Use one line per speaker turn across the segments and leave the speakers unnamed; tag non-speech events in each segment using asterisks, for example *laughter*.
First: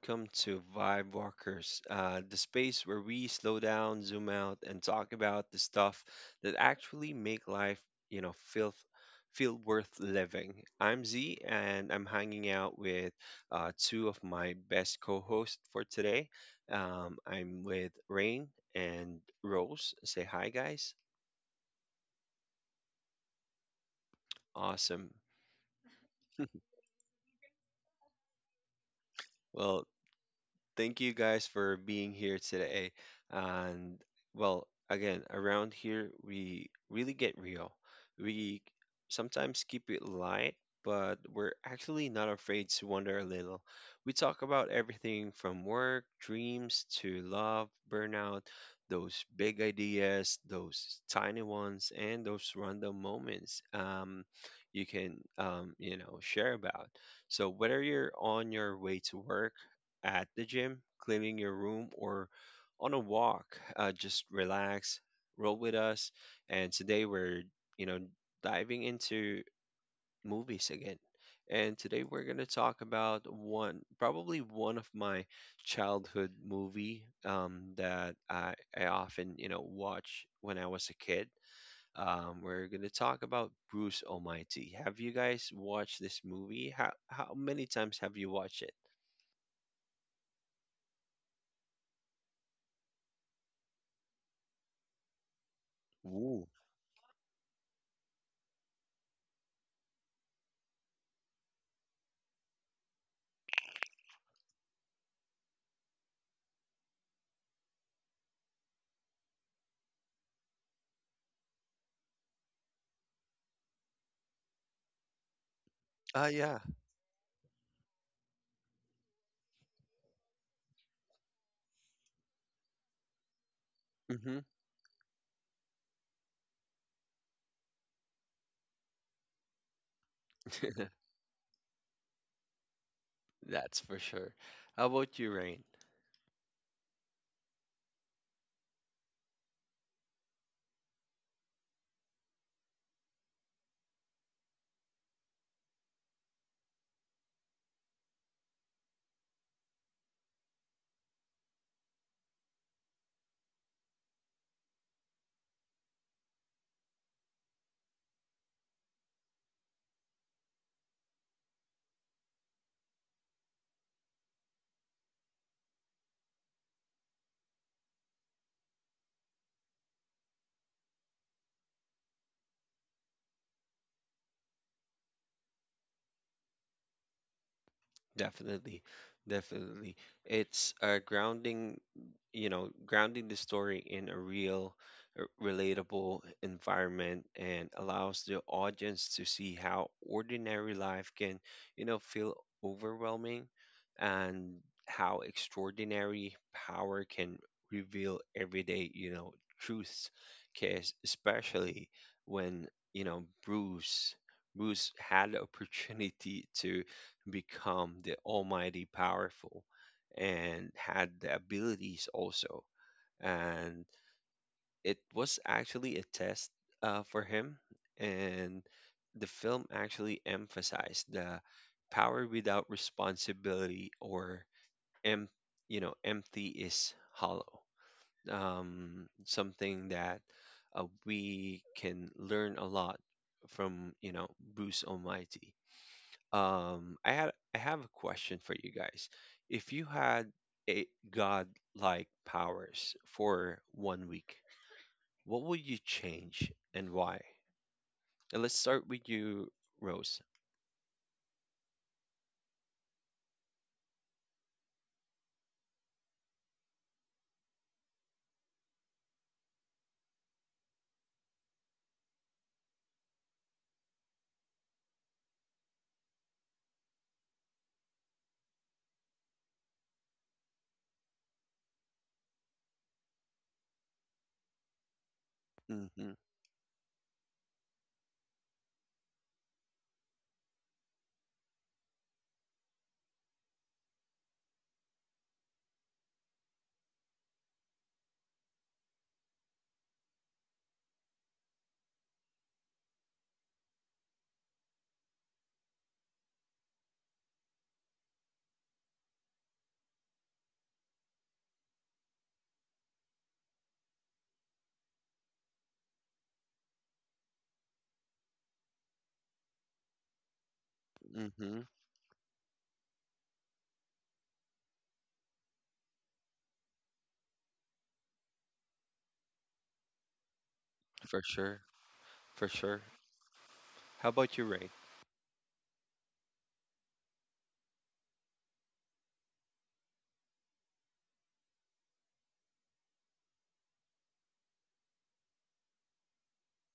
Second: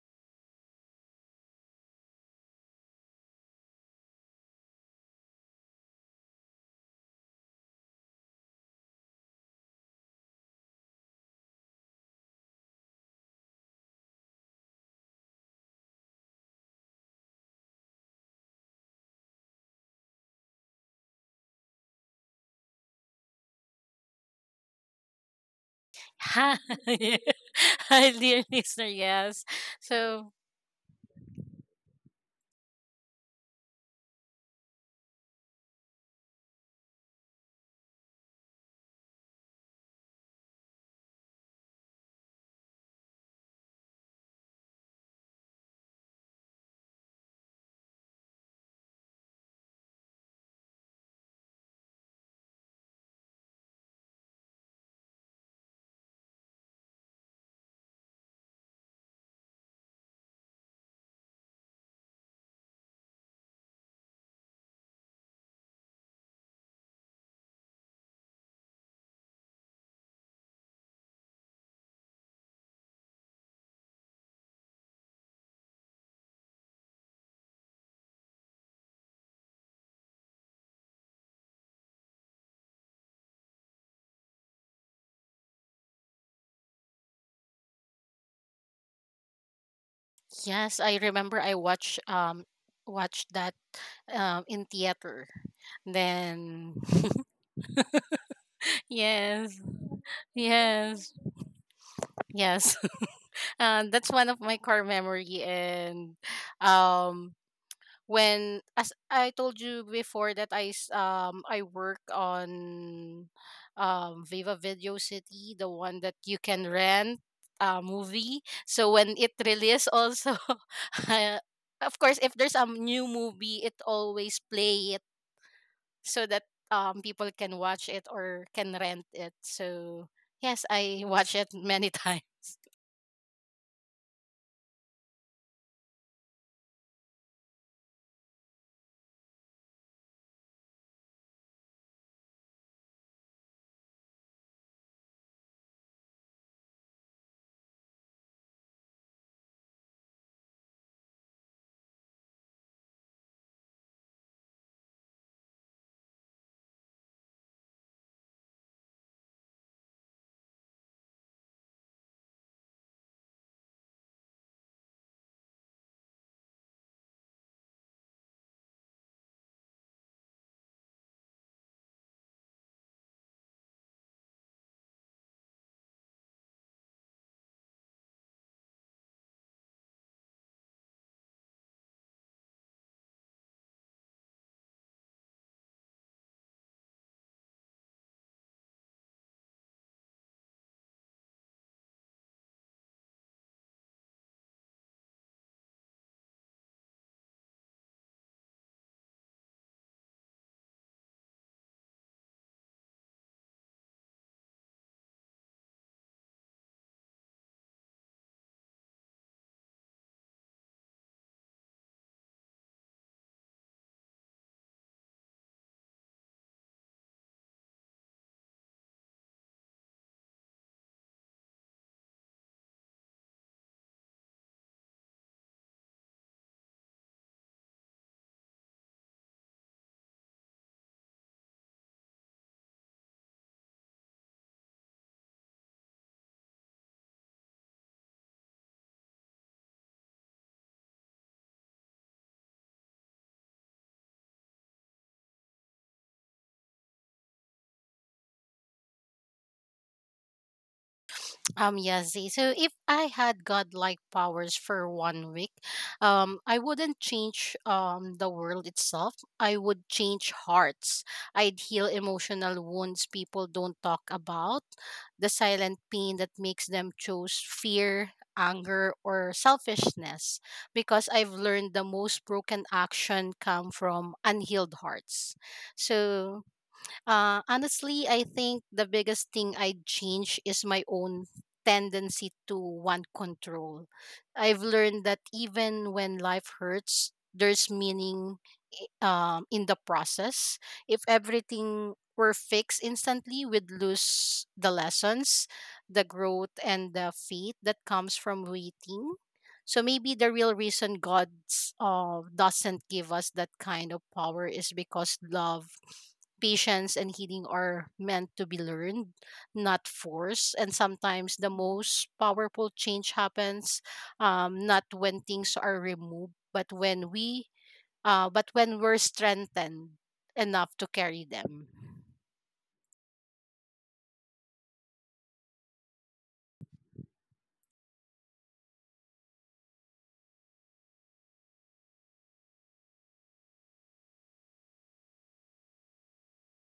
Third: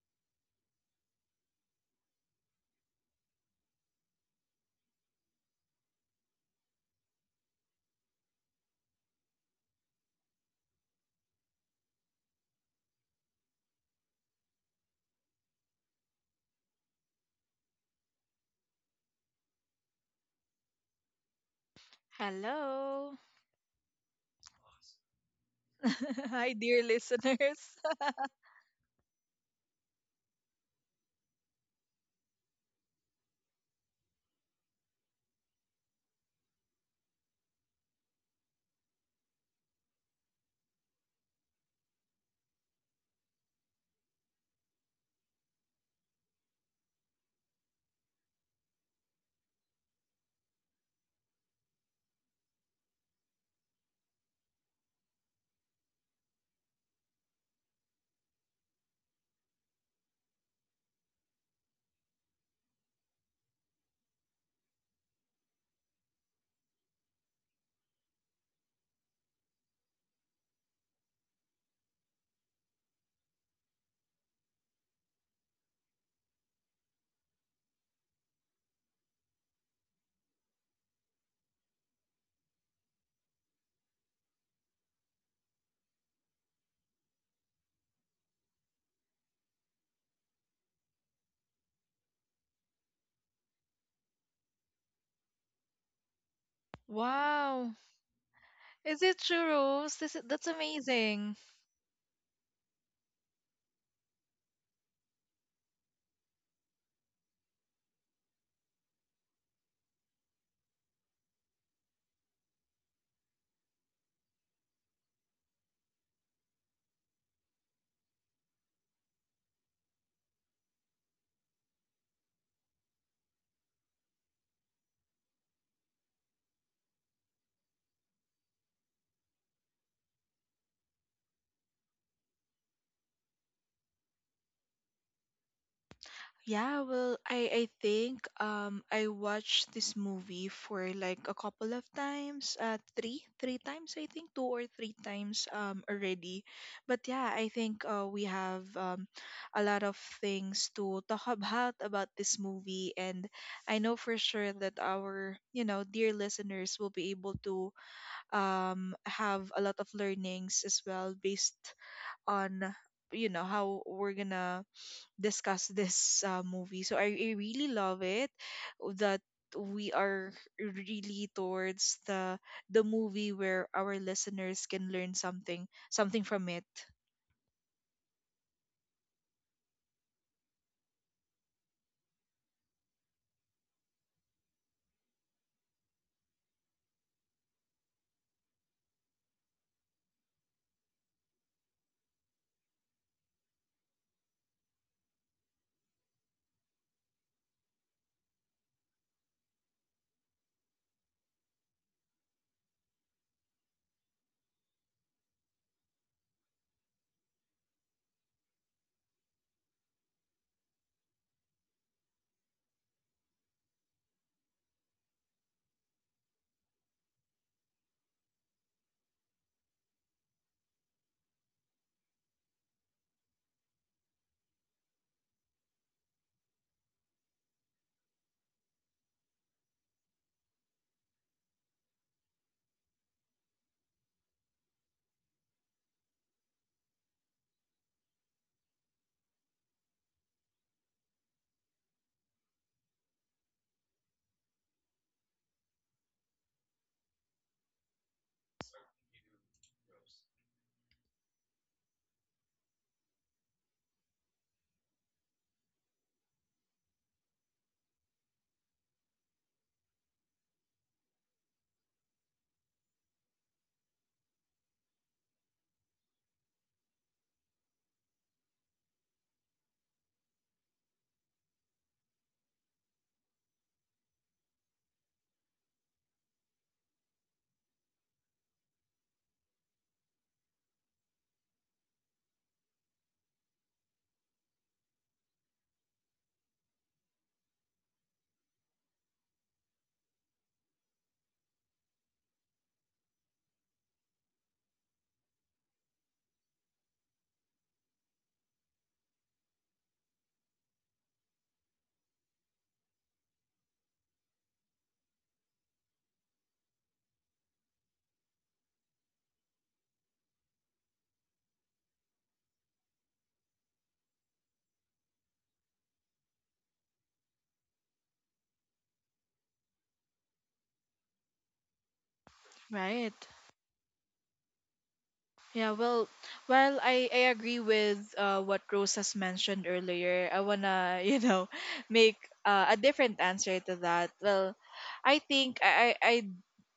Welcome to Vibe Walkers, the space where we slow down, zoom out, and talk about the stuff that actually make life, feel feel worth living. I'm Z, and I'm hanging out with two of my best co-hosts for today. I'm with Rain and Rose. Say hi, guys.
Hello.
Awesome.
*laughs* Hi,
Hi, *laughs*
dear listeners.
hi,
*laughs*
dear listener. *laughs* Yes.
Well,
So
thank you guys for being here today. And well, again, around here we really get real. We sometimes keep it light, but we're actually not afraid to wonder a little. We talk about everything from work, dreams to love, burnout, those big ideas, those tiny ones, and those random moments you can share about. So whether you're on your way to work, at the gym, cleaning your room, or on a walk. Just relax, roll with us. And today we're, you know, diving into movies again. And today we're going to talk about one, probably one of my childhood movie that I often, watch when I was a kid. We're going to talk about Bruce Almighty. Have you guys watched this movie? How many times have you watched it?
yes, I remember I watched watched that in theater.
Ooh.
Then
Wow.
*laughs*
Is it true,
yes,
Rose? That's
yes,
amazing.
yes. *laughs* That's one of my core memory, and um when as I told you before that I work on Viva Video City, the one that
Ah,
you
yeah.
can rent a movie. So when it release also *laughs* I- of course if there's a new movie it
Mm-hmm.
always play it so that people can watch it or can rent it. So yes, I *laughs*
*laughs*
watch it many *laughs* times.
That's for sure. How about you, Rain?
Yeah, well, I think I watched this movie for like a couple of times, three times I think, two or three times already. But yeah, I think we have a lot of things to talk about this movie, and I know for sure that our, you know, dear listeners will be able to have a lot of learnings as well based on, you know, how we're gonna discuss this movie. So I really love it that we are really towards the movie where our listeners can learn something from it.
Definitely, definitely. It's grounding, grounding the story in a real, relatable environment and allows the audience to see how ordinary life can, feel overwhelming, and how extraordinary power can reveal everyday, truths. Case especially when, you know, Bruce Bruce had the opportunity to become the almighty powerful and had the abilities also. And it was actually a test for him. And the film actually emphasized the power without responsibility em- you know, empty is hollow. Something that we can learn a lot from, you know, Bruce Almighty. I have a question for you guys. If you had a godlike powers for 1 week, what would you change and why? And let's start with you, Rose.
Yes, Z. So if I had godlike powers for one week, I wouldn't change the world itself. I would change hearts. I'd heal emotional wounds people don't talk about, the silent pain that makes them choose fear, anger, or selfishness. Because I've learned the most broken action come from unhealed hearts.
Mm-hmm.
So honestly, I think the biggest thing I'd change is my own tendency to want control. I've learned that even when life hurts, there's meaning i- in the process. If everything were fixed instantly, we'd lose the lessons, the growth, and the faith that comes from waiting. So maybe the real reason God doesn't give us that kind of power is because love, Patience, and healing are meant to be learned, not forced. And sometimes the
Mm-hmm.
most powerful change happens, not when things are removed, but when we're strengthened enough to carry
For sure.
them.
For sure.
Right.
How about you, Ray?
Yeah, well, I agree with what Rose has mentioned earlier. I wanna, *laughs* you know, make a different answer to that. Well, I think I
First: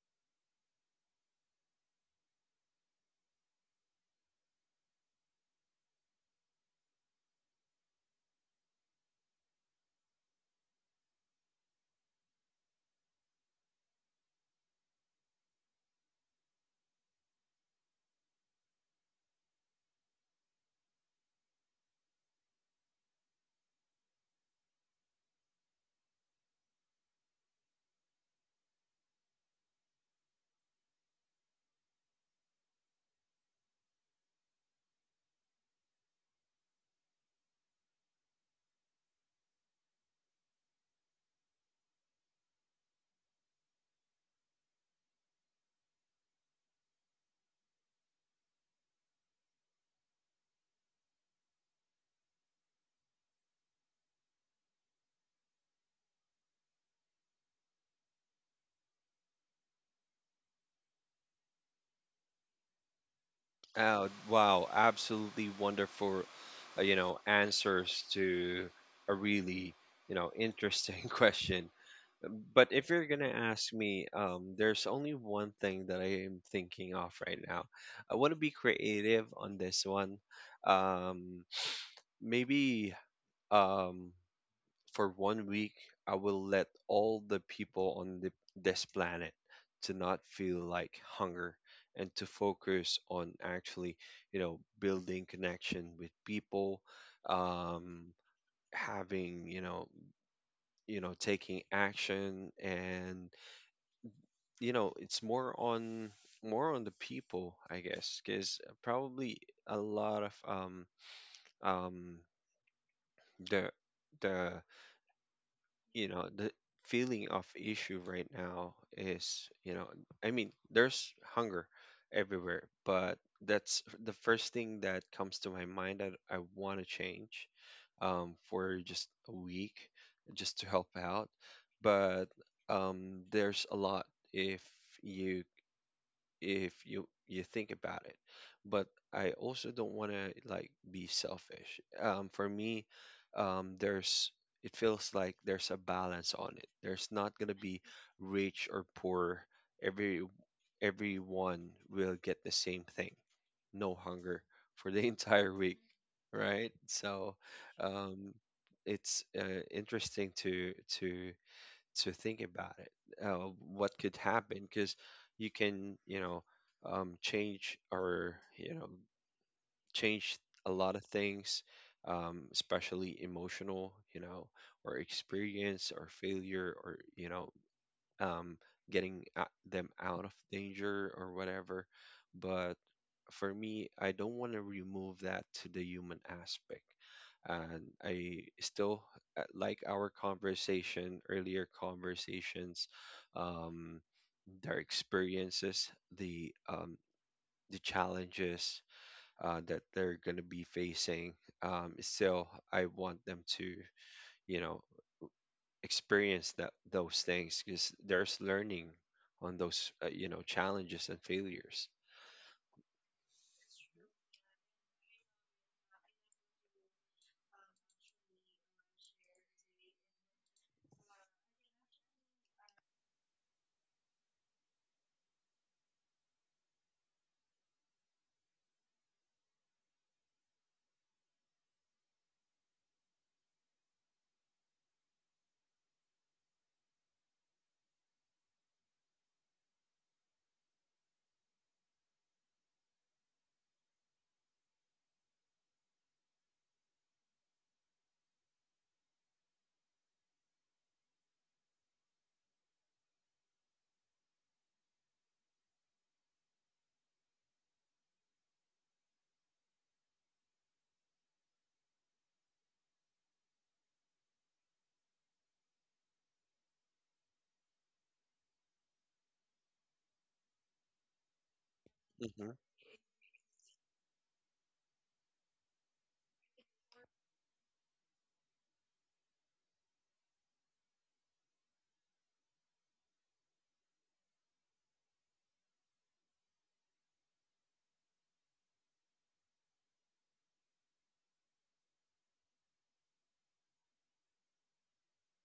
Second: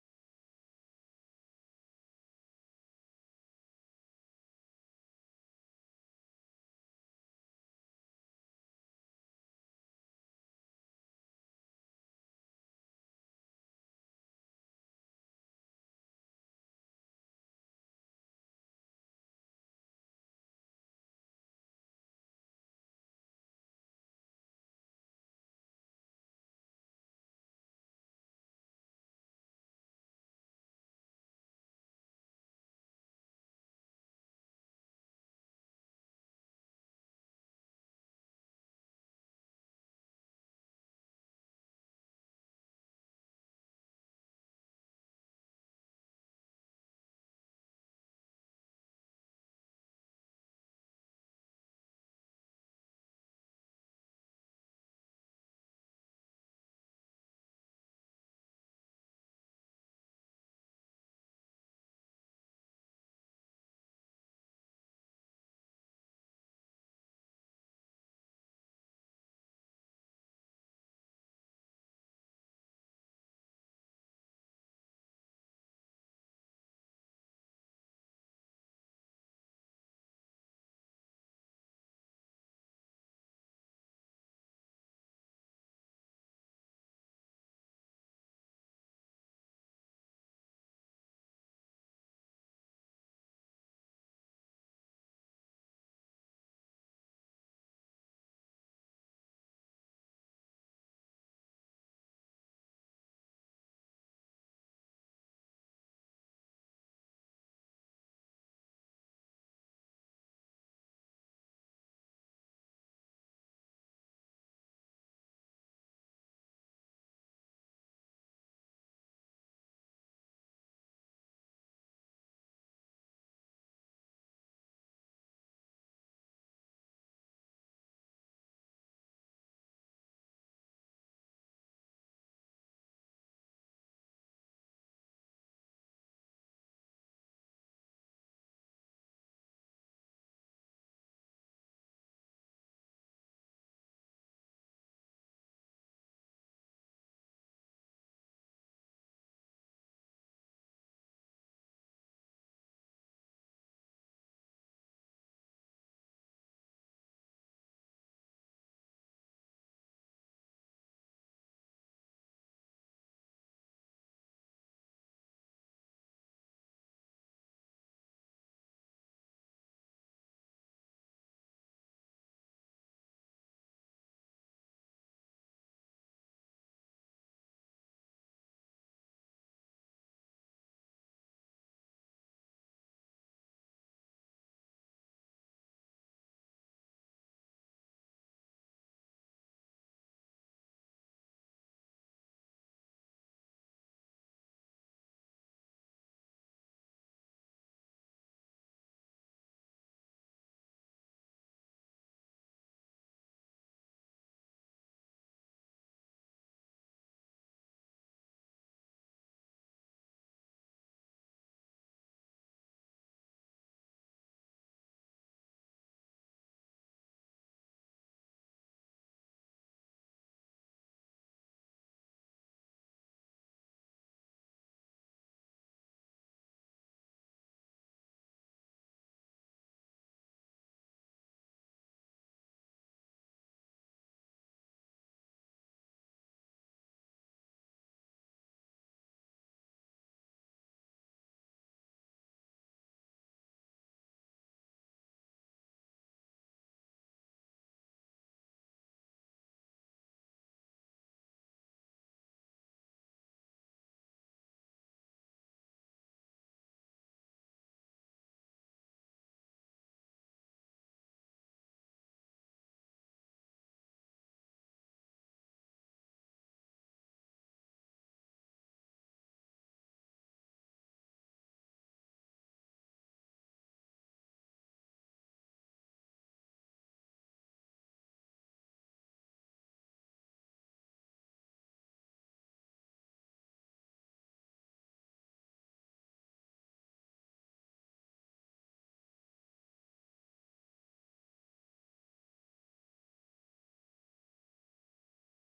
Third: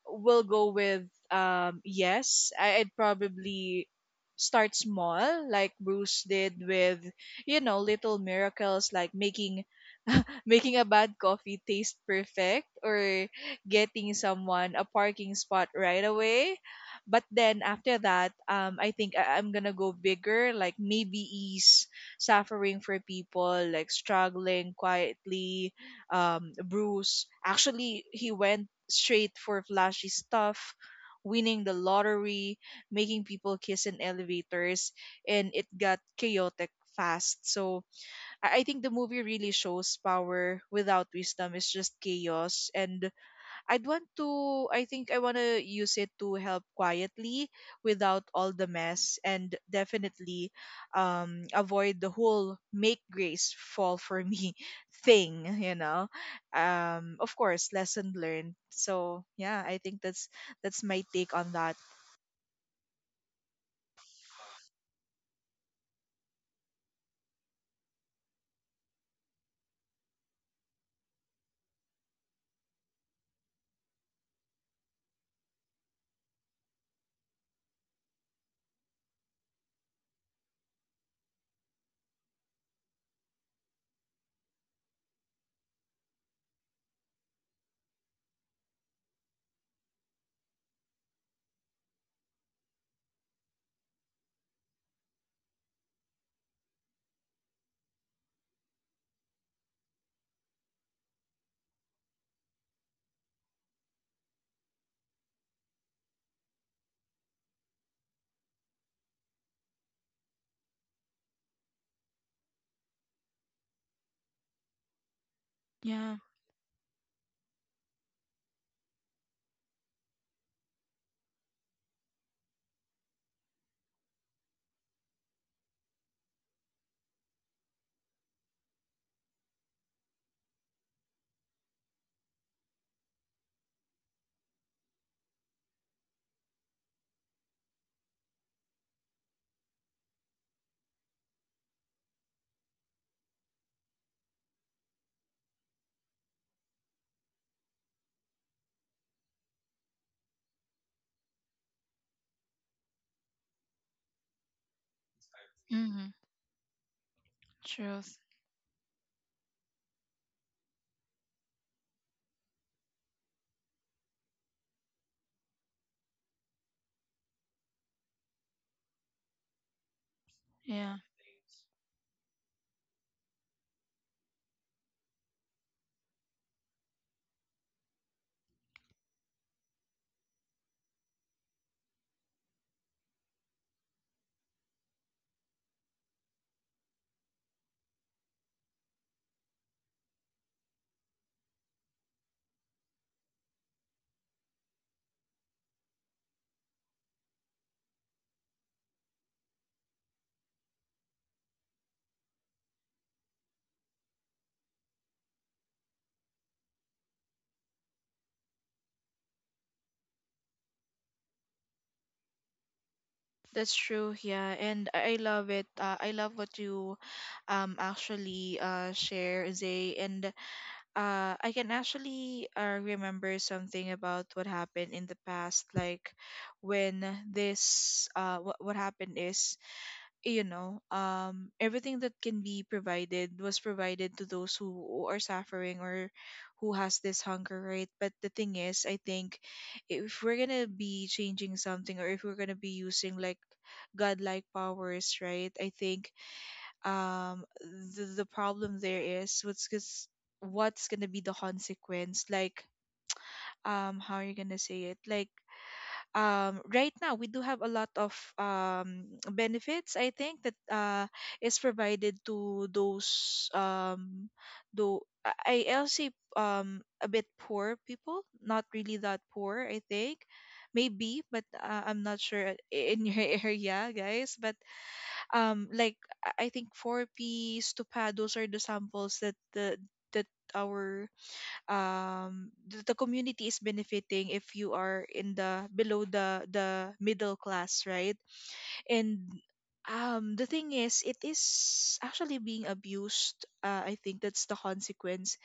will go with yes I'd probably start small like Bruce did with, you know, little miracles like making *laughs* making a bad coffee taste perfect or getting someone a parking spot right away. But then after that, I think I'm gonna go bigger, like maybe ease suffering for people like struggling quietly. Bruce actually, he went straight for flashy stuff, winning the lottery, making people kiss in elevators, and it got chaotic fast. So I think the movie really shows power without wisdom is just chaos, and I'd want to, I think I want to use it to help quietly without all the mess. And definitely avoid the whole "make Grace fall for me" *laughs* thing, you know. Of course, lesson learned. So yeah, I think that's my take on that.
Oh, wow, absolutely wonderful, you know, answers to a really, interesting *laughs* question. But if you're gonna ask me, there's only one thing that I am thinking of right now. I want to be creative on this one. Um, maybe um, for 1 week, I will let all the people on this planet to not feel like hunger and to focus on actually, building connection with people, um, having, taking action. And you know, it's more on the people, I guess, because probably a lot of um the the you
Yeah.
know, the feeling of issue right now is, you know, I mean, there's hunger everywhere, but that's the first thing that comes to my mind that I want to change, for just a week, just to help out. But there's a lot if you you think about it. But I also don't want to like be selfish. For me, there's it feels like there's a balance on it. There's not gonna be rich or poor. Every Everyone will get the same thing. No hunger for the *laughs* entire week,
Mm-hmm.
right? So,
Truth.
um, it's interesting to to think about it, what could happen, because you can, you know, change, or you know, change a lot
Yeah.
of things, especially emotional, you know, or experience or failure, or you know, um, them out of danger or whatever. But for me, I don't want to remove that to the human aspect. And I still, like our conversation, earlier conversations, um, their experiences, the um, the challenges that they're going to be facing. Still, I want them to, you know, experience that those things, because there's learning on those, you know, challenges and failures.
That's true, yeah, and I love it. I love what you actually share, Zay. And I can actually remember something about what happened in the past, like when this what happened is, you know, everything that can be provided was provided to those who are suffering or who has this hunger, right? But the thing is, I think if we're gonna be changing something or if we're gonna be using like godlike powers, right? I think um the problem there is what's gonna be the consequence, like how are you gonna say it. Like right now we do have a lot of benefits, I think, that is provided to those though I'll say a bit poor people, not really that poor, I think, maybe. But I'm not
Hmm.
sure in your *laughs* area, guys. But like I think 4p stupa, those are the samples that the that our the community is benefiting if you are in the below the middle class, right? And the thing is, it is actually being abused. I think that's the consequence.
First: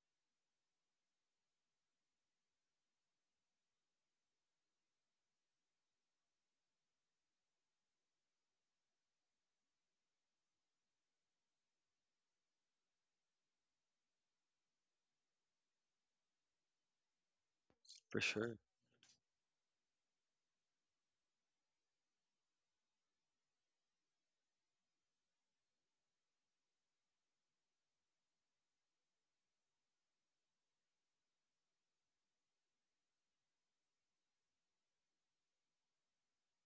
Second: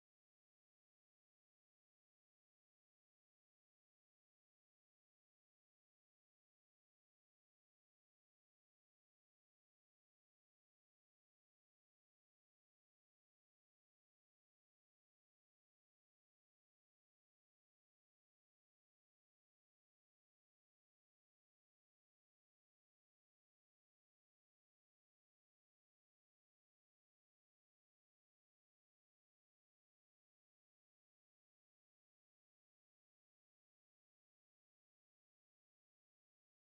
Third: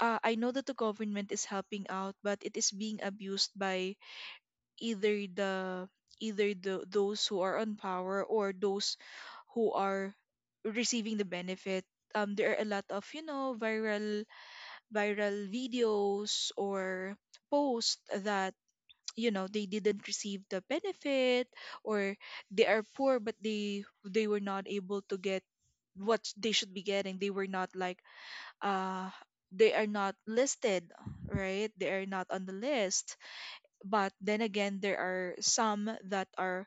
I know that the government is helping out, but it is being abused by either the either the those who are on power or those who are receiving the benefit. There are a lot of, you know, viral videos or posts
For
that,
sure.
you know, they didn't receive the benefit, or they are poor but they were not able to get what they should be getting. They were not like, uh they are not listed, right? They are not on the list. But then again, there are some that are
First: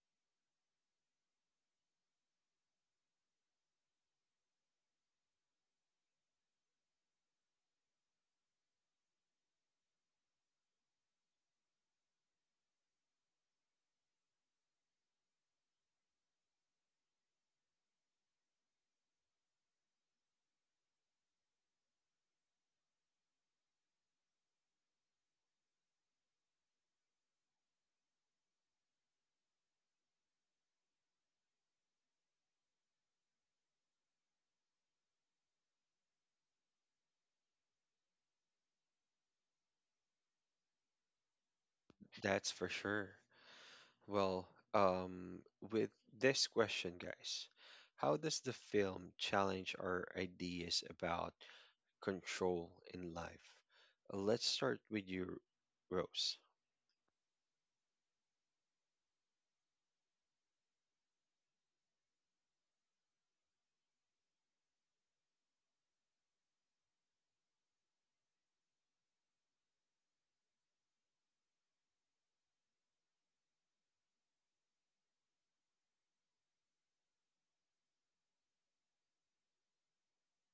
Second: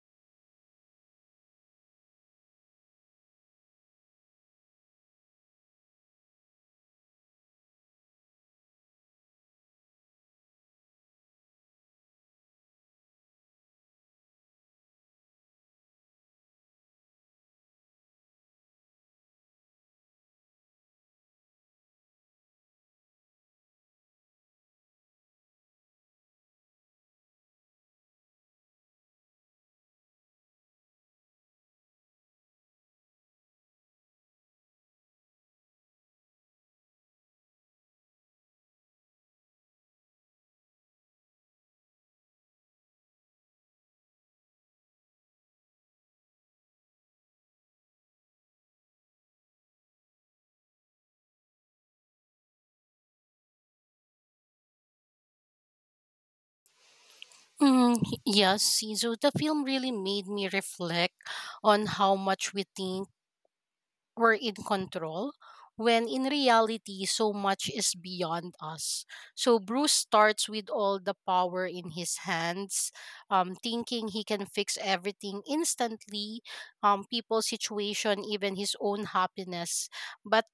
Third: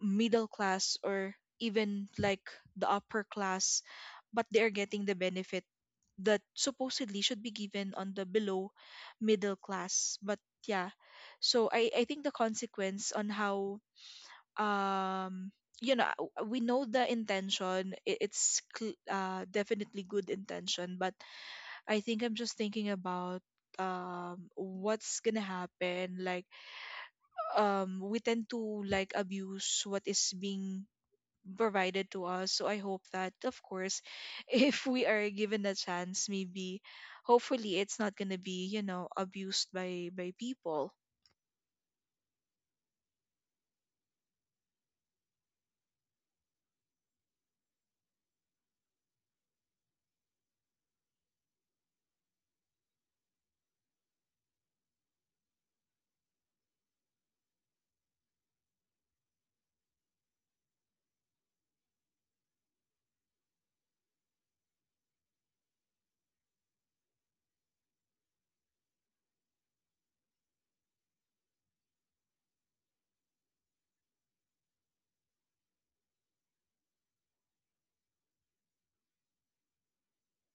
middle class or even like the upper class, but they are getting the benefit that supposedly should be given on the below middle class. But yeah, so I think the consequence on how um you know, we know the intention, definitely good intention. But I think I'm just thinking about what's gonna happen. Like we tend to like abuse what is being provided to us, so I hope that, of course, *laughs* if we are given a chance, maybe hopefully it's not going to be, you know, abused by people.
That's for sure. Well, um, with this question, guys, how does the film challenge our ideas about control in life? Let's start with you, Rose.
Mm, yes, so the film really made me reflect on how much we think we're in control when in reality so much is beyond us. So Bruce starts with all the power in his hands, thinking he can fix everything instantly, people's situation, even his own happiness, but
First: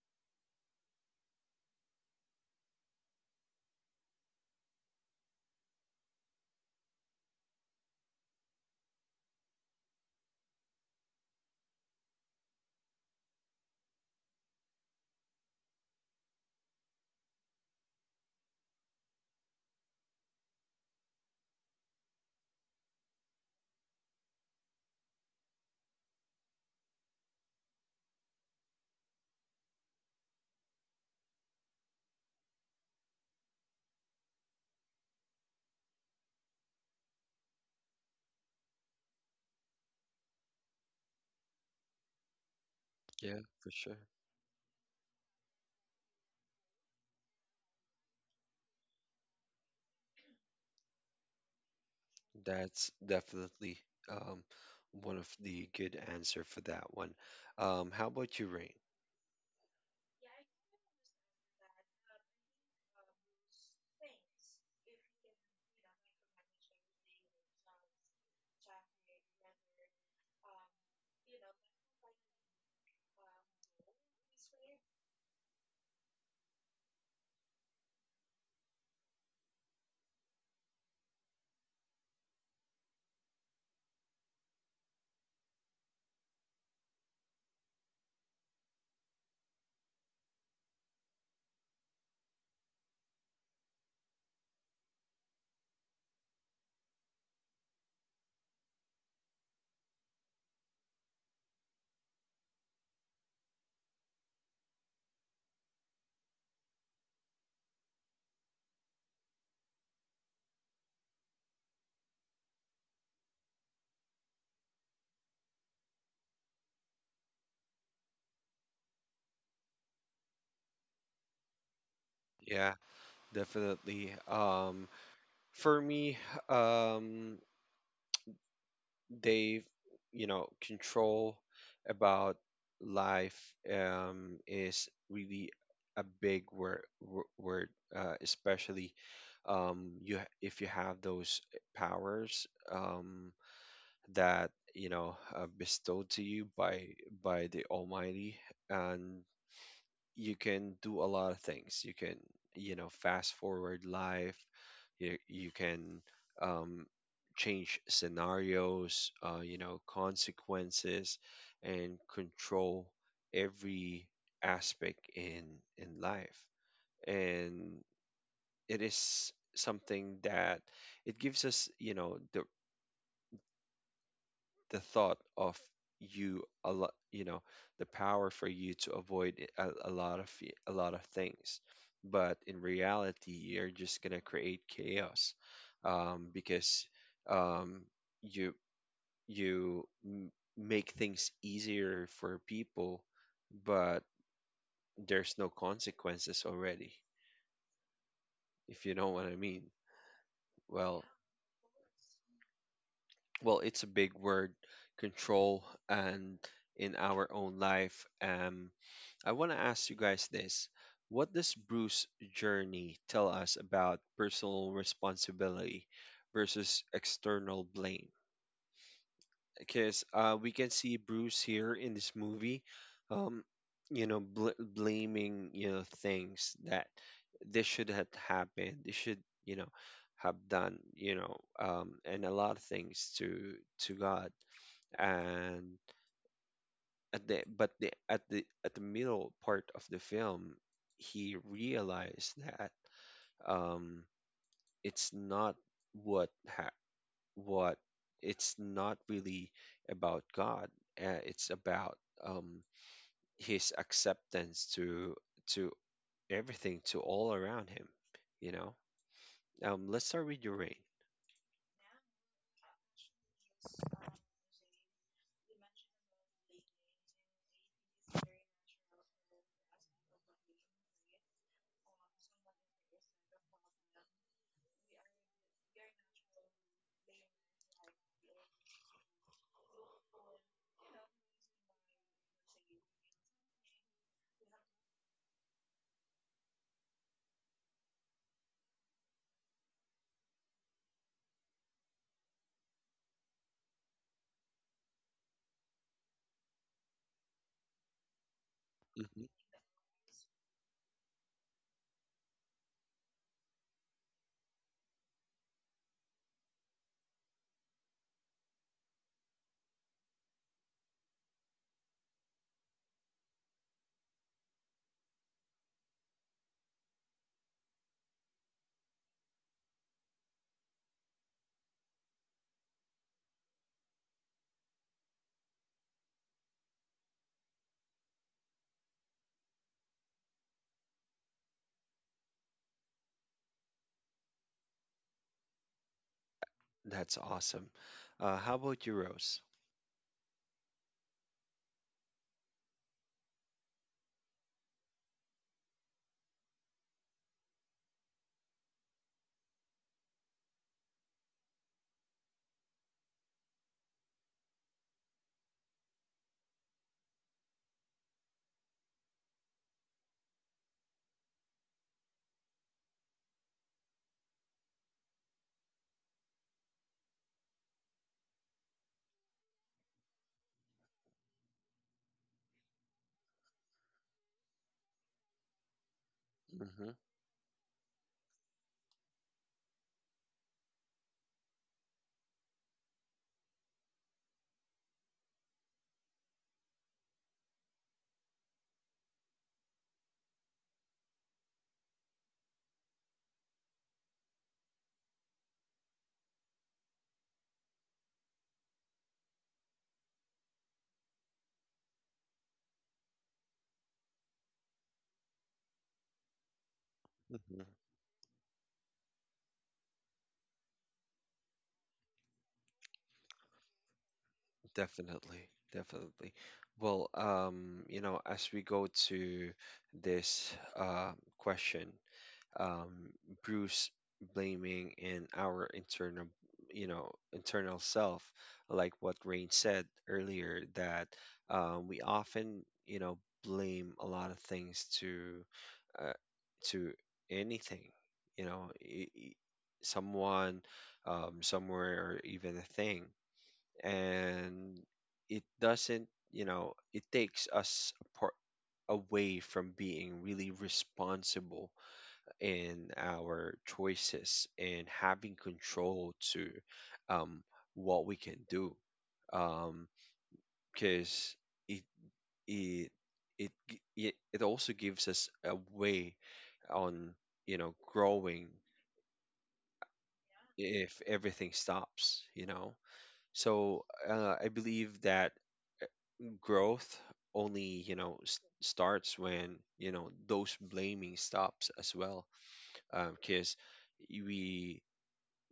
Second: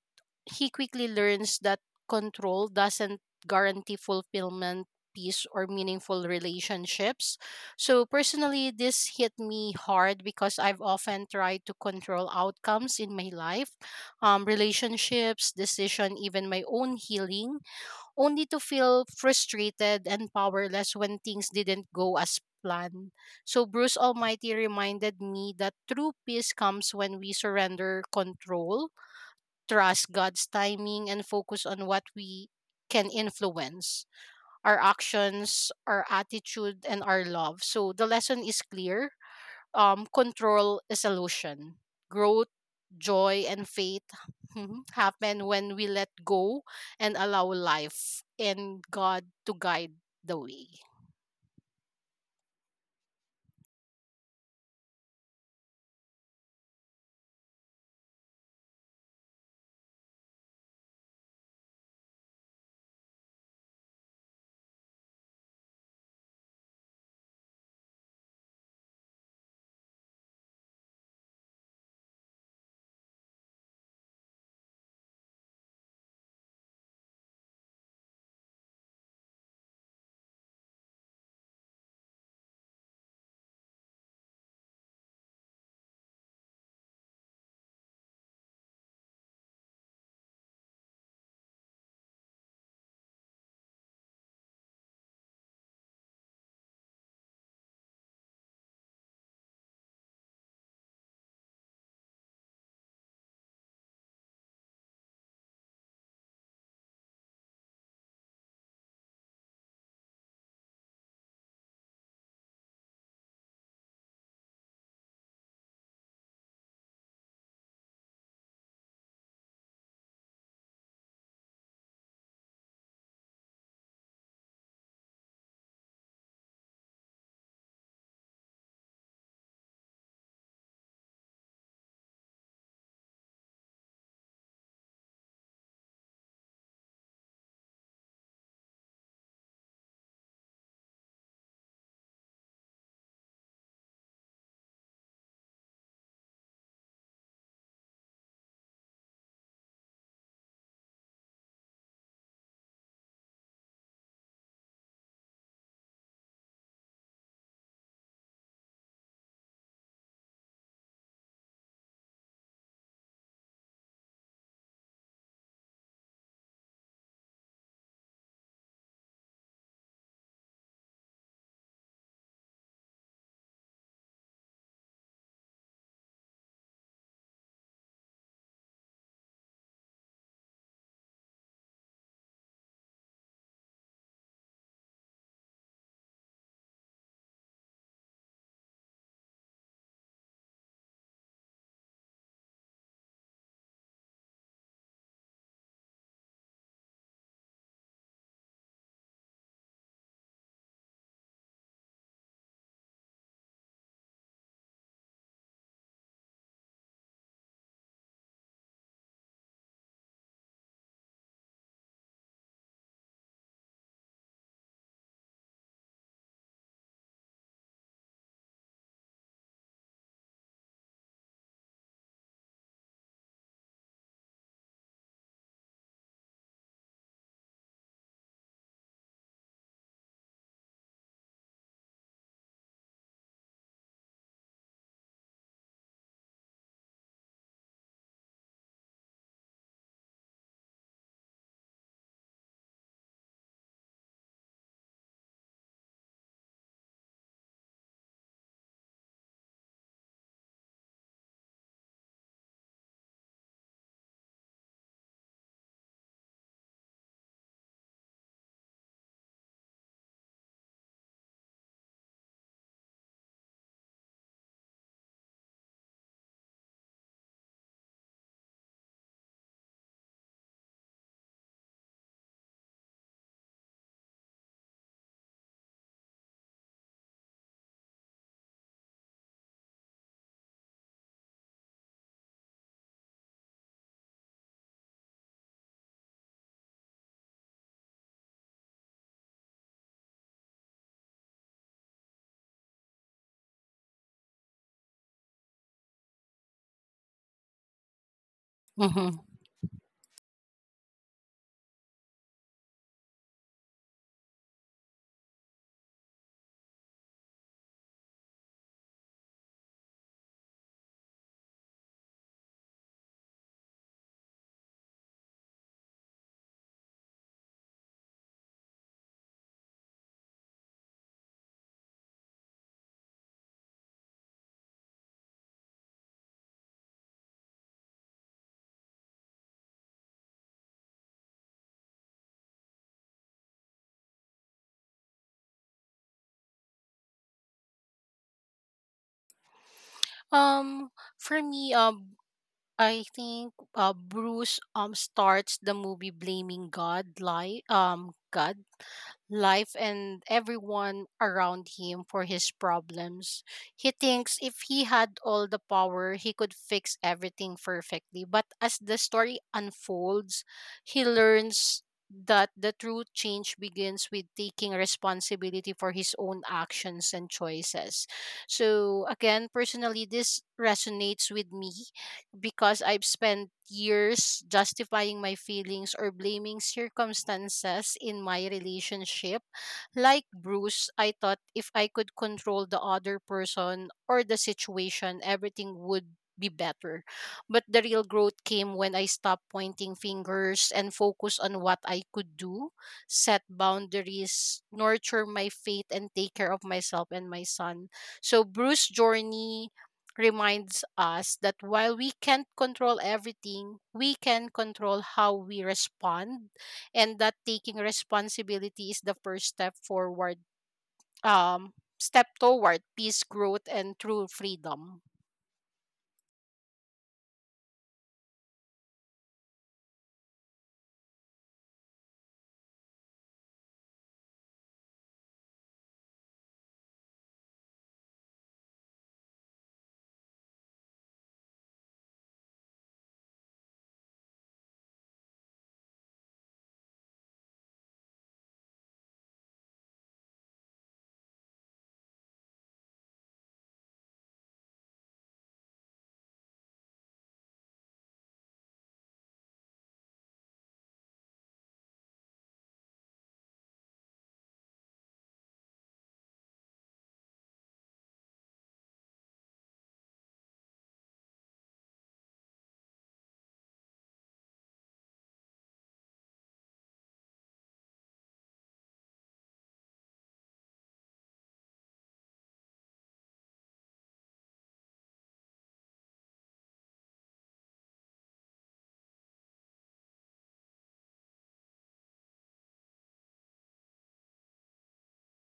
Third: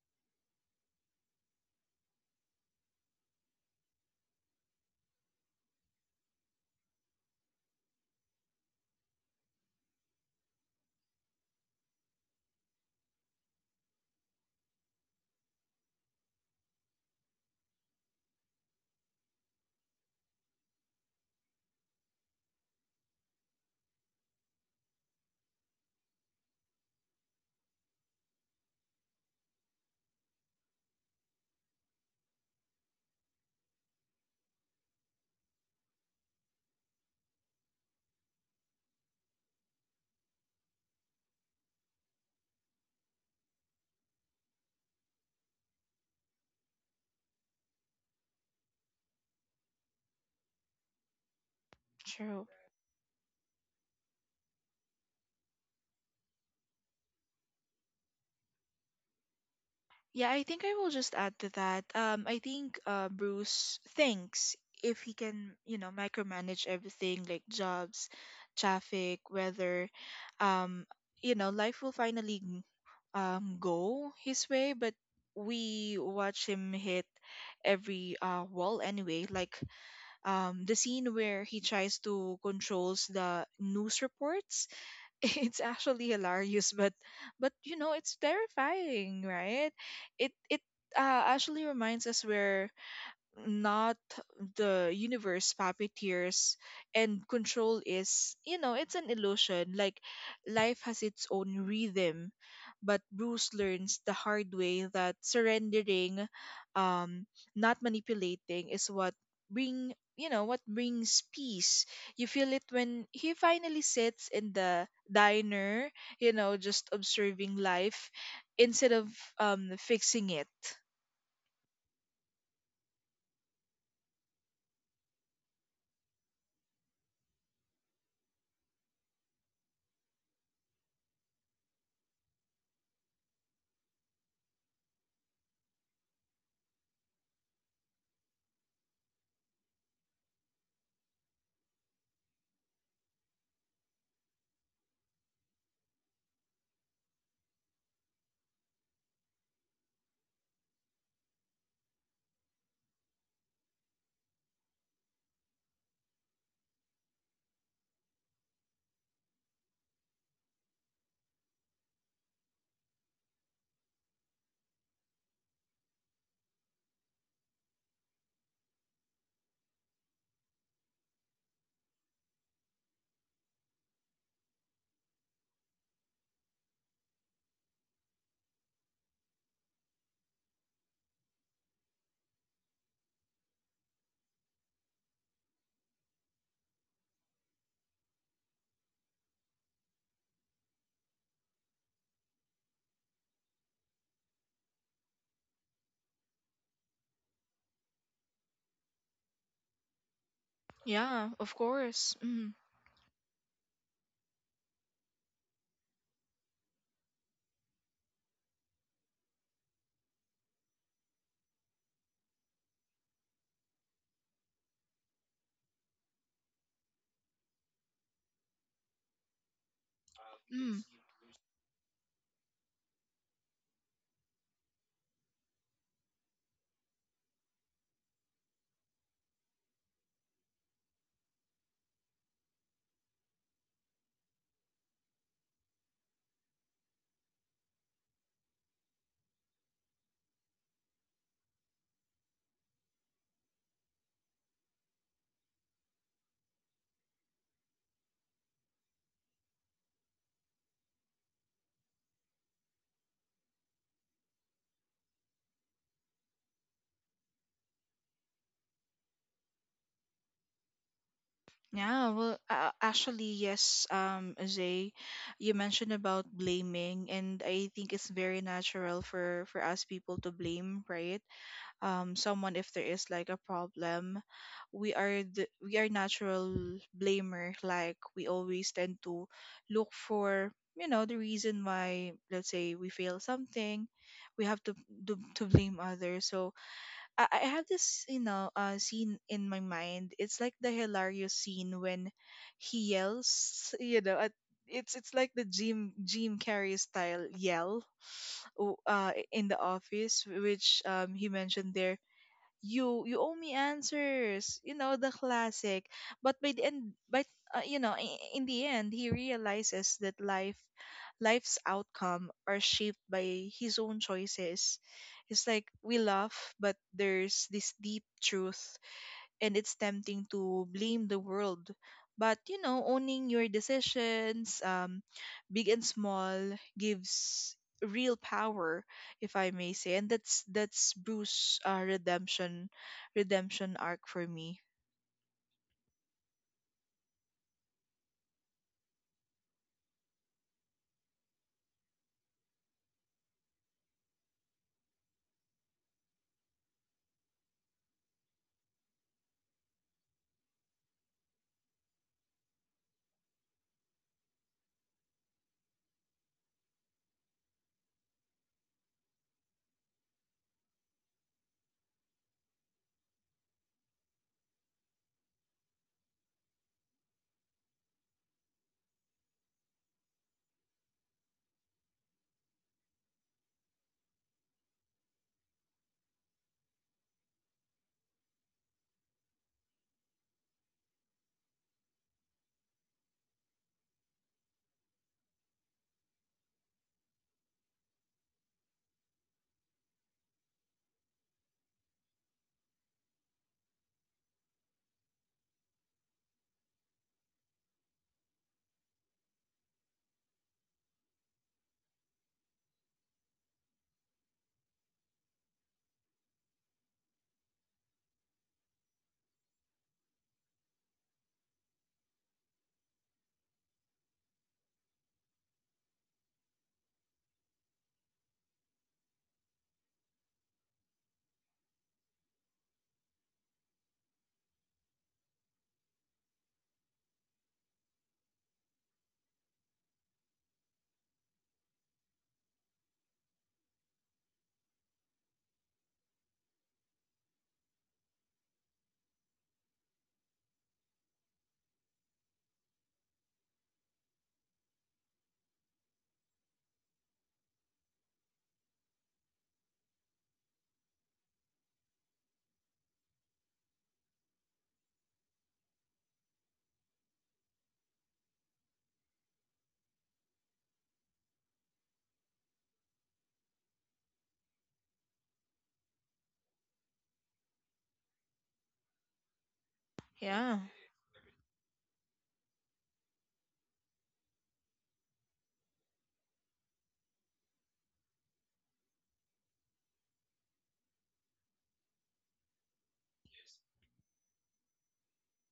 he quickly learns that control doesn't guarantee fulfillment, peace, or meaningful relationships. So personally, this hit me hard because I've often tried to control outcomes in my life, relationships, decision, even my own healing, only to feel frustrated and powerless when things didn't go as planned. So Bruce Almighty reminded me that true peace comes when we surrender control, trust God's timing, and focus on what we can influence: our actions, our attitude, and our love. So the lesson is clear. Control is illusion. Growth,
Yeah,
joy, and
for sure.
faith *laughs* happen when we let go and allow life and God to guide the way.
True.
That's definitely um, one of the good answer for that one. How about you, Rain?
Yeah, I think I will just add to that. I think Bruce thinks if he can, you know, micromanage everything, like jobs, traffic, weather, um, you know, life will finally go his way. But we watch him hit every wall anyway. Like the scene where he tries to controls the news reports, *laughs* it's actually hilarious, but you know it's terrifying, right? it Actually reminds us where not the universe puppeteers, and control is, you know, it's an illusion. Like life has its own rhythm, but Bruce learns the hard way that surrendering, um not manipulating, is what bring you know, what brings peace. You feel it when he finally sits in the diner, you know, just observing life instead of fixing it.
Yeah, definitely. For me, um, they you know, control about life is really a big word, especially if you have those powers, that you know, bestowed to you by the Almighty, and you can do a lot of things. You can, you know, fast forward life. You can um, change scenarios, you know, consequences, and control every aspect in life. And it is something that it gives us, you know, the thought of you a lot, you know, the power for you to avoid a lot of a lot of things, but in reality you're just gonna create chaos, because um, you you m- make things easier for people, but there's no consequences already, if you know what I mean. well
Yeah, of course. Mm.
well, it's a big word, control, and in our own life. I want to ask you guys this. What does Bruce journey tell us about personal responsibility versus external blame? Because we can
Mm.
see Bruce here in this movie, um, you know, blaming, you know, things that this should have happened, this should, you know, have done, you know, and a lot of things to God. And at the middle part of the film he realized that um it's not what ha- what it's not really about God, it's about um his acceptance to to everything, to all around him, you know. Let's start with your rain.
Yeah, well, actually, yes, Zay, you mentioned about blaming, and I think it's very natural for us people to blame, right? Someone if there is like a problem, we are the we are natural blamer. Like we always tend to look for, you know, the reason why, let's say, we fail something, we have to to blame others. So I have this, you know, scene in my mind. It's like the hilarious scene when he yells, you know, at, it's like the Jim Carrey style yell,
Mhm.
Hmm.
in the office, which he mentioned there, You owe me answers," you know, the classic. But by the end, but you know, in the end, he realizes that life's outcome are shaped by his own choices. It's like we laugh, but there's this deep truth, and it's tempting to blame the world. But you know, owning your decisions, big and small, gives real power, if I may say. And that's Bruce' redemption arc for me.
That's awesome. Uh, how about your rose?
Um, for me, I think, Bruce starts the movie blaming God, life, and everyone around him for his problems. He thinks if he had all the power, he could fix everything perfectly. But as the story unfolds, he learns that the true change begins with taking responsibility for his own actions and choices. So again, personally, this resonates with me because I've spent years justifying my feelings or blaming circumstances in my relationship. Like Bruce, I thought if I could control the other person or the situation, everything would be better. But the real growth came when I stopped pointing fingers and focused on what I could do: set boundaries, nurture my faith, and take care of myself and my son. So Bruce journey reminds us that while we can't control everything, we can control how we respond, and that
Hmm.
taking responsibility is the first step forward, um step toward peace, growth, and true freedom.
Definitely, definitely. Well, you know, as we go to this question, um, Bruce, blaming in our internal, internal self, like what Rain said earlier, that we often, blame a lot of things uh, to anything, you know, someone, somewhere, or even a thing. And it doesn't, you know, it takes us apart, away from being really responsible in our choices and having control to um, what we can do, because it it it it also gives us a way on, you know, growing,
Yeah,
if everything stops, you know. So I believe that growth only, you know, s starts when, you know, those blaming stops as well, because we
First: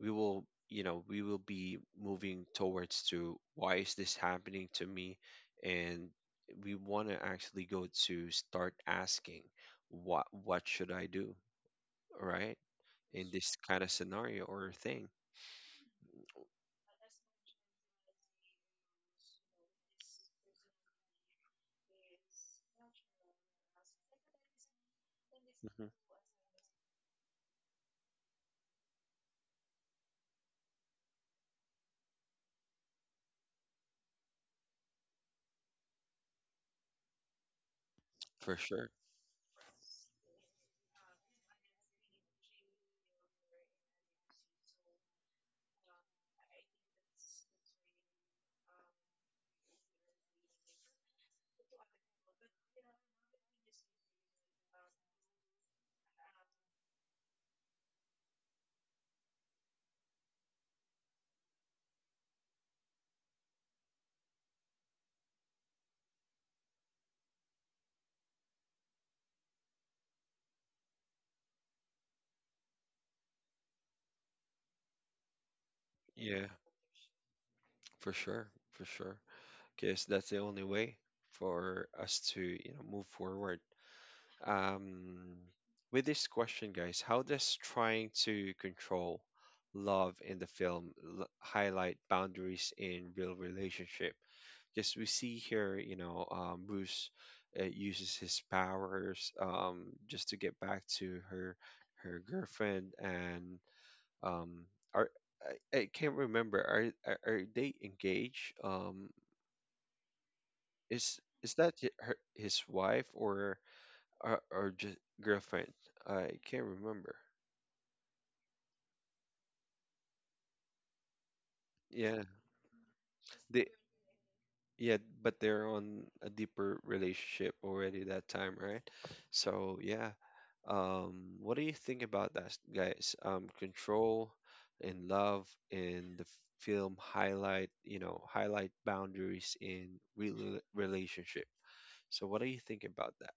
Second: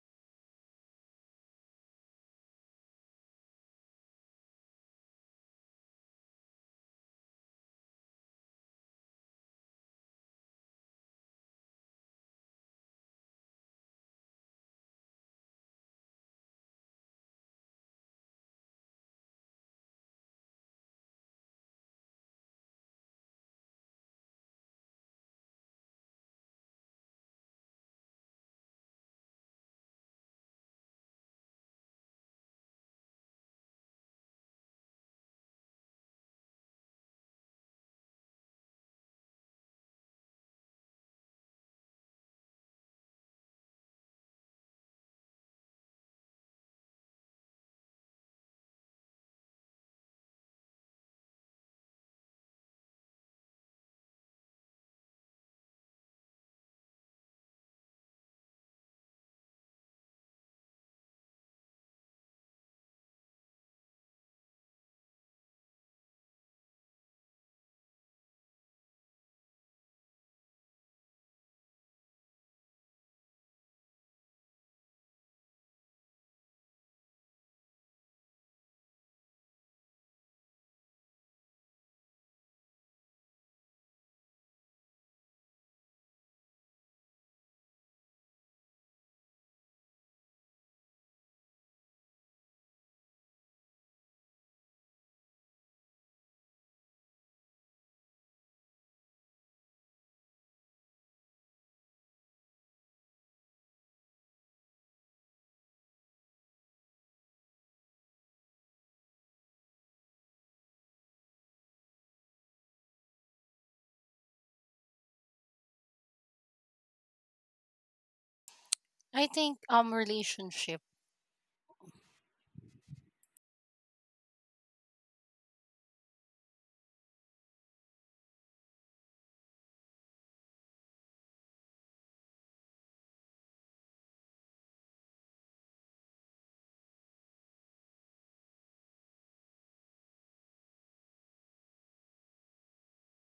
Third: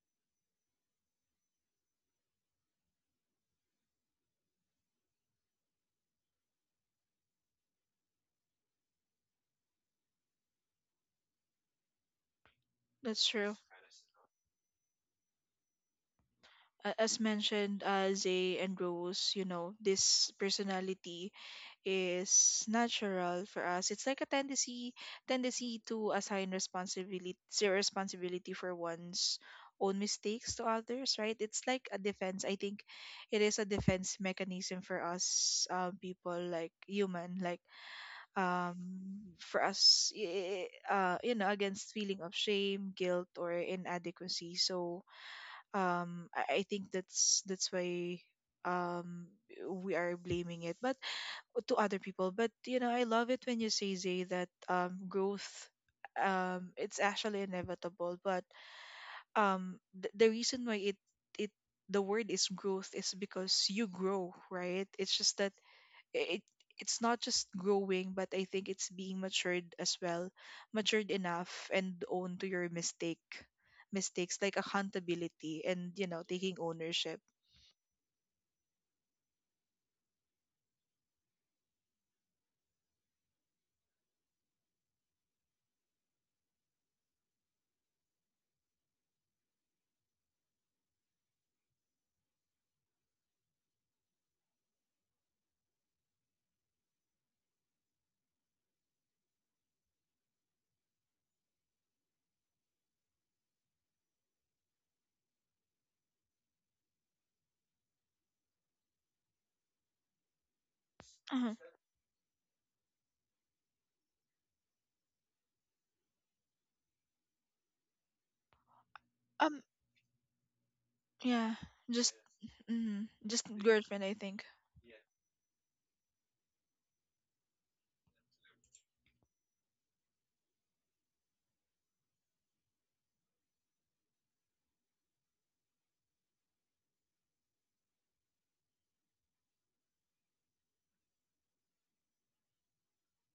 we will, you know, we will be moving towards to, why is this happening to me? And we want to actually go to start asking, what should I do, right,
that's
in
true.
this kind of scenario or thing?
A- As mentioned, Zay and Rose, you know, this personality is natural for us. It's like a tendency
Mhm.
to assign responsibility for one's own mistakes to others, right? It's like a defense. I think it is a defense mechanism for us people, like human, like
For sure.
for us, you know, against feeling of shame, guilt, or inadequacy. So I think that's why um, we are blaming it. But to other people. But you know, I love it when you say Zay that growth, it's actually inevitable. But the reason why it it the word is growth is because you grow, right? It's just that it it's not just growing, but I think it's being matured as well, matured enough and own to your mistakes, like accountability and, you know,
yeah
taking ownership.
for sure, for sure, because that's the only way for us to, you know, move forward. um, with this question, guys, how does trying to control love in the film highlight boundaries in real relationship? Because we see here, you know, Bruce uses his powers just to get back to her, her girlfriend. And um, are I can't remember, are, are they engaged, is
Mhm.
that her, his wife, or just girlfriend? I can't remember.
I think
Um,
relationship.
yeah, just
Yeah,
mm, just
they
girlfriend, I think.
yeah, but they're on a deeper relationship already that time, right? So yeah, what do you think about that, guys? Control and love in the film highlight, you know, highlight boundaries in real relationship. So what do you think about that?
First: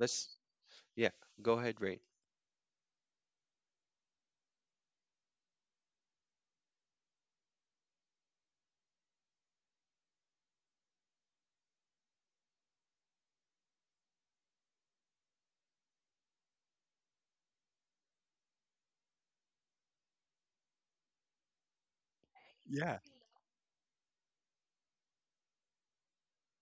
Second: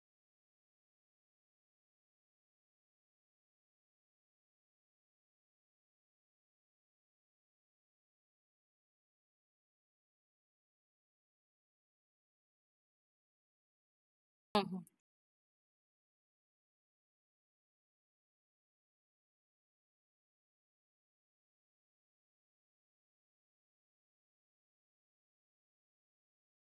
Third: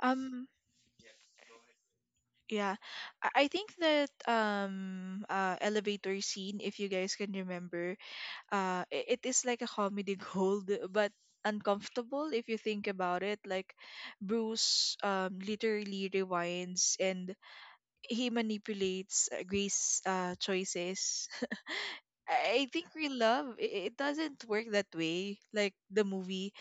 Let's—
Um,
yeah, go ahead, Rain.
yeah, I think that elevator scene, if you guys can remember, it is like a comedy *laughs* gold, but uncomfortable if you think about it. Like
Mhm.
Bruce literally rewinds and he manipulates Grace's choices. I think real love, it doesn't work that way. Like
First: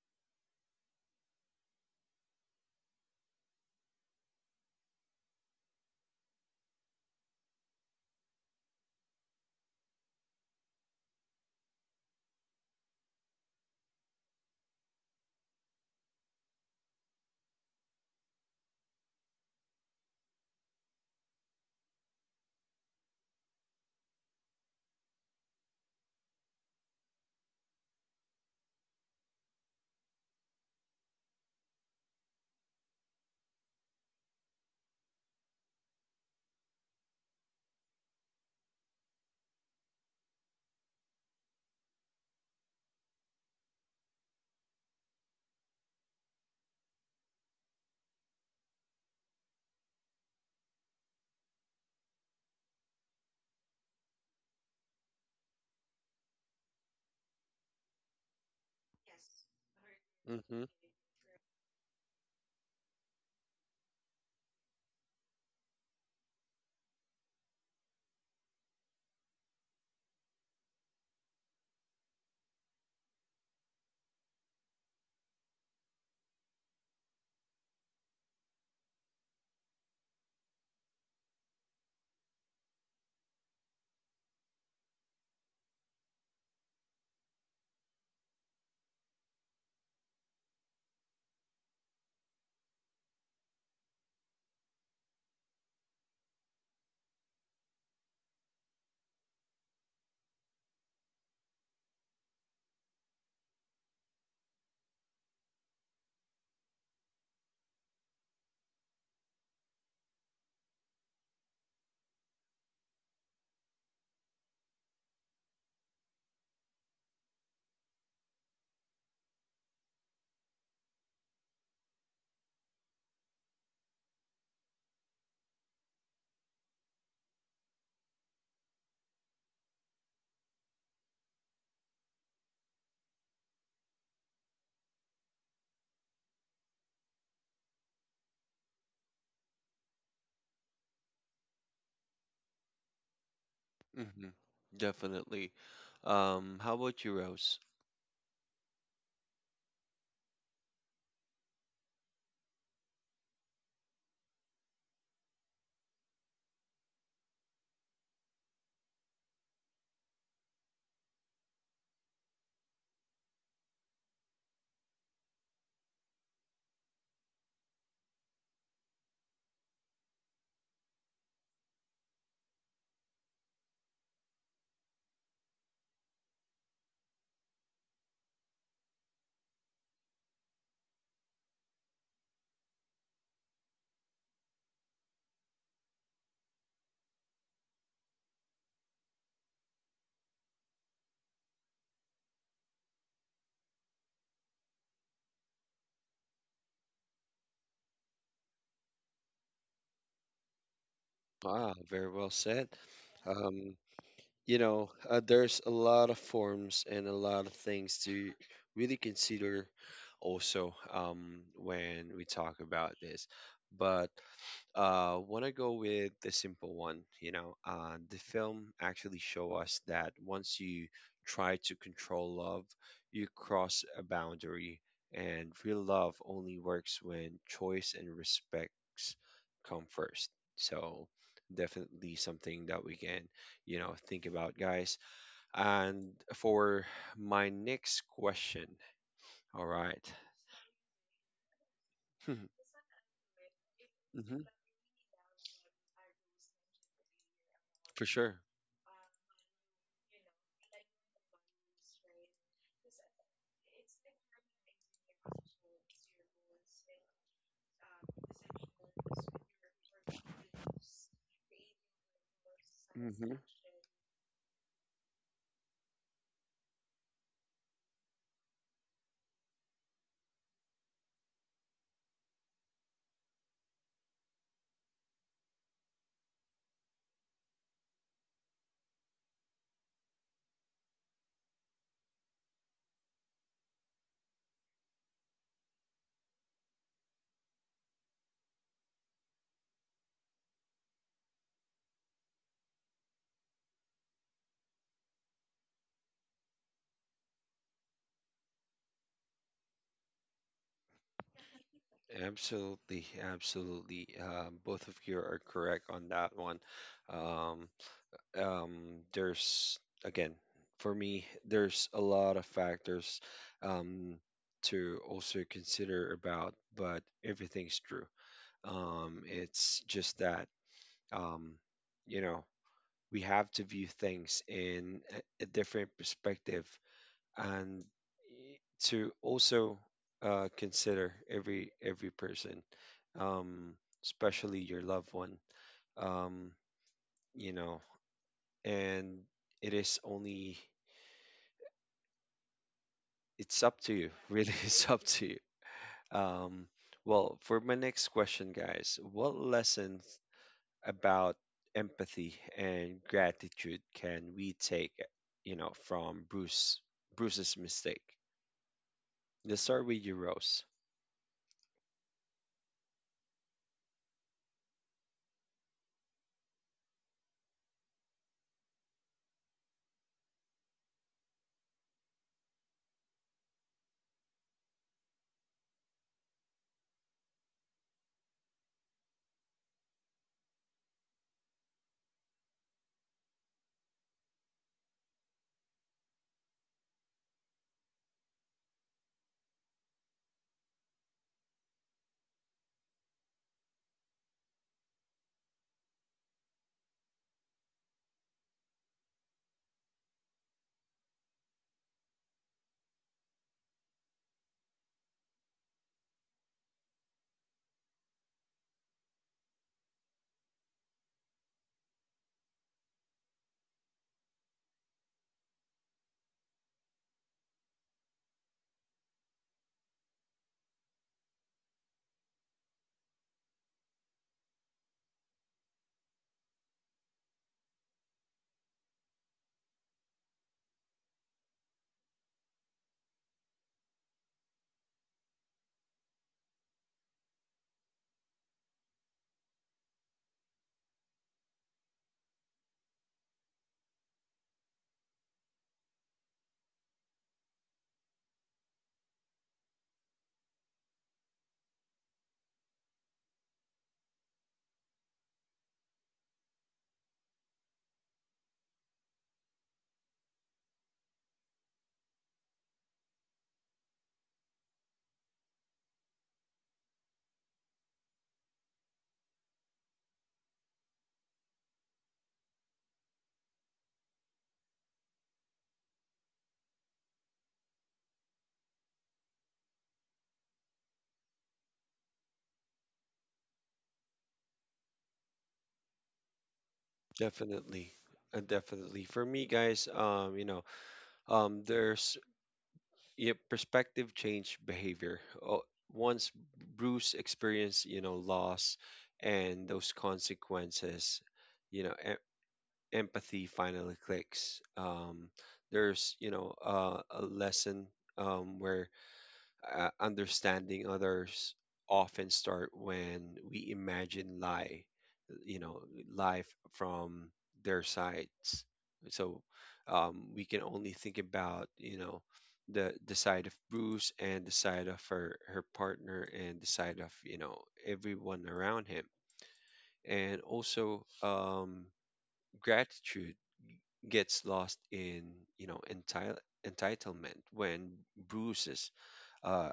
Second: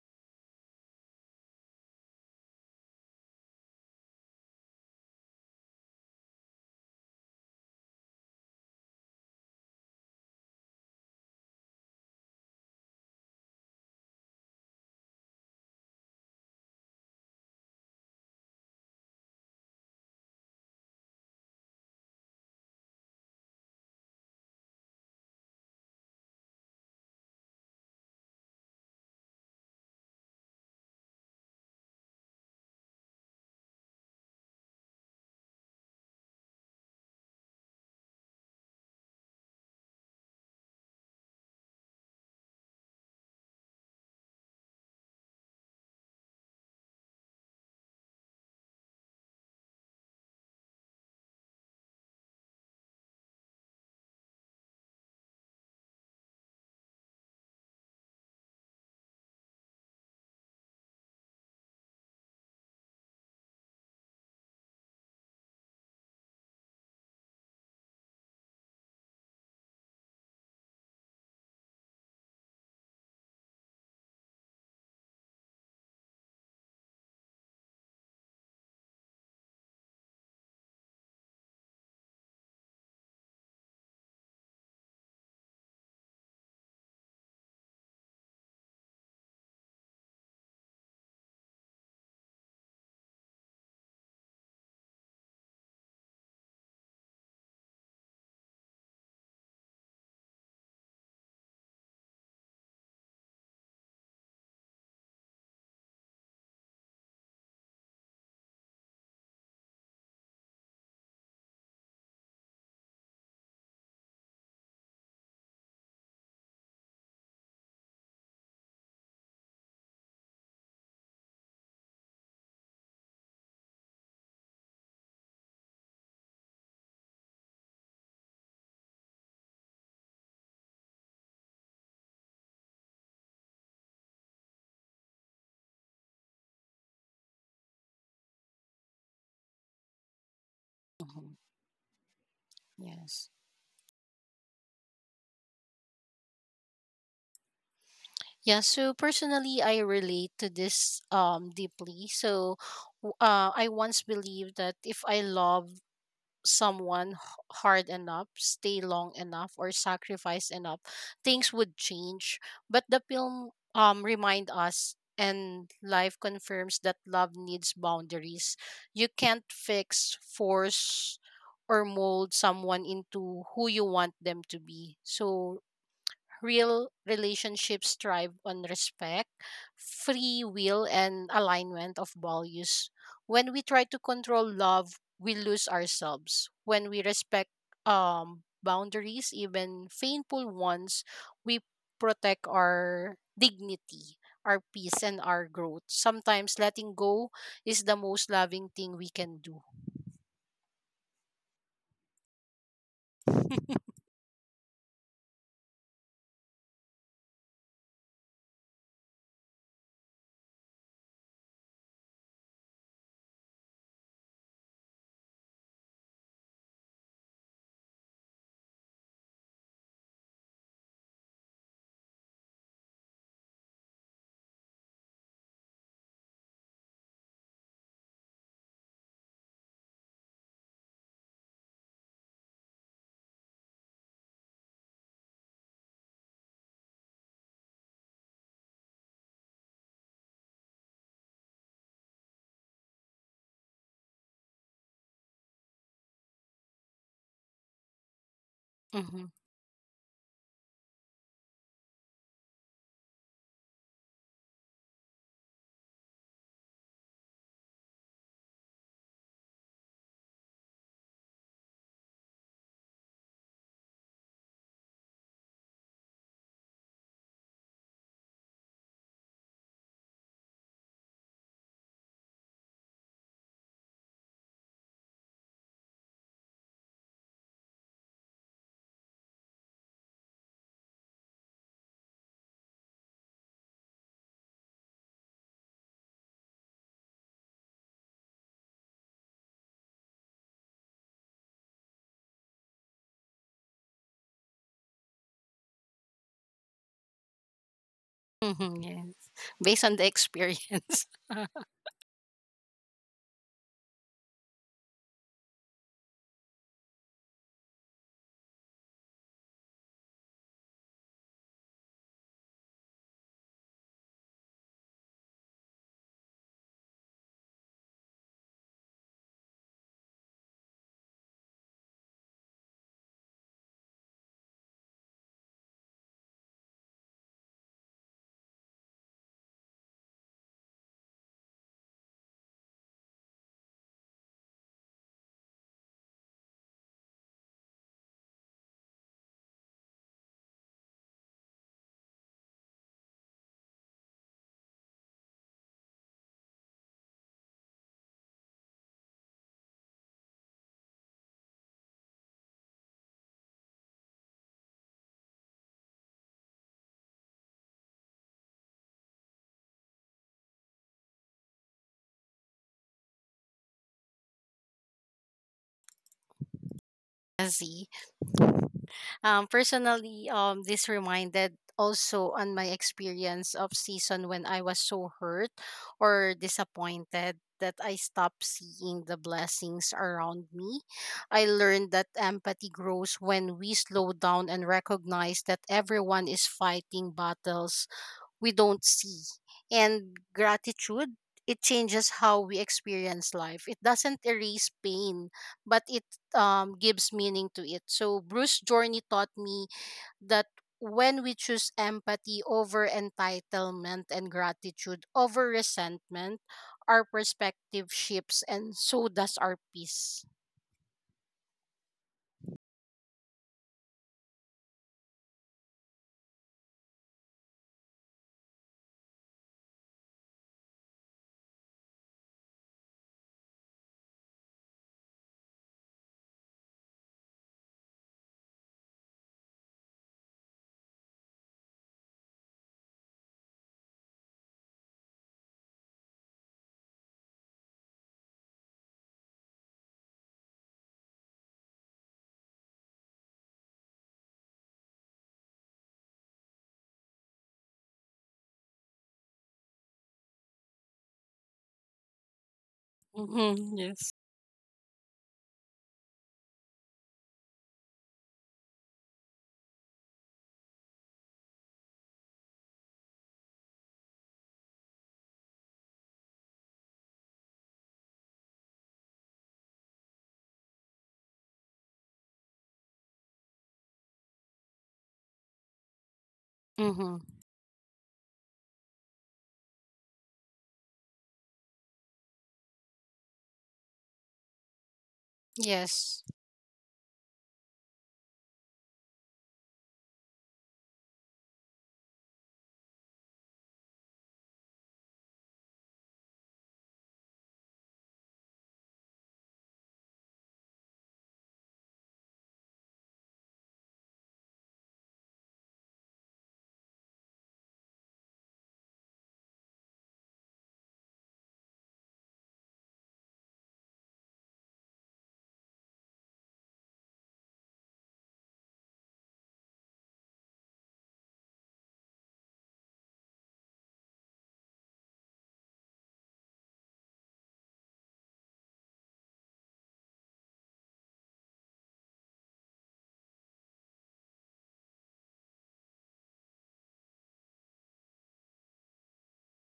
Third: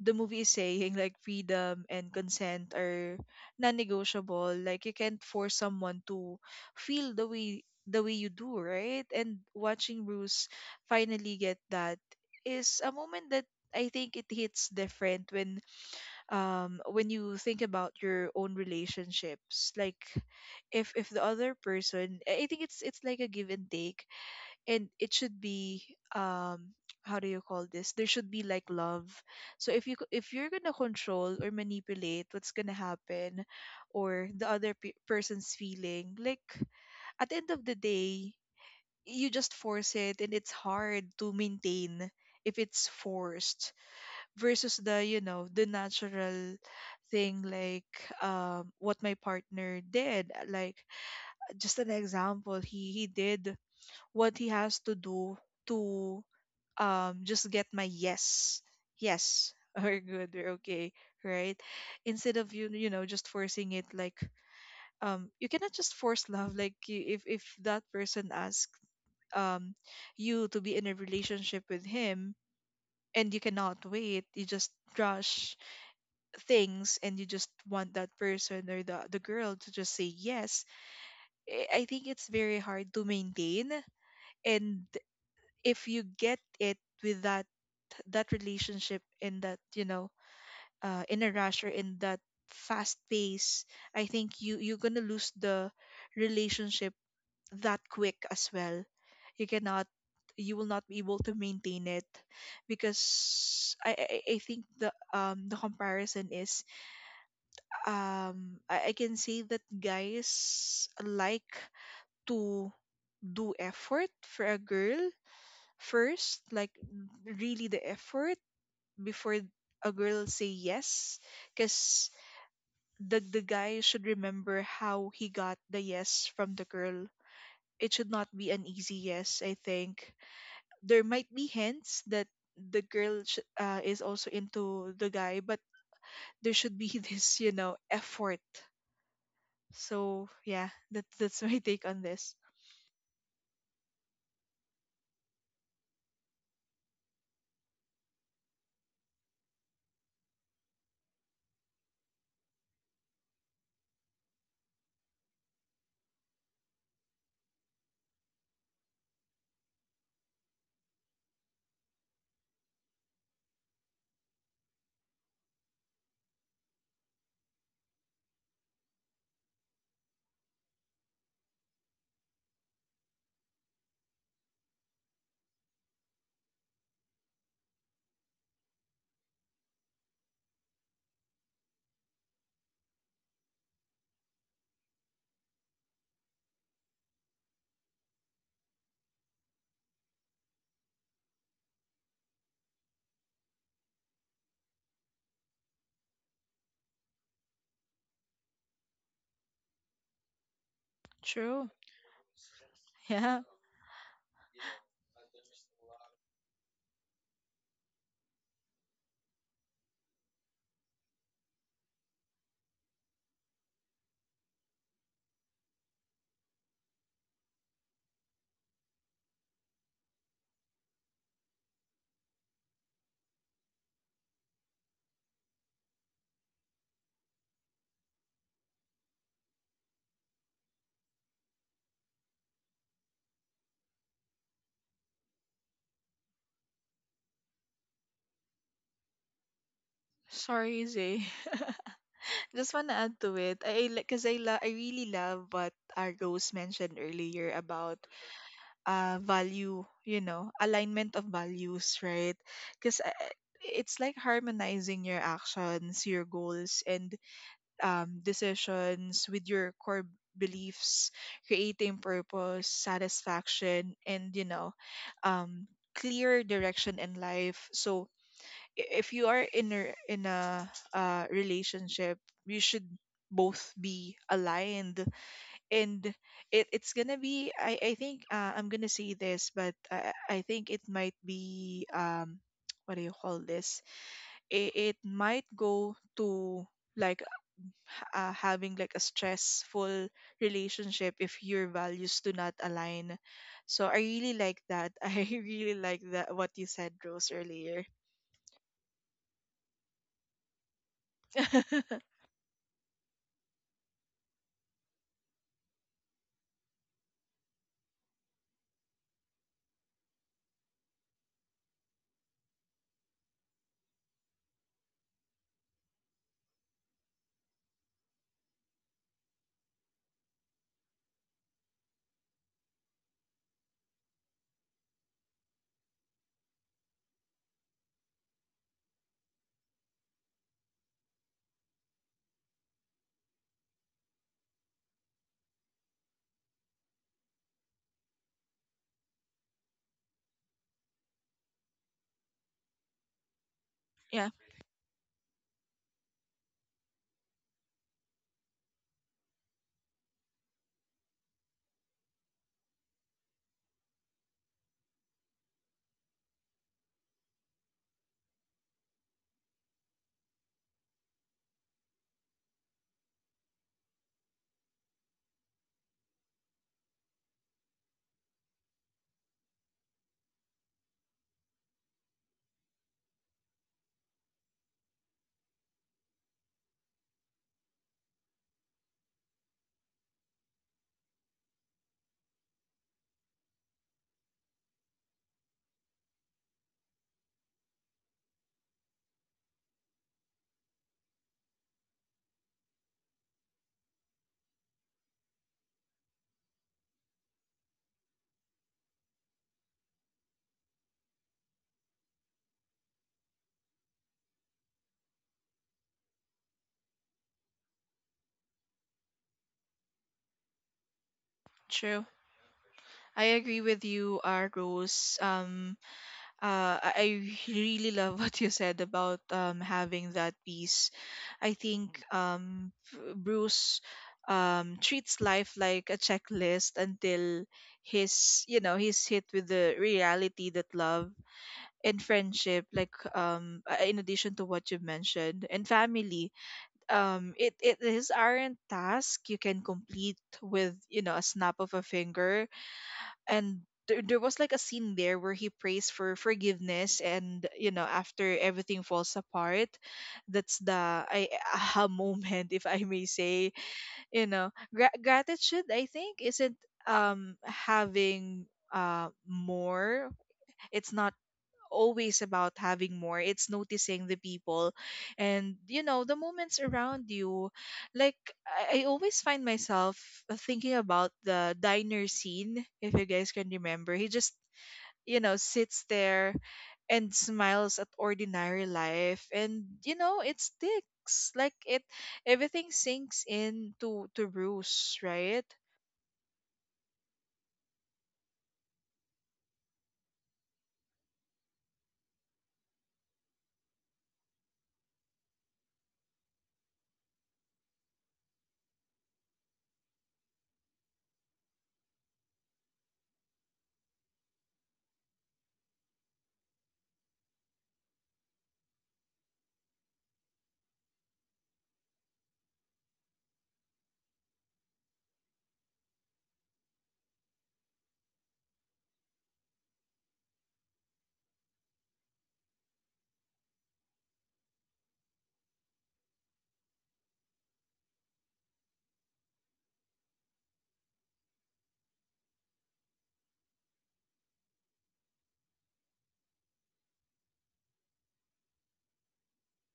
the movie is saying like freedom and consent are non-negotiable. Like you can't force someone to feel the way you do, right? And watching Bruce finally get that is a moment that I think it hits different when you think about your own relationships. Like if the other person, I think it's like a give and take, and it should be, um how do you call this, there should be like love. So if you if you're going to control or manipulate what's going to happen, or the other person's feeling, like at the end of the day, you just force it and it's hard to maintain if it's forced versus the the natural thing. Like what my partner did, like just an example, he did what he has to do to just get my yes, yes. *laughs* We're good, we're
Mm-hmm.
okay, right? Instead of you you know just forcing it, like you cannot just force love, like if that person asks um you to be in a relationship with him, and you cannot wait, you just rush things and you just want that person or the girl to just say yes. I think it's very hard to maintain. And if you get it with that, that relationship, in that, in a rush or in that fast pace, I think you're gonna lose the relationship that quick as well. You cannot, you will not be able to maintain it, because I think the comparison is, I can say that guys like to do effort for a girl first, like really the effort before a girl say yes, because the guy should remember how he got the yes from the girl. It should not be an easy yes. I think there might be hints that the girl is also into the guy, but there should be *laughs* this effort. So yeah, that
Mhm.
that's my take on this.
Yes.
Hmm. Definitely. How about you, Rose?
Yeah, so personally I relate to this deeply. So I once believed that if I love someone hard enough, stay long enough, or sacrifice enough, things would change. But the film, remind us, and life confirms, that love needs boundaries. You can't fix, force, or mold someone into who you want them to be. So Real relationships thrive on respect, free will, and alignment of values. When we try to control love, we lose ourselves. When we respect boundaries, even painful ones, we protect our dignity, our peace, and our growth. Sometimes letting go is the most loving thing we can do.
True.
Ah, very well said.
Yeah.
Um,
*laughs*
you know, there's a lot of forms and a lot of things to really consider also, when we talk about this. But— uh, want to go with the simple one. You know, the film actually show us that once you try to control love, you cross a boundary, and real love only works when choice and respects come first. So definitely something that we can, you know, think about, guys. And for my next question, all right.
Sorry, Zay. *laughs*
*laughs*
Just want to add to it. I like, cuz
Mhm.
I really love what Rose mentioned earlier about
For sure.
Hmm,
value, you know, alignment of values, right? Cuz it's like harmonizing your actions, your goals, and decisions with your core beliefs, creating purpose,
Hmm.
satisfaction, and um clear direction in life. So if you are in a relationship, you should both be aligned, and it's gonna be, I think, I'm gonna say this, but I think it might be *tsk* what do you call this, it might go to, like, having like a stressful relationship if your values do not align. So I really like that, *laughs* I really like that, what you said, Rose, earlier.
hmm, yes. Based on the experience. *laughs*
*laughs*
Absolutely, absolutely. Both of you are correct on that one. Um, um, there's again, for me, there's a lot of factors um, to also consider about, but everything's true. It's just that um, you know, we have to view things in a different perspective, and to also consider every person, um, especially your loved one. Um, you know, and it is only it's up to you. *laughs*
Yeah.
Really, it's up to you. Um, well, for my next question, guys, what lessons about empathy and gratitude can we take, you know, from Bruce's mistake? Let's start with you, Rose.
Yes. Personally, this reminded also on my experience of season when I was so hurt or disappointed that I stopped seeing the blessings around me. I learned that empathy grows when we slow down and recognize that everyone is fighting battles we don't see. And gratitude, it changes how we experience life. It doesn't erase pain, but it, gives meaning to it. So Bruce Journey taught me that when we choose empathy over entitlement and gratitude over resentment, our perspective shifts, and so does our peace.
True. I agree with you, Rose. I *laughs* really love what you said about having that peace. I think, Bruce treats life like a checklist until he's hit with the reality that love and friendship, like in addition to what you mentioned, and family, it is aren't task you can complete with a snap of a finger. And there was like a scene there where he prays for forgiveness, and after everything falls apart, that's the aha *laughs* moment, if I may say.
Mm-hmm. Yes.
Gratitude, I think, isn't having more, it's not always about having more. It's noticing the people, and, the moments around you. Like, I always find myself thinking about the diner scene, if you guys can remember. He just, sits there and
Mm-hmm.
smiles at ordinary life, and it sticks. Like, it, everything sinks in to Bruce, right?
Yes.
Definitely. Definitely. For me, guys, you know, there's yeah, perspective change behavior. Oh, once Bruce experienced, you know, loss and those consequences, you know, em empathy finally clicks. There's, a lesson, where understanding others often start when we imagine lie you know life from their sides. So, we can only think about, the side of Bruce and the side of her partner and the side of, everyone around him. And also, gratitude gets lost in, you know entitle entitlement when Bruce's, uh,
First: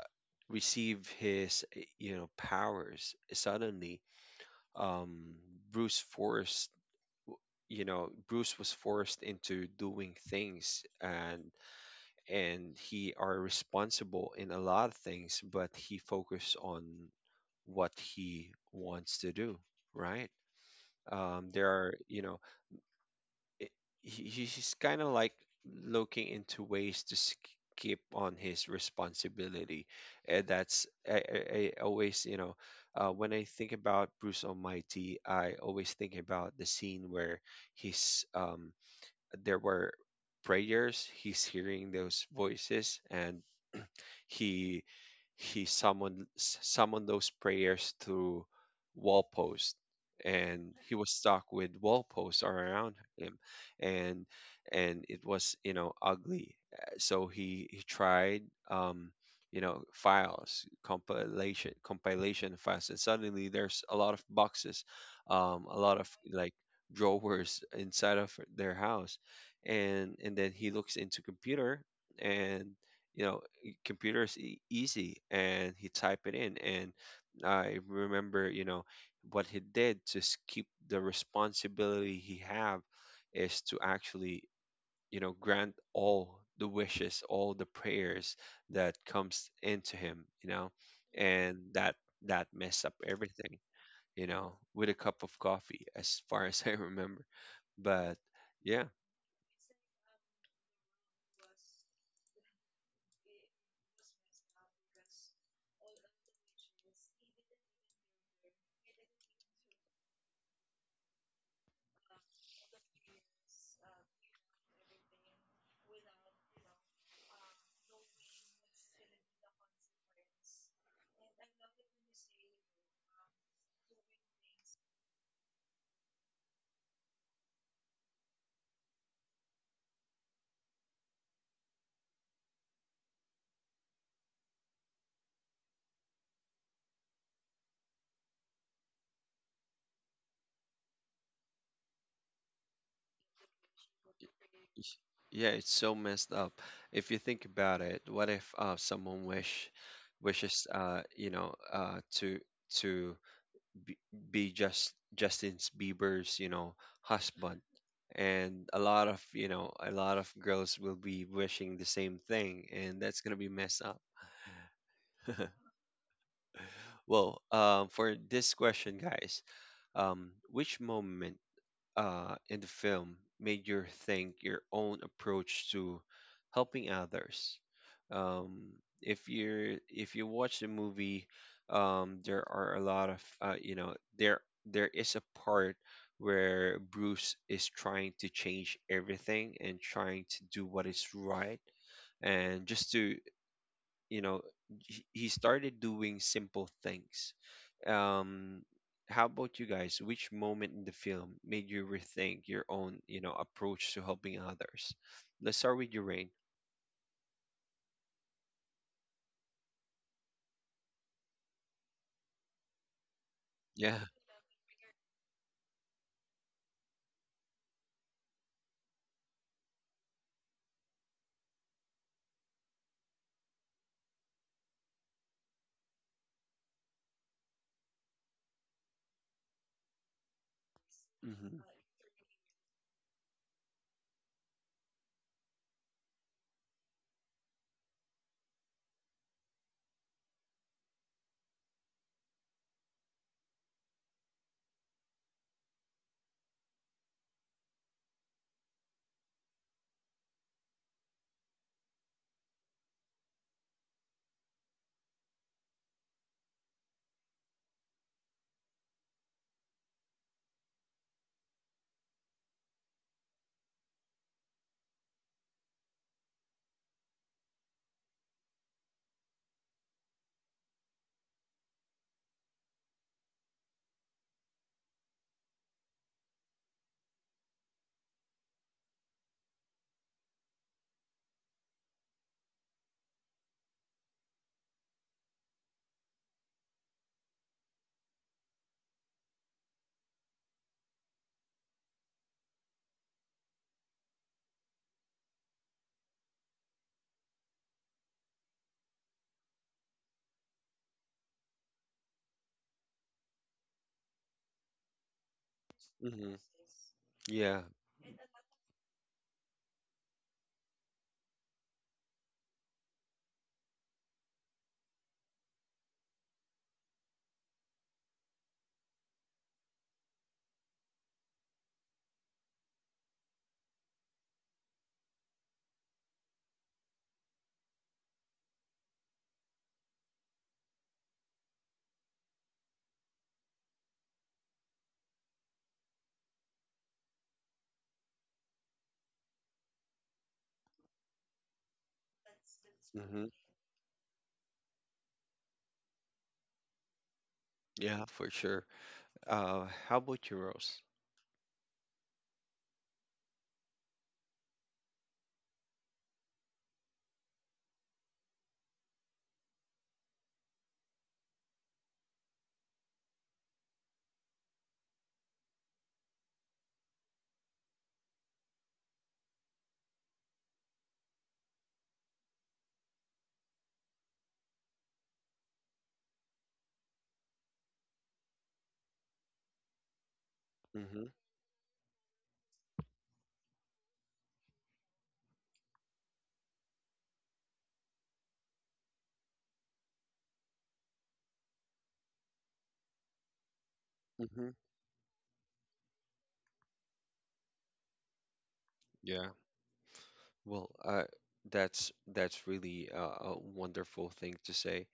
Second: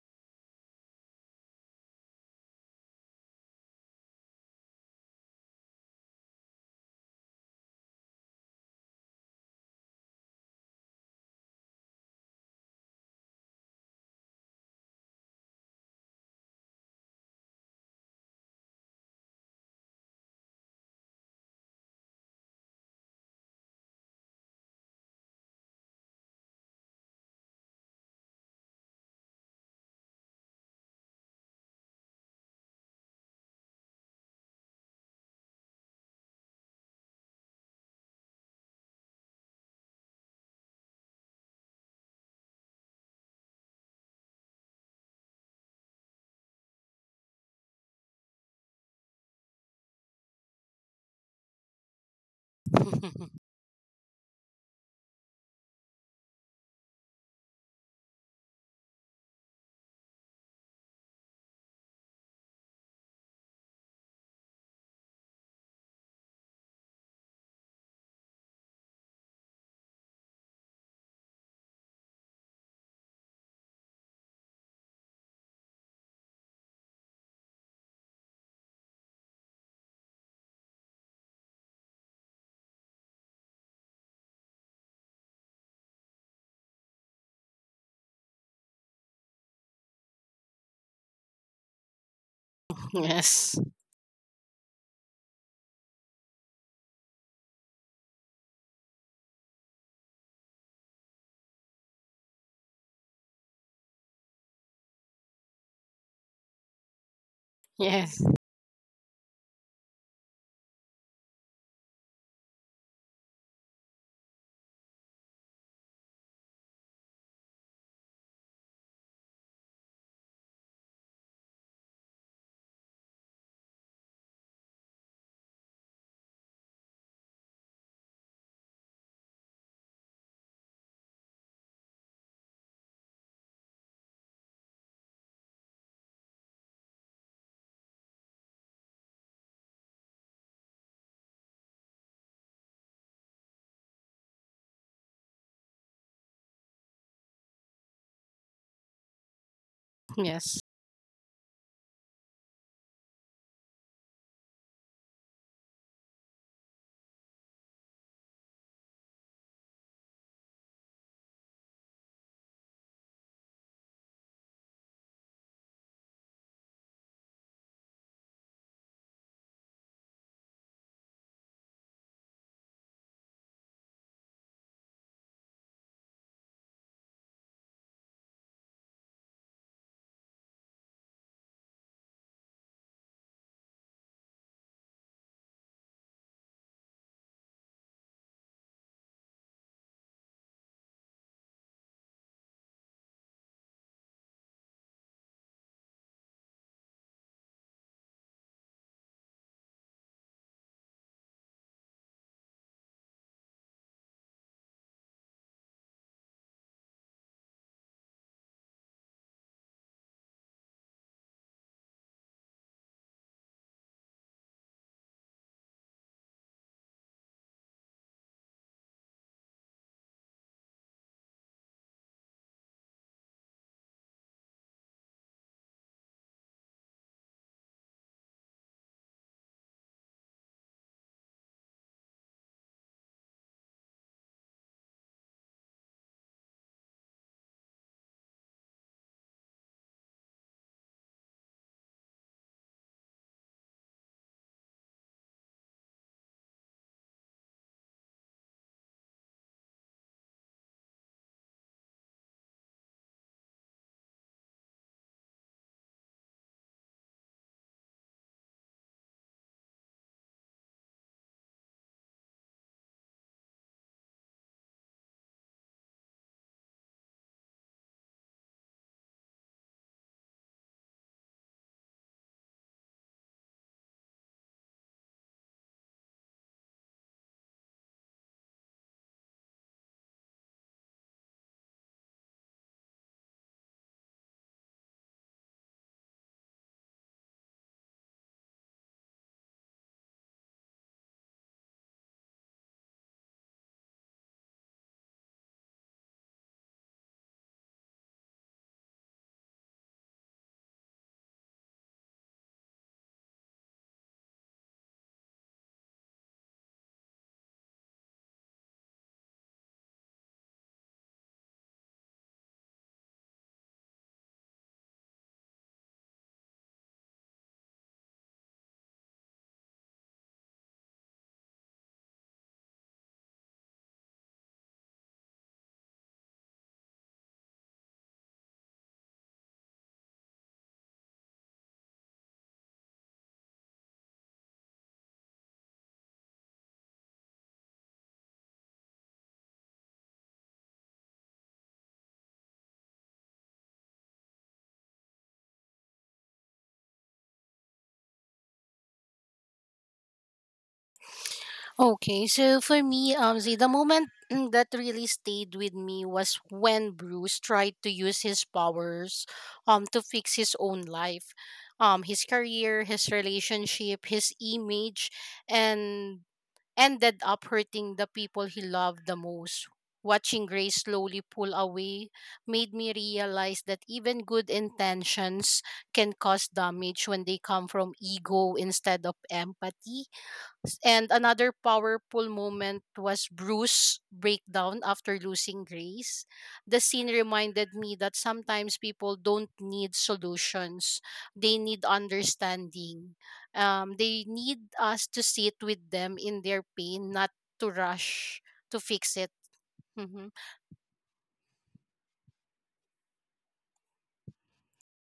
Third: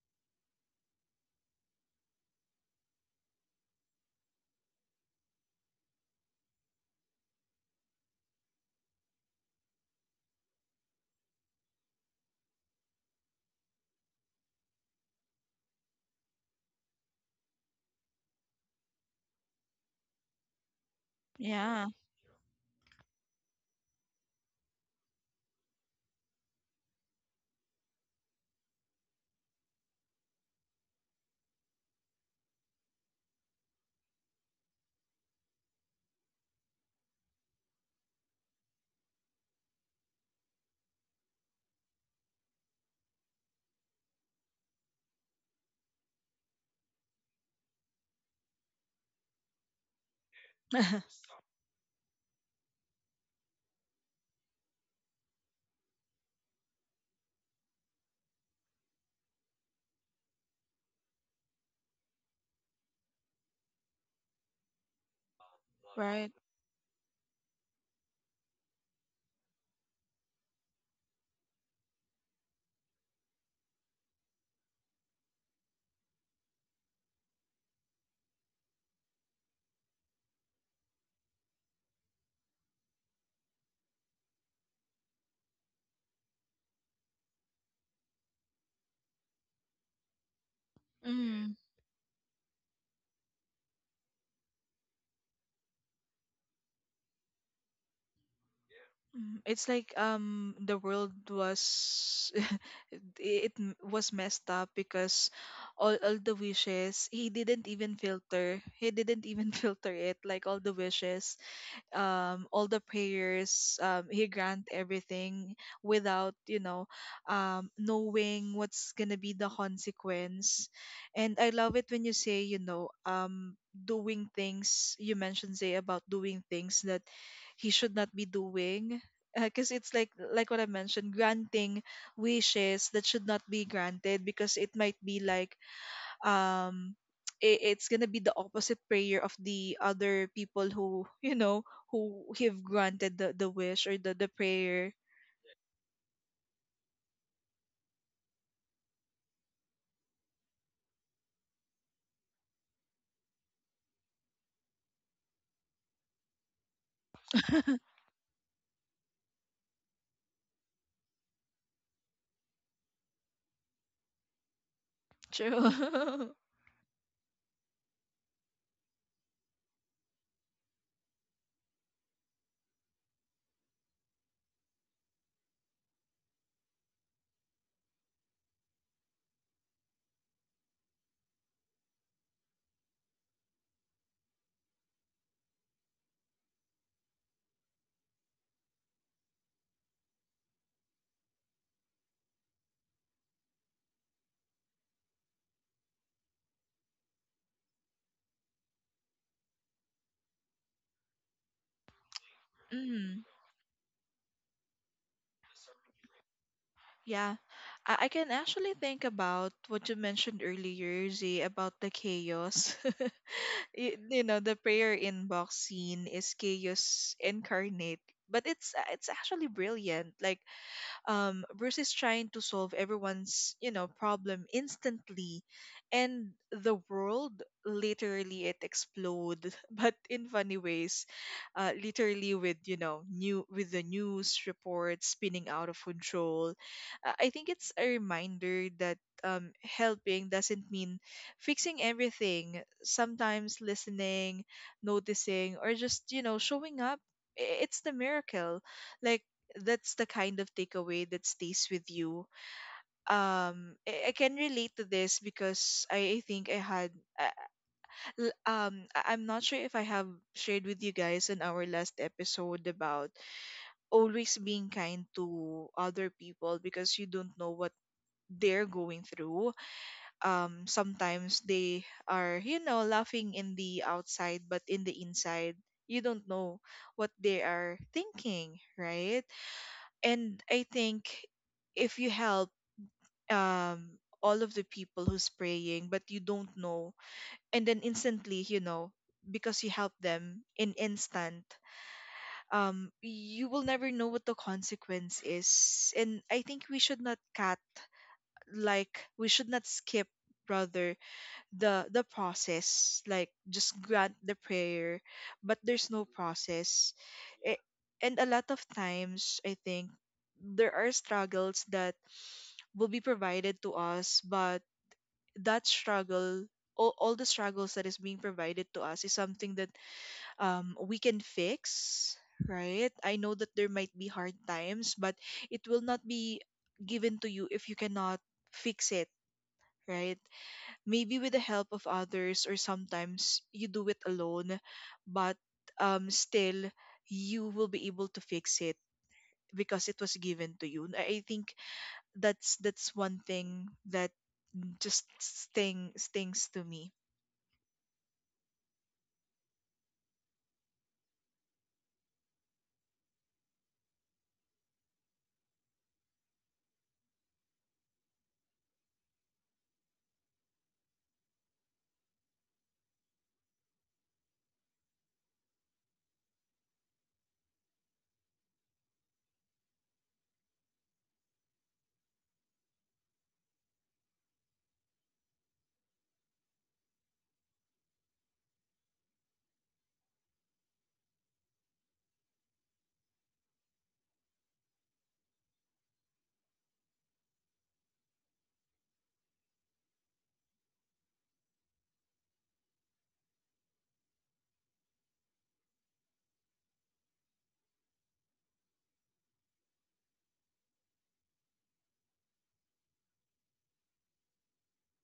receive his, powers suddenly. um, bruce forced Bruce was forced into doing things, and he are responsible in a lot of things, but he focused on what he wants to do, right? There
Yeah.
are you know it, he- He's kind of like looking into ways to skip on his responsibility. And that's, I always, when I think about Bruce Almighty, I always think about the scene where he's, there were prayers, he's hearing those voices, and he he summoned those prayers through wall posts, and he was
*laughs*
stuck with wall posts all around him.
*laughs*
And and it was, ugly. So he tried, um files, compilation files, and suddenly there's a lot of boxes, a lot of
Right.
like drawers inside of their house. And then he looks into computer, and, you know computers easy, and he typed it in. And I remember, what he did to keep the responsibility he have is to actually, grant all the wishes, all the prayers that comes into him,
Mm-hmm.
and that messed up everything,
Yes.
with a cup of coffee, as far *laughs* as I remember. But, yeah.
It's like the world was *laughs* was messed up, because all the wishes, he didn't even
Yes.
filter, he didn't even *laughs* filter it, like all the wishes, all the prayers. He grant everything without, knowing what's gonna be the consequence. And I love it when you say, doing things. You mentioned say about doing things that he should not be doing. Because it's like what I mentioned, granting wishes that should not be granted, because it might be like, um it's gonna be the opposite prayer of the other people, who *laughs* who have granted the wish, or the
Y-
prayer.
Yeah, it's so messed up. If you think about it, what if, someone wish
Yes.
wishes to, to be, be just Justin Bieber's, husband, and a lot of, a lot of girls will be wishing the same thing, and that's gonna be messed up.
True. *laughs*
Well, for this question, guys, which moment in the film made you think your own approach to helping others. Um, if you watch the movie, there are a lot of, there is a part where Bruce is trying to change everything and trying to do what is right, and just to, you know he started doing simple things. um, how about you guys? Which moment in the film made you rethink your own, you
Mm,
know, approach to helping others? Let's start with your Rain.
yeah. I can actually think about what you mentioned earlier, Z, about the chaos. *laughs*
Yeah. *laughs*
The prayer inbox scene is chaos incarnate. But it's actually brilliant. Like, versus trying to solve everyone's problem instantly, and the world, literally, it exploded, *laughs* but in funny ways,
Mm-hmm.
literally with the news reports spinning out of control. I think it's a reminder that, helping doesn't mean fixing everything. Sometimes listening, noticing, or just showing up. It's the miracle. Like, that's the kind of takeaway that stays with you. I can relate to this, because I think I had. I'm not sure if I have shared with you guys in our last episode about always being kind to other people because you don't know what they're going through. Sometimes they are, laughing in the outside, but in the inside, you don't know what they are thinking, right? And I think, if you help, all of the people who's praying, but you don't know, and then, instantly, because you help them in instant, you will never know what the consequence is. And I think we should not cut, like we should not skip, rather the process, like just grant the prayer, but there's no
Mm-hmm.
process. it,
Yeah.
and a lot of times I think there are struggles that will be provided to us, but that struggle, all the struggles that is being provided to us is something that, we can fix, right? I know that there might be hard times, but it will not be given to you if you cannot fix it, right? Maybe with the help of others, or sometimes you do it alone, but still, you will be able to fix it, because it was given to you. I think that's one
Mm-hmm.
thing that just stings to me.
Yeah, for sure. How about you, Rose?
Okay, so for me, see, the moment *clears throat* that really stayed with me was when Bruce tried to use his powers, to fix his own life, his career, his relationship, his image, and ended up hurting the people he loved the most. Watching Grace slowly pull away made me realize that even good intentions can cause damage when they come from ego instead of empathy.
Mm-hmm.
And another powerful moment was Bruce's breakdown after losing Grace. The scene reminded me that sometimes people don't need solutions, they need understanding. They
Mm-hmm.
need us to sit with them in their pain, not to rush to fix
Yeah.
it. Mm-hmm.
Well, that's really, a wonderful thing to say.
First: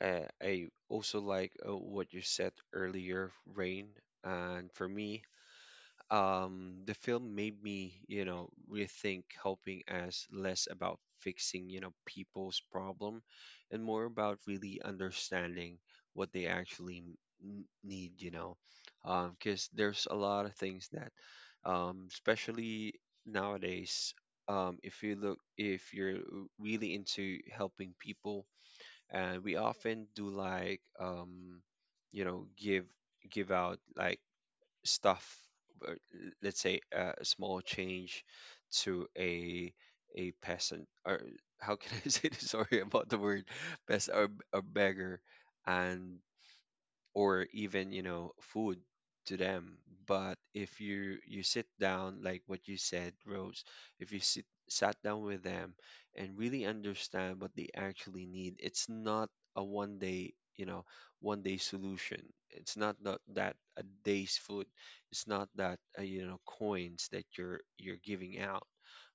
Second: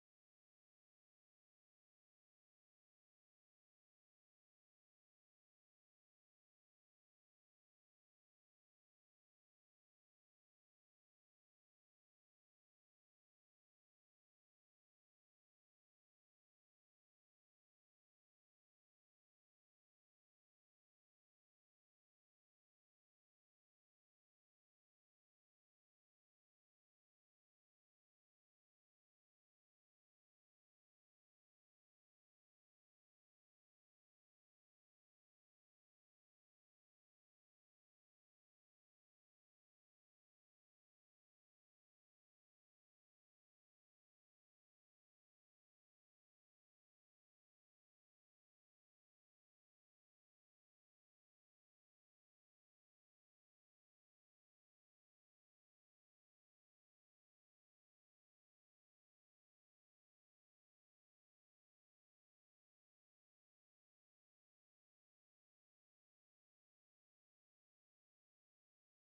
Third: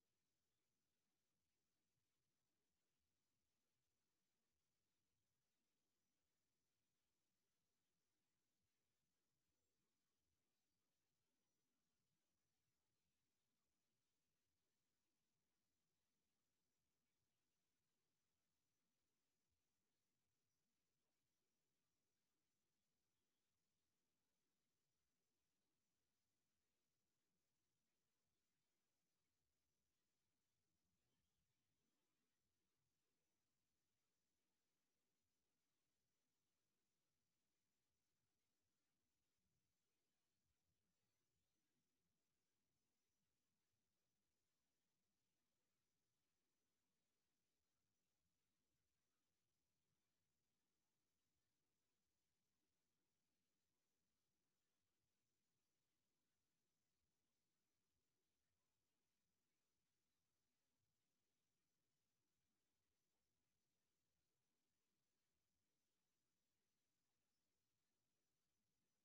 I also like, what you said earlier, Rain. And for me, the film made me, you know, rethink helping as less about fixing, you know, people's problem, and more about really understanding what they actually need, you know, because there's a lot of things that, especially nowadays, if you look, if you're really into helping people, and we often do like, you know, give out like stuff, uh, l- let's say, a small change to a peasant, or how can I *laughs* say this, sorry about the word, peasant or a beggar, and or even, food to them. But if you sit down, like what you said, Rose. If you sit sat down with them and really understand what they actually need, it's not a one day, one day solution. It's not that, that a day's food. It's not that, coins that you're giving out,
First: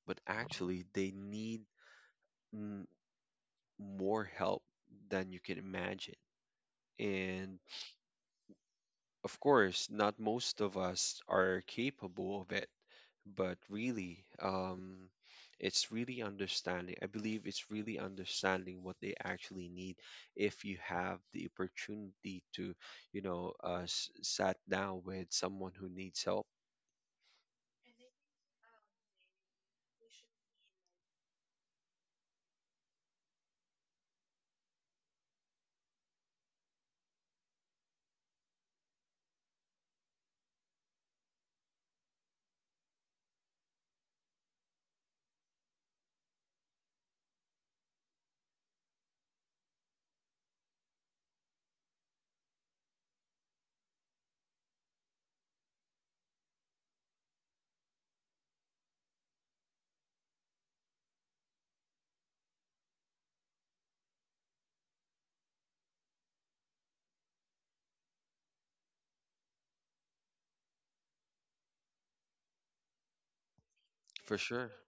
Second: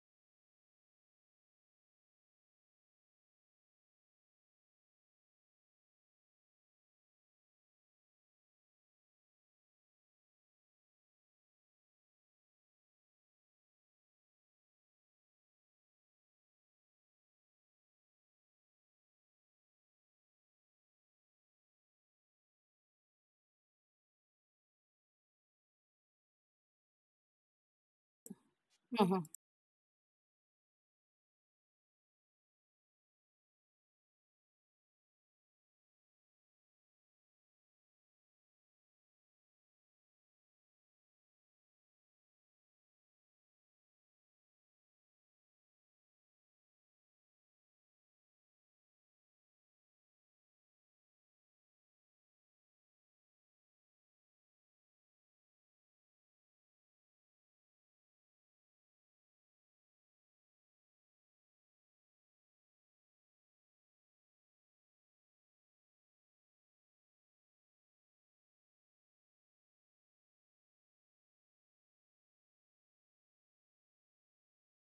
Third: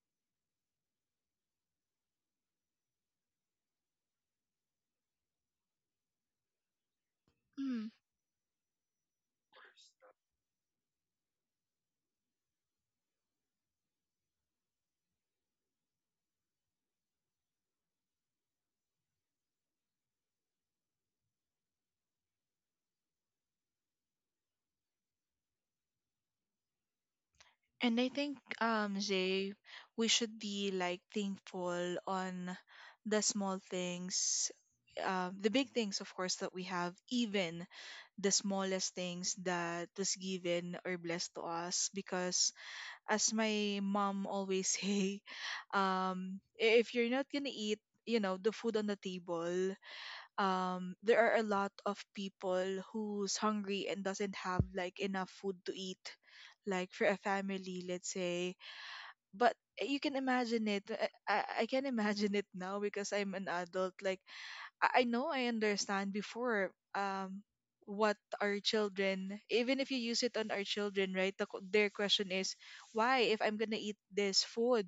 but actually they need, mm, more help than you can imagine. And, of course, not most of us are capable of it, but really, it's really understanding. I believe it's really understanding what they actually need. If you have the opportunity to, you know, sat down with someone who needs help,
And I think,
Mm-hmm.
Jay, we should be like thankful on the small things, the big things, of course, that we have, even the smallest things that was given or blessed to us. Because, as my mom always *laughs* say, if you're not gonna eat, the food on the table, there are a lot of people who's hungry and doesn't have like enough food to eat, like for a family, let's say. But you can imagine it. I can imagine it now, because I'm an adult. Like, I know, I understand before, what our children, even if you use it on our children, right, their question is, why, if I'm gonna eat
for
this
sure.
food,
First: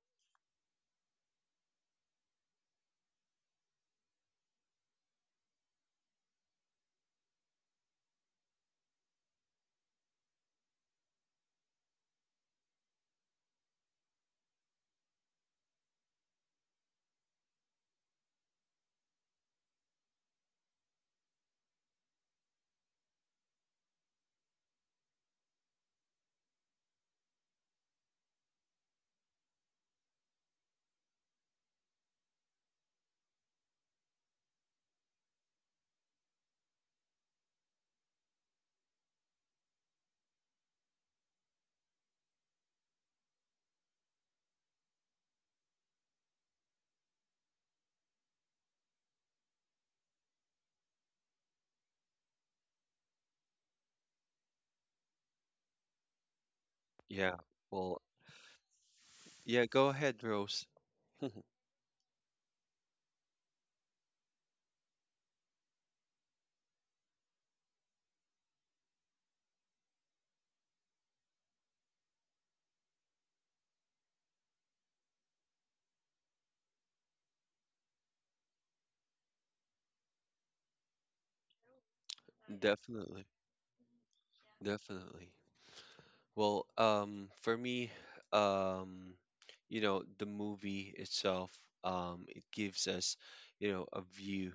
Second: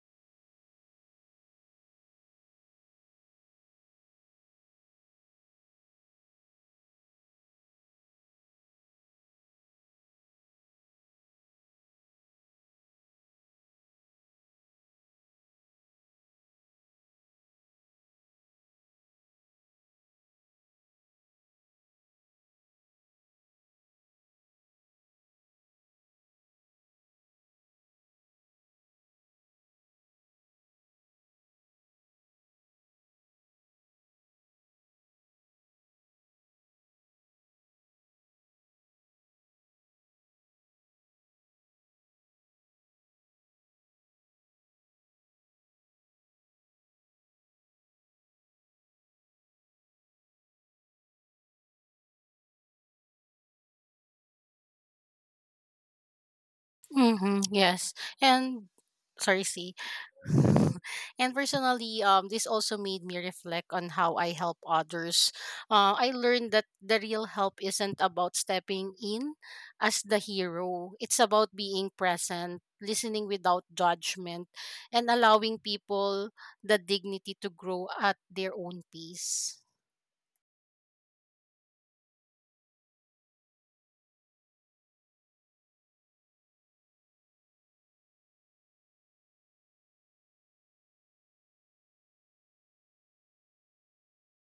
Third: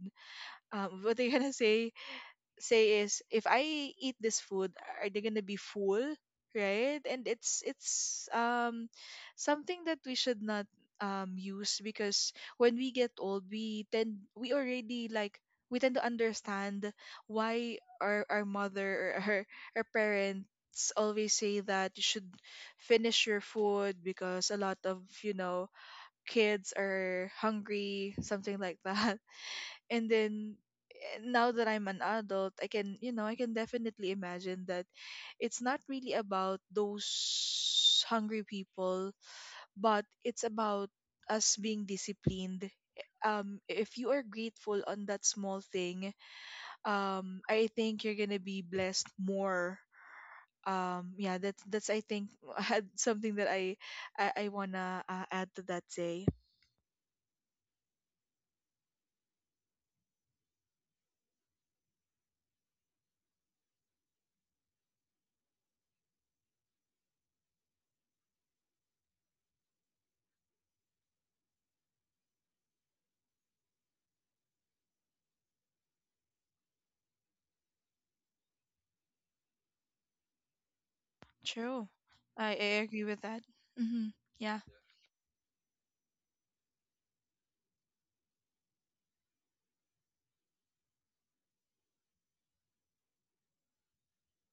what they gonna *laughs* say is, if I eat this food, are they gonna be full? Right? And it's something that we should not use, because when we get old, we tend we already like we tend to understand why our mother, or our parents, always say that you should finish your food because a lot of kids are hungry, something like *laughs* that. And then, now that I'm an adult, I can definitely imagine that it's not really about those hungry people, but it's about us being disciplined. If you are grateful on that small thing, I think you're gonna be blessed more. Yeah, that's I think *laughs* had something that I wanna add to that. Say.
Yeah.
Mm-hmm. Yes.
Well,
And sorry,
yeah.
see.
Go ahead, Rose.
*laughs* and
*laughs*
personally, um, this also made me reflect on how I help others. I learned that the real help isn't about stepping in as the hero, it's about being present, listening without judgment, and allowing people the dignity to grow at their own pace.
True. I agree with
Definitely,
that. Mm-hmm. Yeah.
definitely. Well, for me, um, you know, the movie itself, it gives us, you know, a view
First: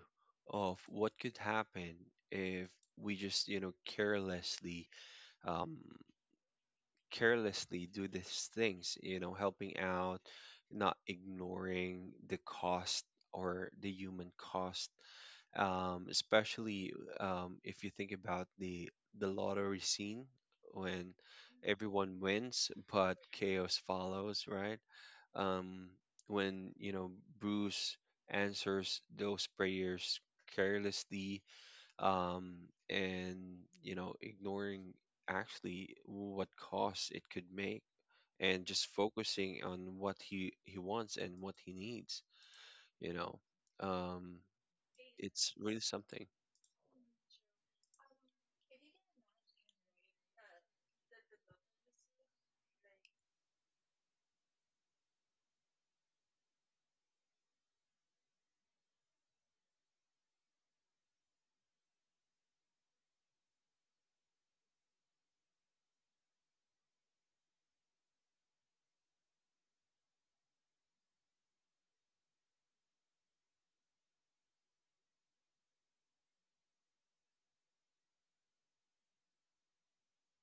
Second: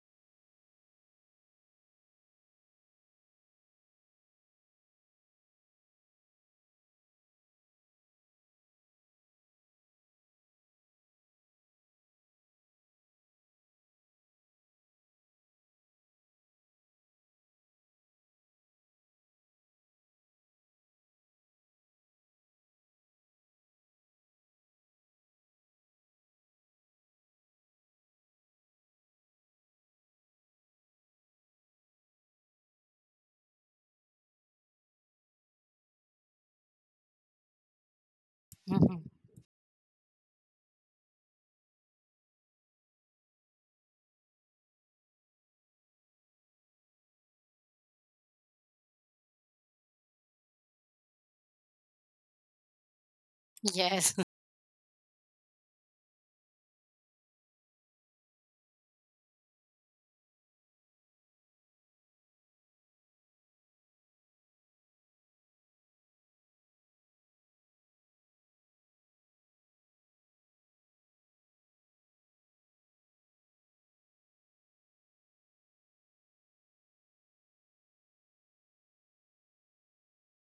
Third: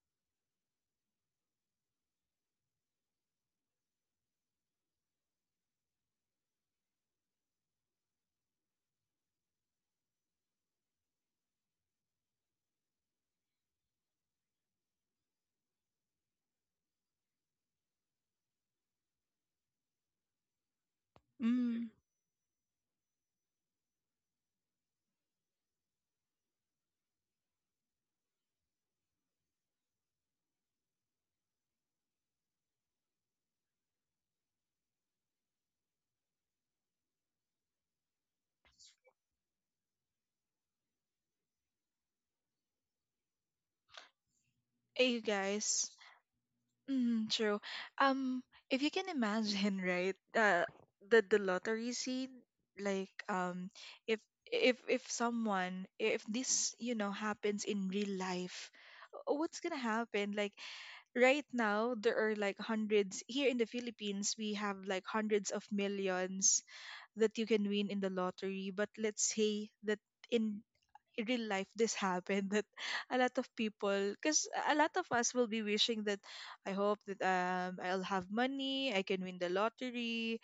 of what could happen if we just, you know, um, carelessly do these things, you know, helping out, not ignoring the cost or the human cost, especially, if you think about the lottery scene when everyone wins but chaos follows, right? Um, when, Bruce answers those prayers carelessly, um, and, ignoring actually what cost it could make, and just
Mhm.
focusing on what he wants and what he needs, you know um
Hey, you
it's really
guys.
something.
Mm, true. If you can imagine, *laughs* right? The lottery scene, like,
Yes.
if
*laughs*
if someone, if this, happens in real life, what's gonna happen? Like, right now, there are like hundreds here in the Philippines. We have like hundreds of millions that you can win in the lottery. But let's say that in real life this happened, that a lot of people, because a lot of us will be wishing that, I hope that, I'll have money, I can win the lottery,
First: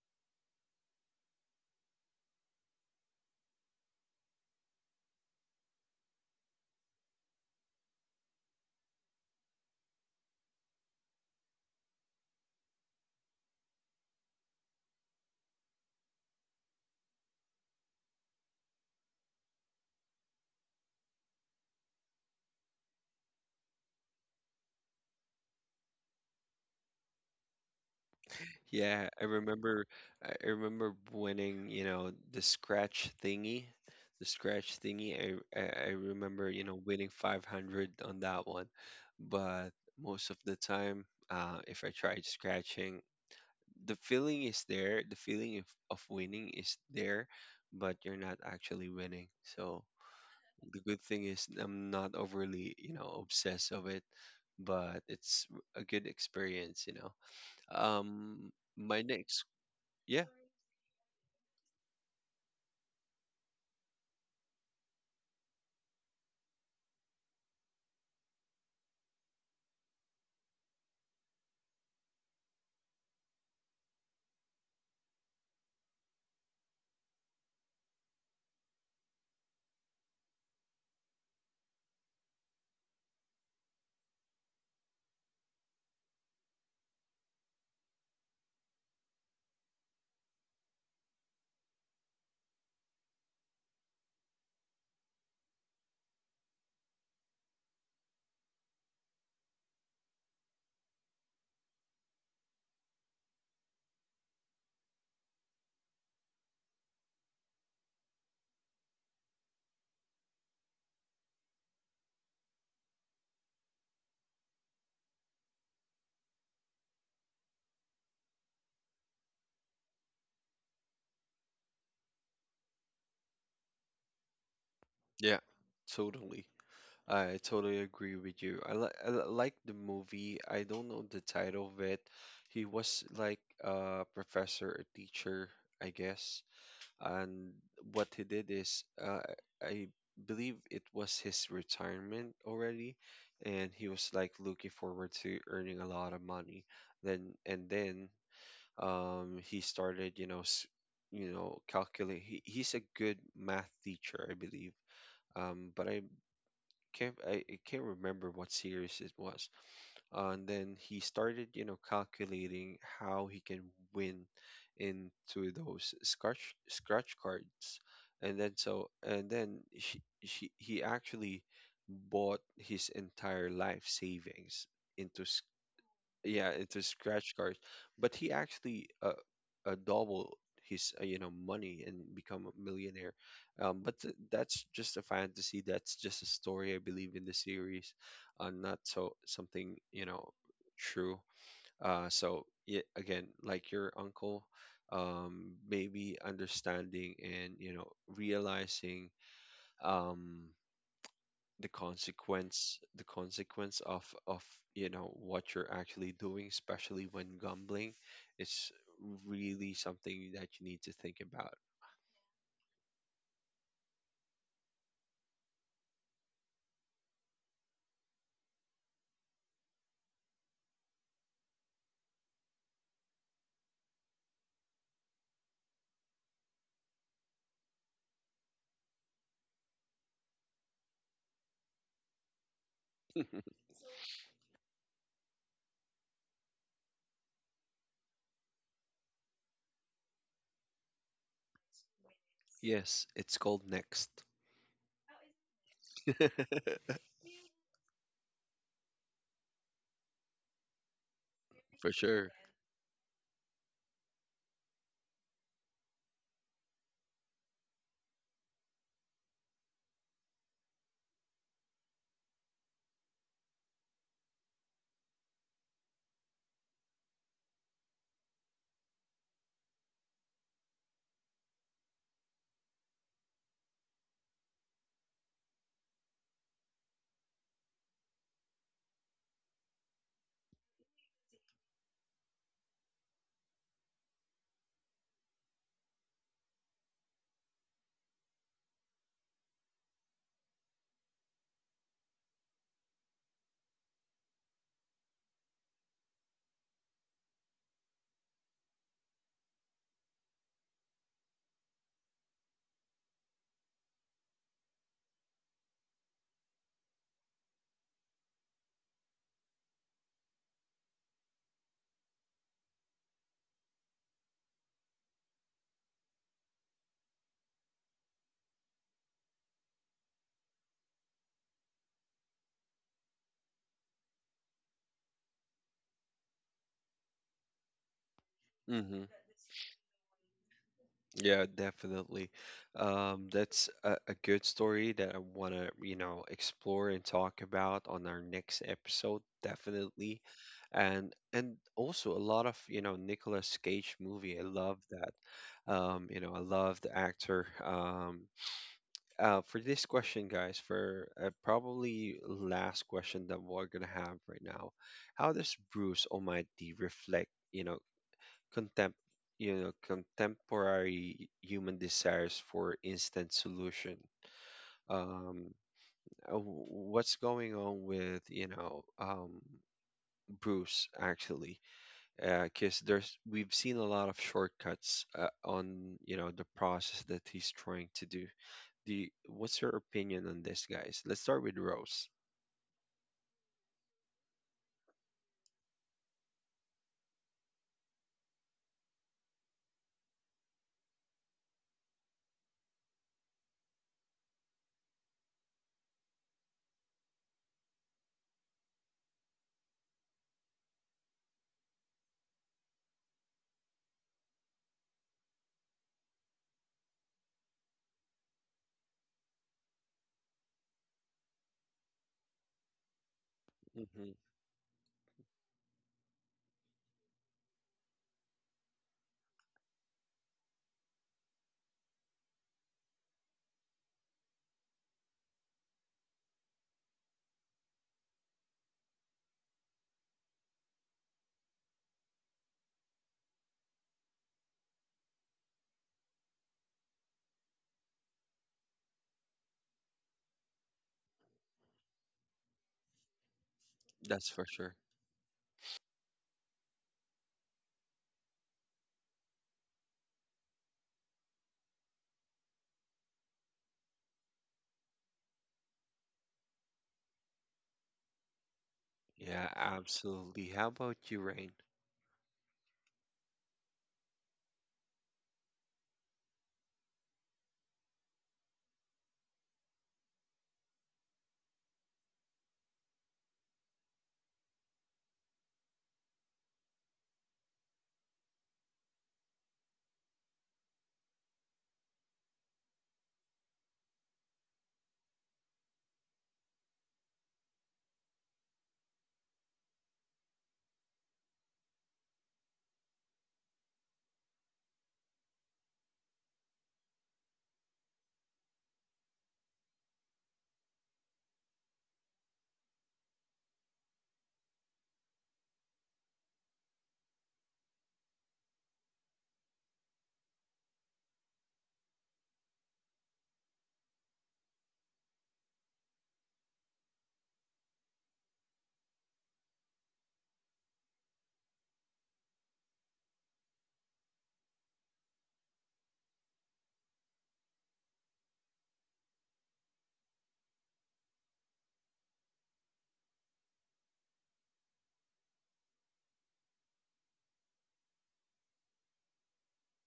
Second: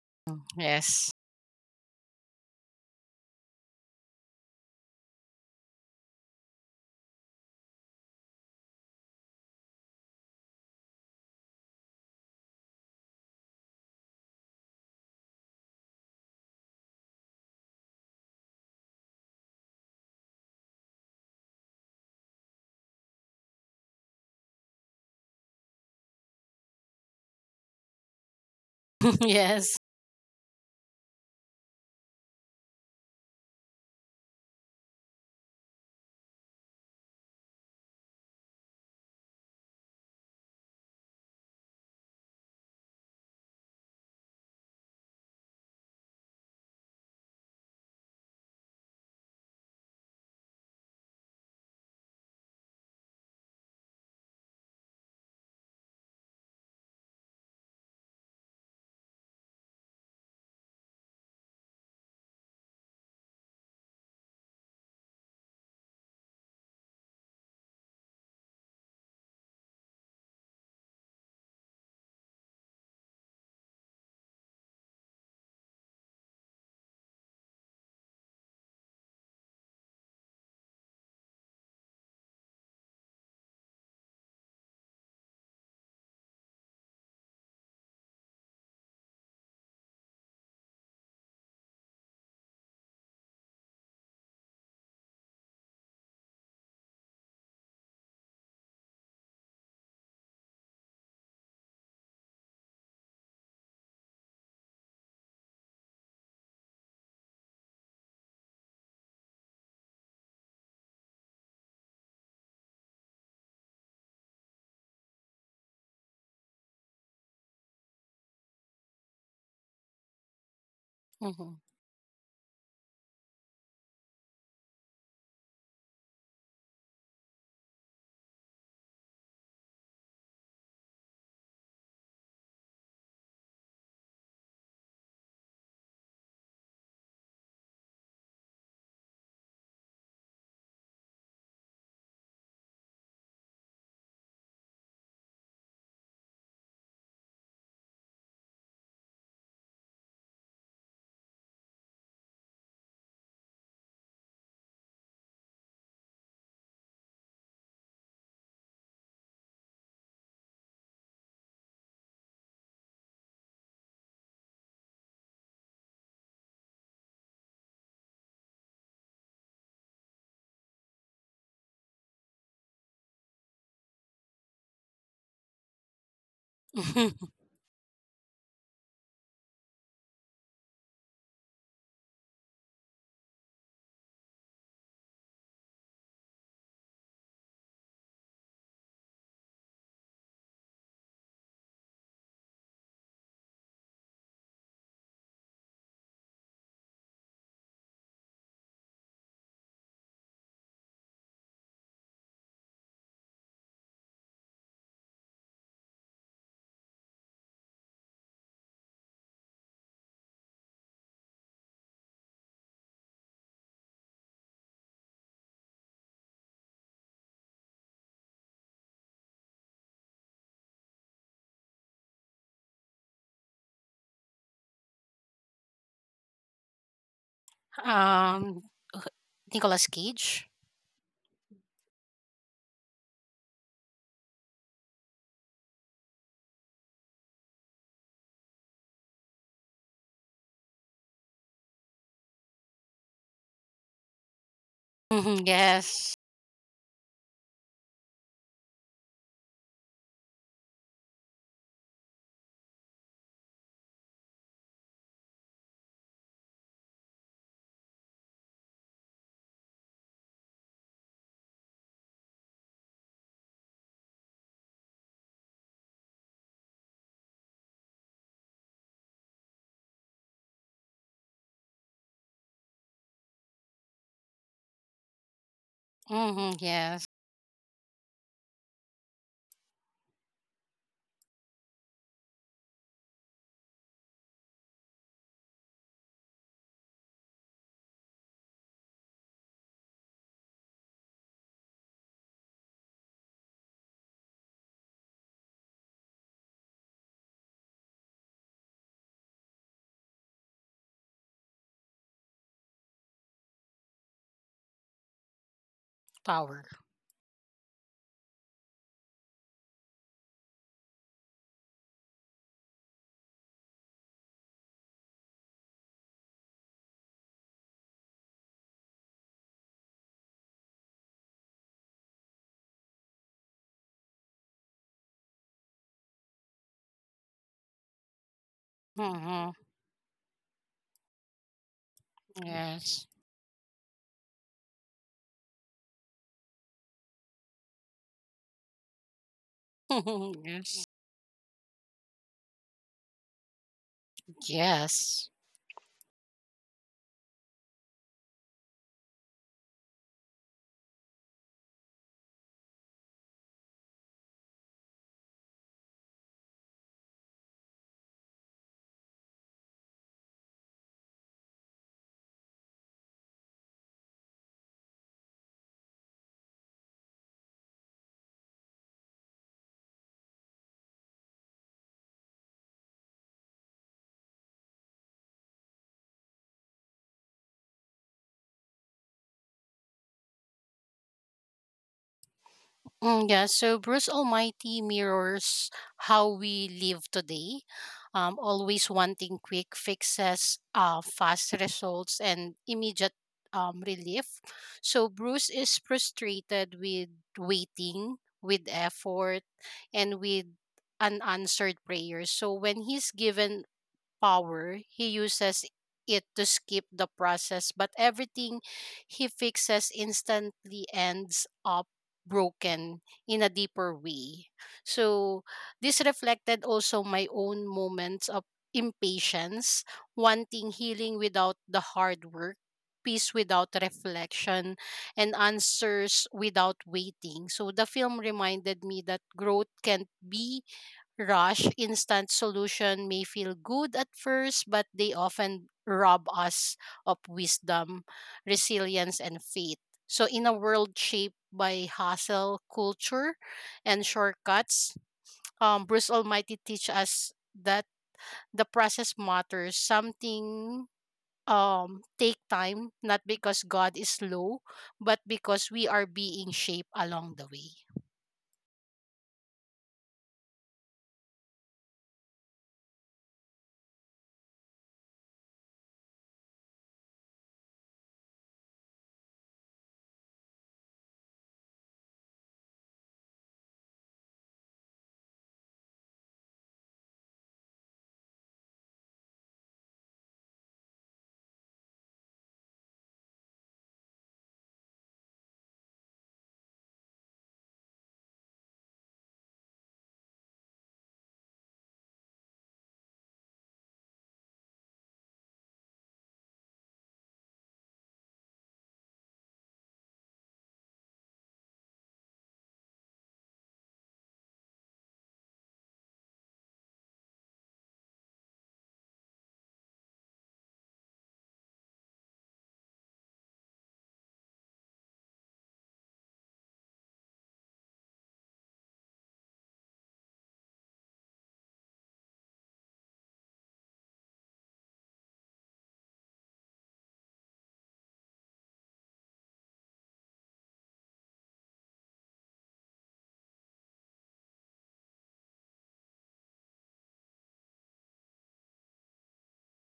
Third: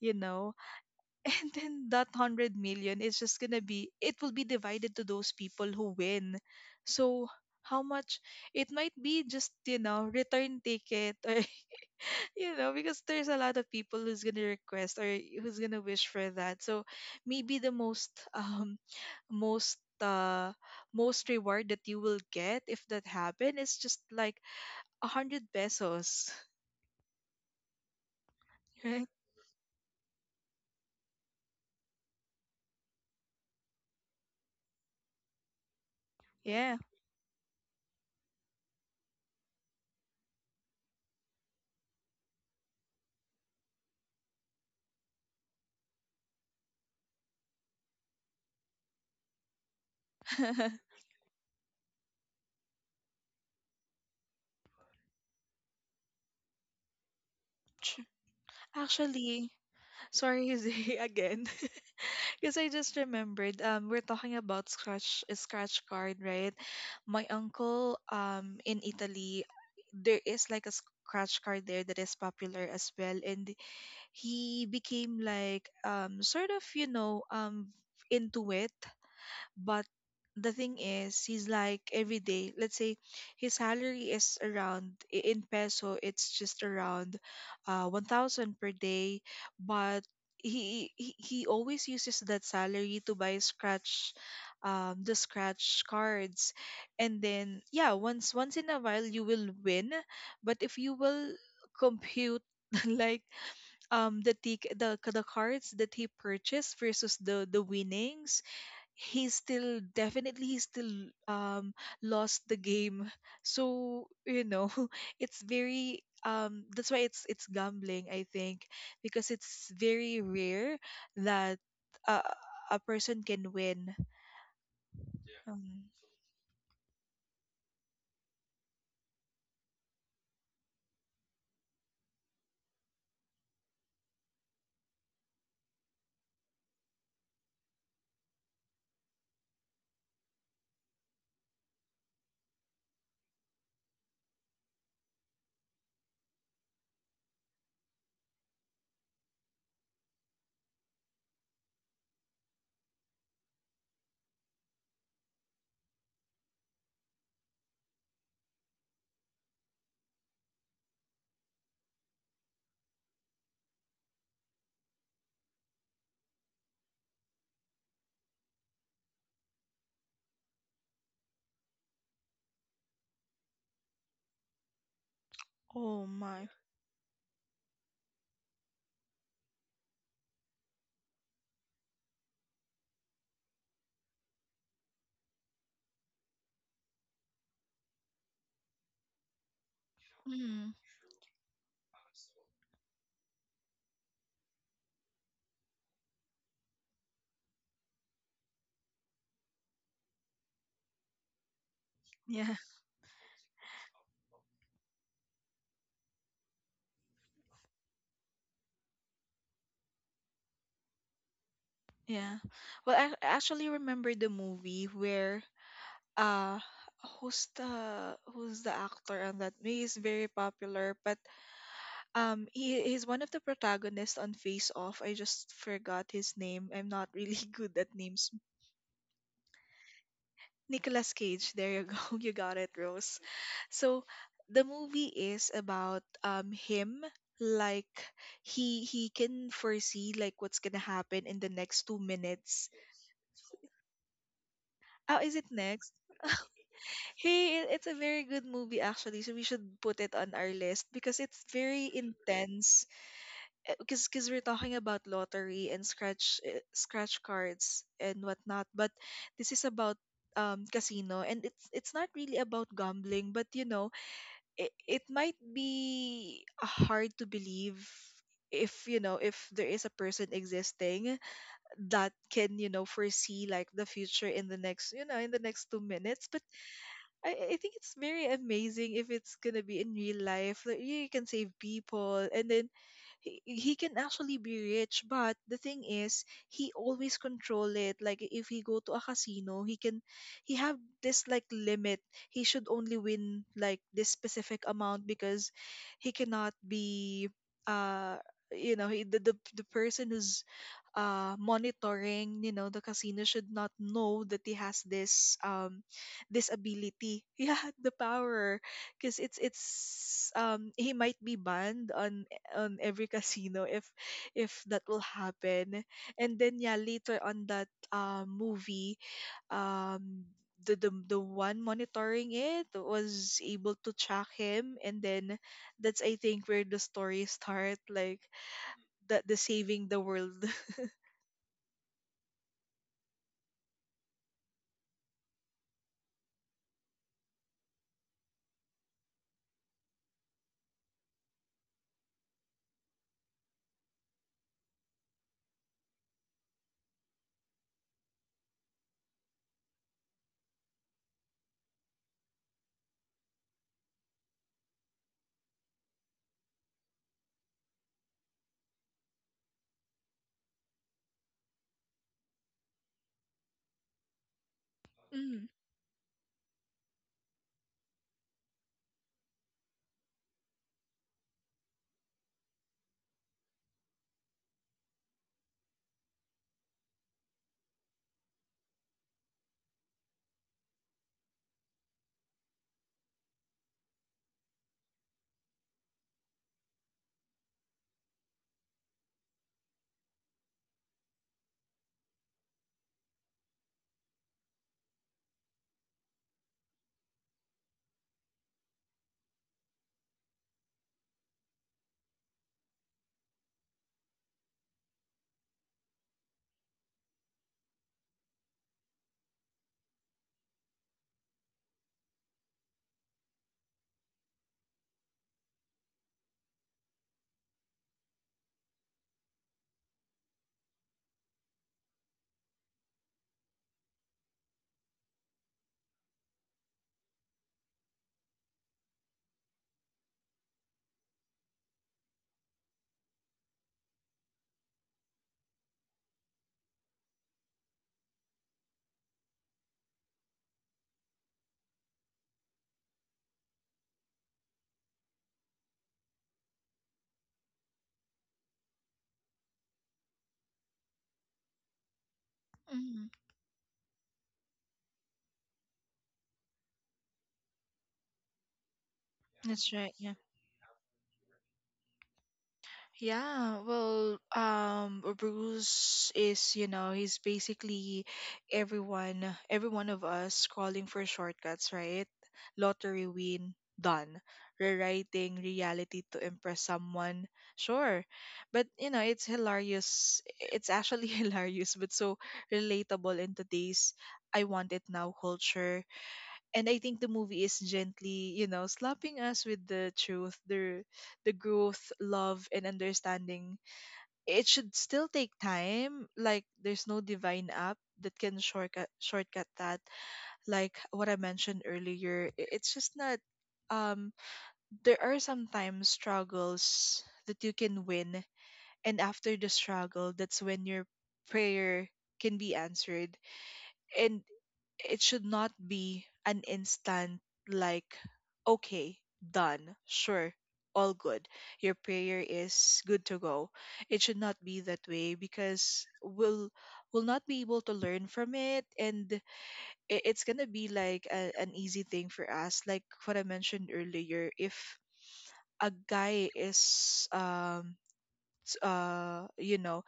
you know?
Yes.
*laughs* And then that 100 million is just gonna be, it will be divided to those people who win. So how much? It might be just, return ticket, or *laughs* because there's a lot of people who's gonna request, or who's gonna wish for that. So maybe the most um most uh most reward that you will get, if that happen, is just like 100 pesos. *laughs* Right?
Yeah,
*laughs*
I
Yes.
remember. I remember winning, you know, the scratch thingy, the scratch thingy. I remember, you
Yeah.
know, winning 500 on that one. But most of the time, if I tried scratching, the feeling is there, the feeling of winning is there, but you're not actually winning. So
*laughs* Tr-
the good thing is I'm not overly, you know, obsessed of it, but it's a good experience, you know. My next,
Actually,
yeah,
sorry, Zay, *laughs* again. *laughs* Because I just remembered, we're talking about scratch card, right? My uncle, in Italy, there is like a scratch card there that is popular as well, and he became like, sort of, into it. But the thing is, he's like every day, let's say his salary is around, in peso, it's just around, 1,000 per day. But he always uses that salary to buy scratch the scratch cards, and then, yeah, once in a while you will win. But if you will compute, *laughs* like, the tic- the cards that he purchased versus the winnings, he's still, definitely, he's still lost the game. So, *laughs* it's very that's why it's gambling, I think. Because it's very rare that
Mhm.
a, a person can win.
yeah,
um,
totally. I totally agree with you. I like the movie. I don't know the title of it. He was like a professor, a teacher, I guess. And what he did is, I believe it was his retirement already, and he was like looking forward to earning a lot of money. Then and then, he started, you know, calculate. He's a good math teacher, I believe, but I can't remember what series it was. And then he started, you know, calculating how he can win into those scratch cards, and then so and then, she he actually bought his entire life savings into,
oh my.
yeah, it's a scratch
*laughs*
card. But he actually, double his, you know, money and become a millionaire. But that's just a fantasy. That's just a story, I believe, in the series, not so something,
Mm,
true. So yeah, again, like your uncle, maybe understanding and, realizing, um the
yeah,
consequence the consequence of of you know what you're actually doing, especially when gambling, is really something that you need to think about.
yeah. Well, I actually remember the movie where, uh who's the actor on that movie is very popular, but he's one of the protagonists on Face Off. I just forgot his name. I'm not really *laughs* good at names.
um, Nicolas Cage.
Nicolas Cage. There you go. *laughs* You got it, Rose.
*laughs*
So the movie is about him, like he can foresee like what's gonna happen in the next 2 minutes.
Yes, it's called next.
Oh, is it
Mhm.
next?
Yes.
*laughs*
Hey, it's a very good movie actually. So we should put it on our list because it's very
For sure.
intense. Because we're talking about lottery and scratch scratch cards and whatnot, but this is about casino, and it's not really about gambling, but you know, it might be hard to believe if you know, if there is a person existing that can, you know, foresee like the future in the next, you know, in the next 2 minutes.
Hmm, yes.
I, think it's very amazing if it's gonna be in real life. Like you can save people, and then he can actually be rich. But the thing is, he always control it. Like if he go to a casino, he can, he have this like limit. He should only win like this specific amount because he cannot be uh you know, he, the person who's monitoring, you know, the casino should not know that he has this this
Power.
ability. *laughs* Yeah, the power, because it's he might be banned on every *laughs* casino if that will happen. And then yeah, later on that movie, um. The one monitoring it was able to track him, and then that's, I think, where the story start, like
Hmm.
that the
Hmm,
saving the world.
Yeah, definitely.
yes.
That's a good story that I want to, you know, explore and talk about on our next episode, definitely.
*laughs* Yes.
And also a lot of, you know, Nicolas Cage movie. I love that.
Yes.
I love the actor. For this question, guys, for, probably last question that we're gonna have right now, how does Bruce Almighty reflect, you know, contempt contemporary human desires for instant solution, um
*laughs*
uh, w- what's going on with, Bruce actually, because there's, we've seen a lot of shortcuts, on, the process that he's trying to do. The What's your opinion on this, guys? Let's start with Rose.
Mm, yeah, so Bruce Almighty mirrors how we live today, always wanting quick fixes, fast results, and immediate, relief. So Bruce is frustrated with waiting, with effort, and with unanswered prayers. So when he's given power, he uses it to skip the process, but everything he fixes instantly ends up broken in a deeper
Hmm.
way. So, this reflected also my own moments of impatience, wanting healing without the hard work, peace without reflection, and answers without waiting. So the film reminded me that growth can't be rush. Instant solution may feel good at first, but they often rob us of wisdom, resilience, and faith. So, in a world shaped by hustle culture and
That's for sure.
shortcuts, Bruce Almighty teach us that the process matters. Something take time,
Mhm.
not because God is slow, but because we are being shaped along the way.
Yeah,
That's right. Yeah.
absolutely. How about you, Rain?
Yeah, well, Bruce is, you know, he's basically everyone, every one of us calling for shortcuts, right? Lottery win, done. Rewriting reality to impress someone, sure. But, you know, it's hilarious. It's actually *laughs* hilarious, but so relatable in today's I want it now culture. And I think the movie is gently, you know, slapping us with the truth, the growth, love, and understanding. It should still take time. Like there's no divine app that can shortcut that. Like what I mentioned earlier, it's just not. Um, there are sometimes struggles that you can win, and after the struggle, that's when your prayer can be answered, and it should not be an instant, like okay, done, sure, all good, your prayer is good to go. It should not be that way, because we'll not be able to learn from it. And it's gonna be like a, an easy thing for us, like what I mentioned earlier. If a guy is you know,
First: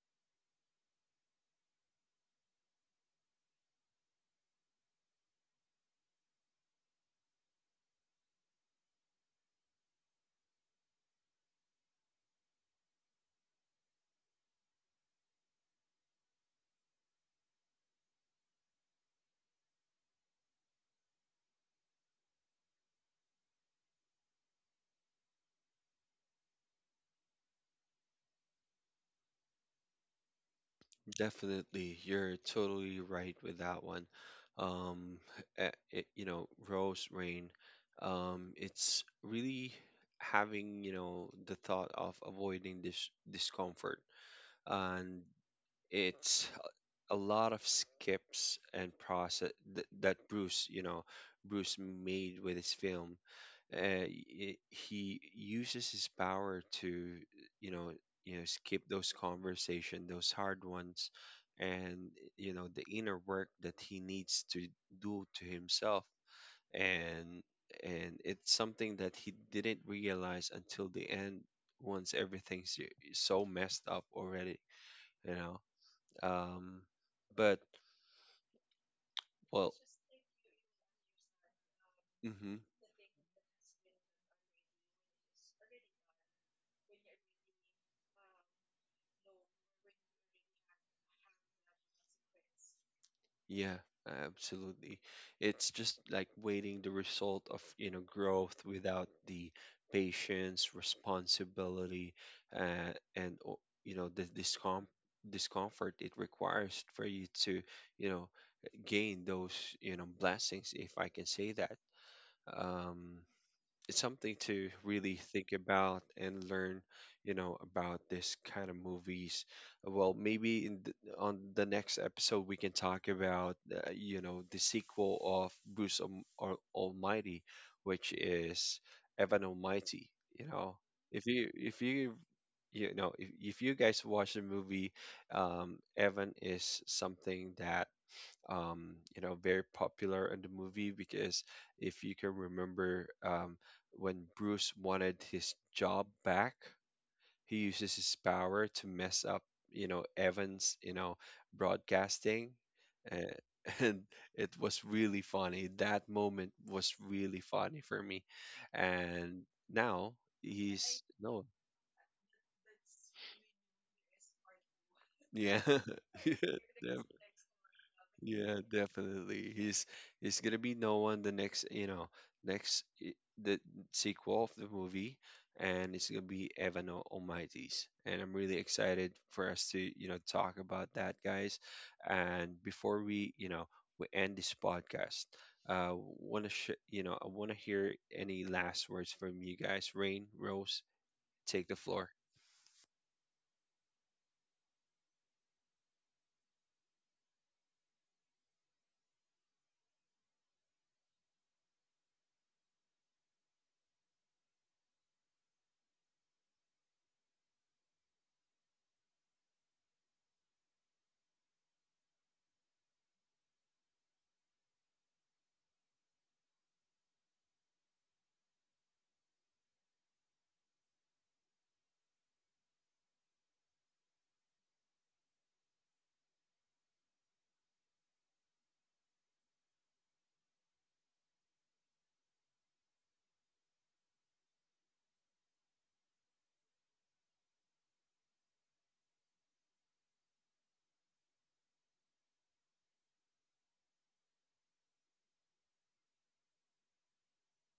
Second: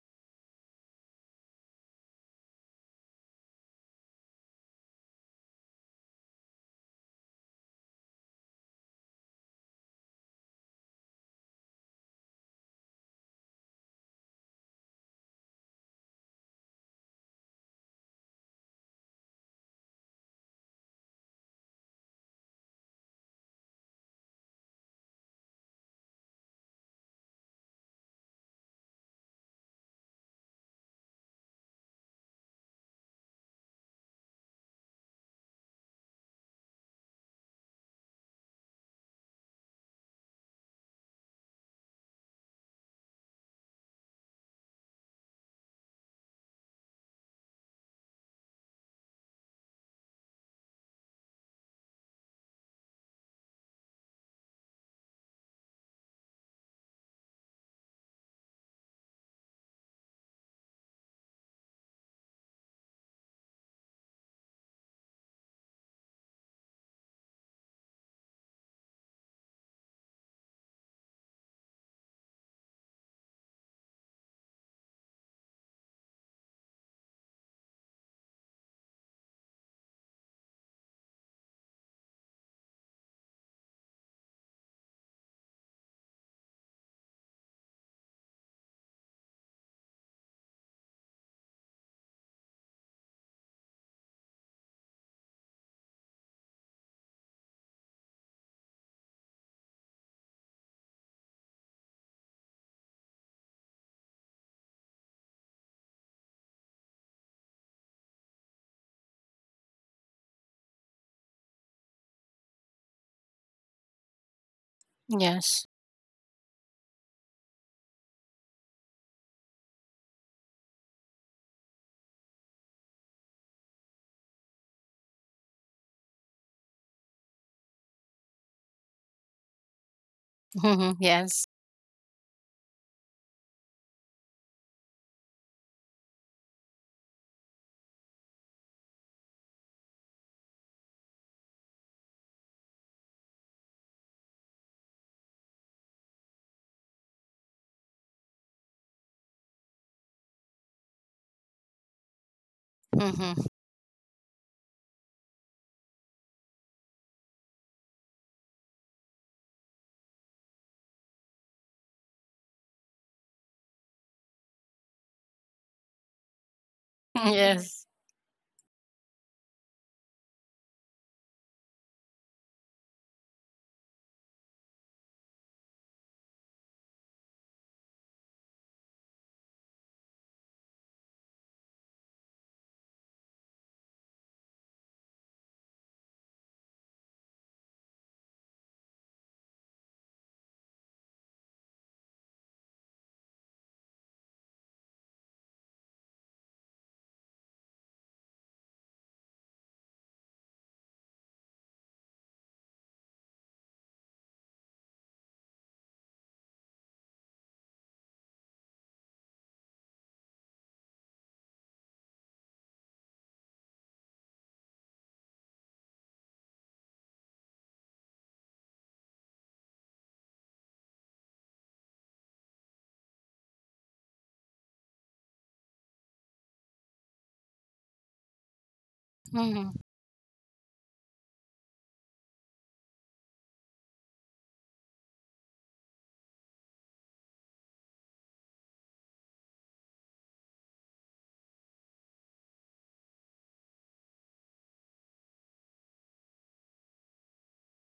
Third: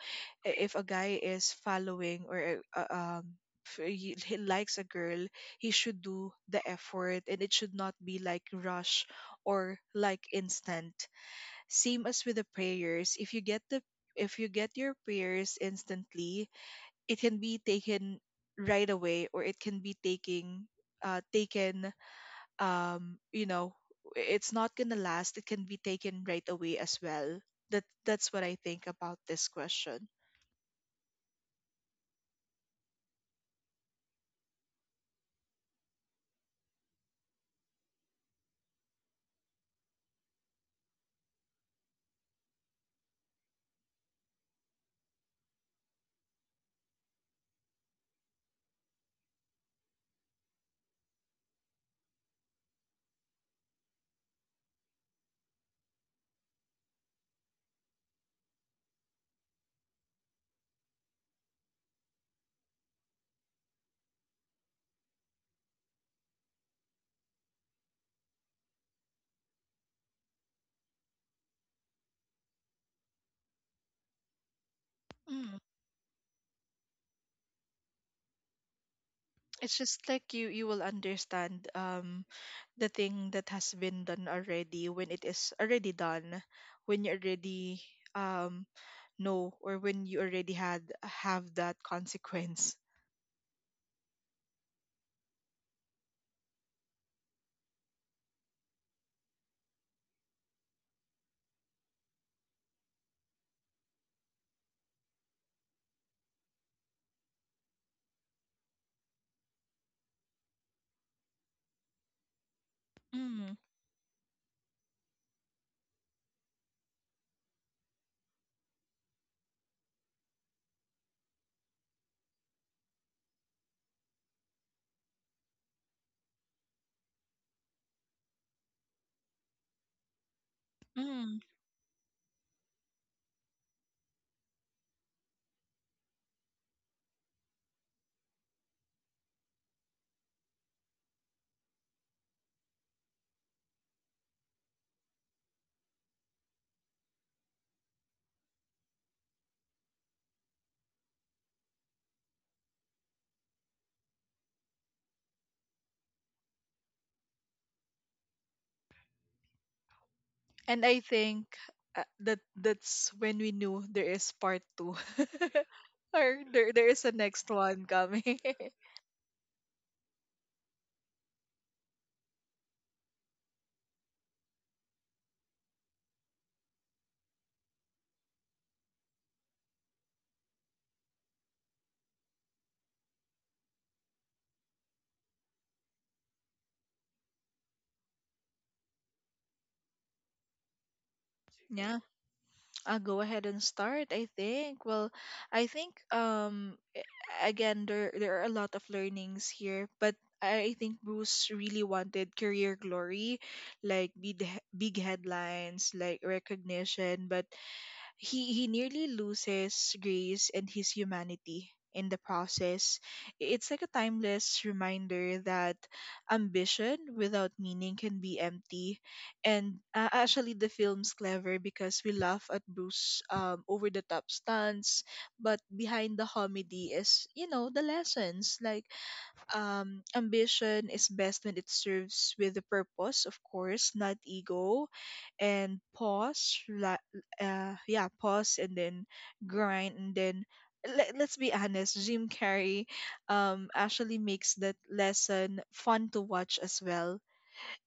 if a guy is following, or um he likes a girl, he should do the effort, and it should not be like rush or like instant. Same as with the prayers, if you get the, if you get your prayers instantly, it can be taken right away, or it can be taking, taken, you know, it's not going to last. It can be taken right away as well. That's what I think about this question.
Definitely, you're totally right with that one. Um, you know, Rose, Rain, it's really having, you know, the thought of avoiding this discomfort. And it's a lot of skips and process that, that Bruce, you know, Bruce made with his film, he uses his power to, you know skip those conversation, those hard ones, and, the inner work that he needs to do to himself. And and it's something that he didn't realize until the end, once everything's so messed up already, you
Mm,
know um but, well.
it's just like you will understand
Mhm.
the thing that has been done already, when it is already done, when you already um know, or when you already had have that consequence.
Yeah, absolutely. It's just like waiting the result of, you know, growth without the patience, responsibility, and, the discomfort it requires for you to, you know, gain those, you know, blessings, if I can say that. Um,
Mm,
it's something to really think
Yes.
about and learn, you know, about this kind of movies. Well, maybe, on the next episode we can talk about, you know, the sequel of Bruce Almighty, which is Evan Almighty. You know,
Mhm. Yes.
mm.
if you you know if you guys watch the movie, um, Evan is something that, you know, very popular in the movie, because if you can remember, when Bruce wanted his job back, he uses his power to mess up, you know, Evans, you know, broadcasting.
Mhm.
And, *laughs* and it was really funny. That moment was really funny for me. And now
And I
he's, no,
think that that's when we knew there is part two, *laughs*
yeah. *laughs*
or
Yeah,
there is
def-
a
*laughs*
next
Yes.
one coming.
Yeah, definitely. He's gonna be no one the next, you know, the sequel of the movie, and it's gonna be Evan Almighty's. And I'm really excited for us to, you know, talk about that, guys. And before we end this podcast, wanna sh- you know, I wanna hear any last words from you guys. Rain, Rose,
*laughs*
take the
Yeah,
floor
I'll go ahead and start, I think. Well, I think again, there are a lot of learnings here, but I think Bruce really wanted career glory, like big headlines, like recognition, but he nearly loses grace and his humanity in the process. It's like a timeless reminder that ambition without meaning can be empty. And actually, the film's clever because we laugh at Bruce over the top stunts, but behind the comedy is, you know, the lessons, like
Mhm.
ambition is best when it serves with a purpose, of course, not ego. And yeah, pause and then grind and then. Let, let's be honest, Jim Carrey actually makes that lesson fun to watch as well.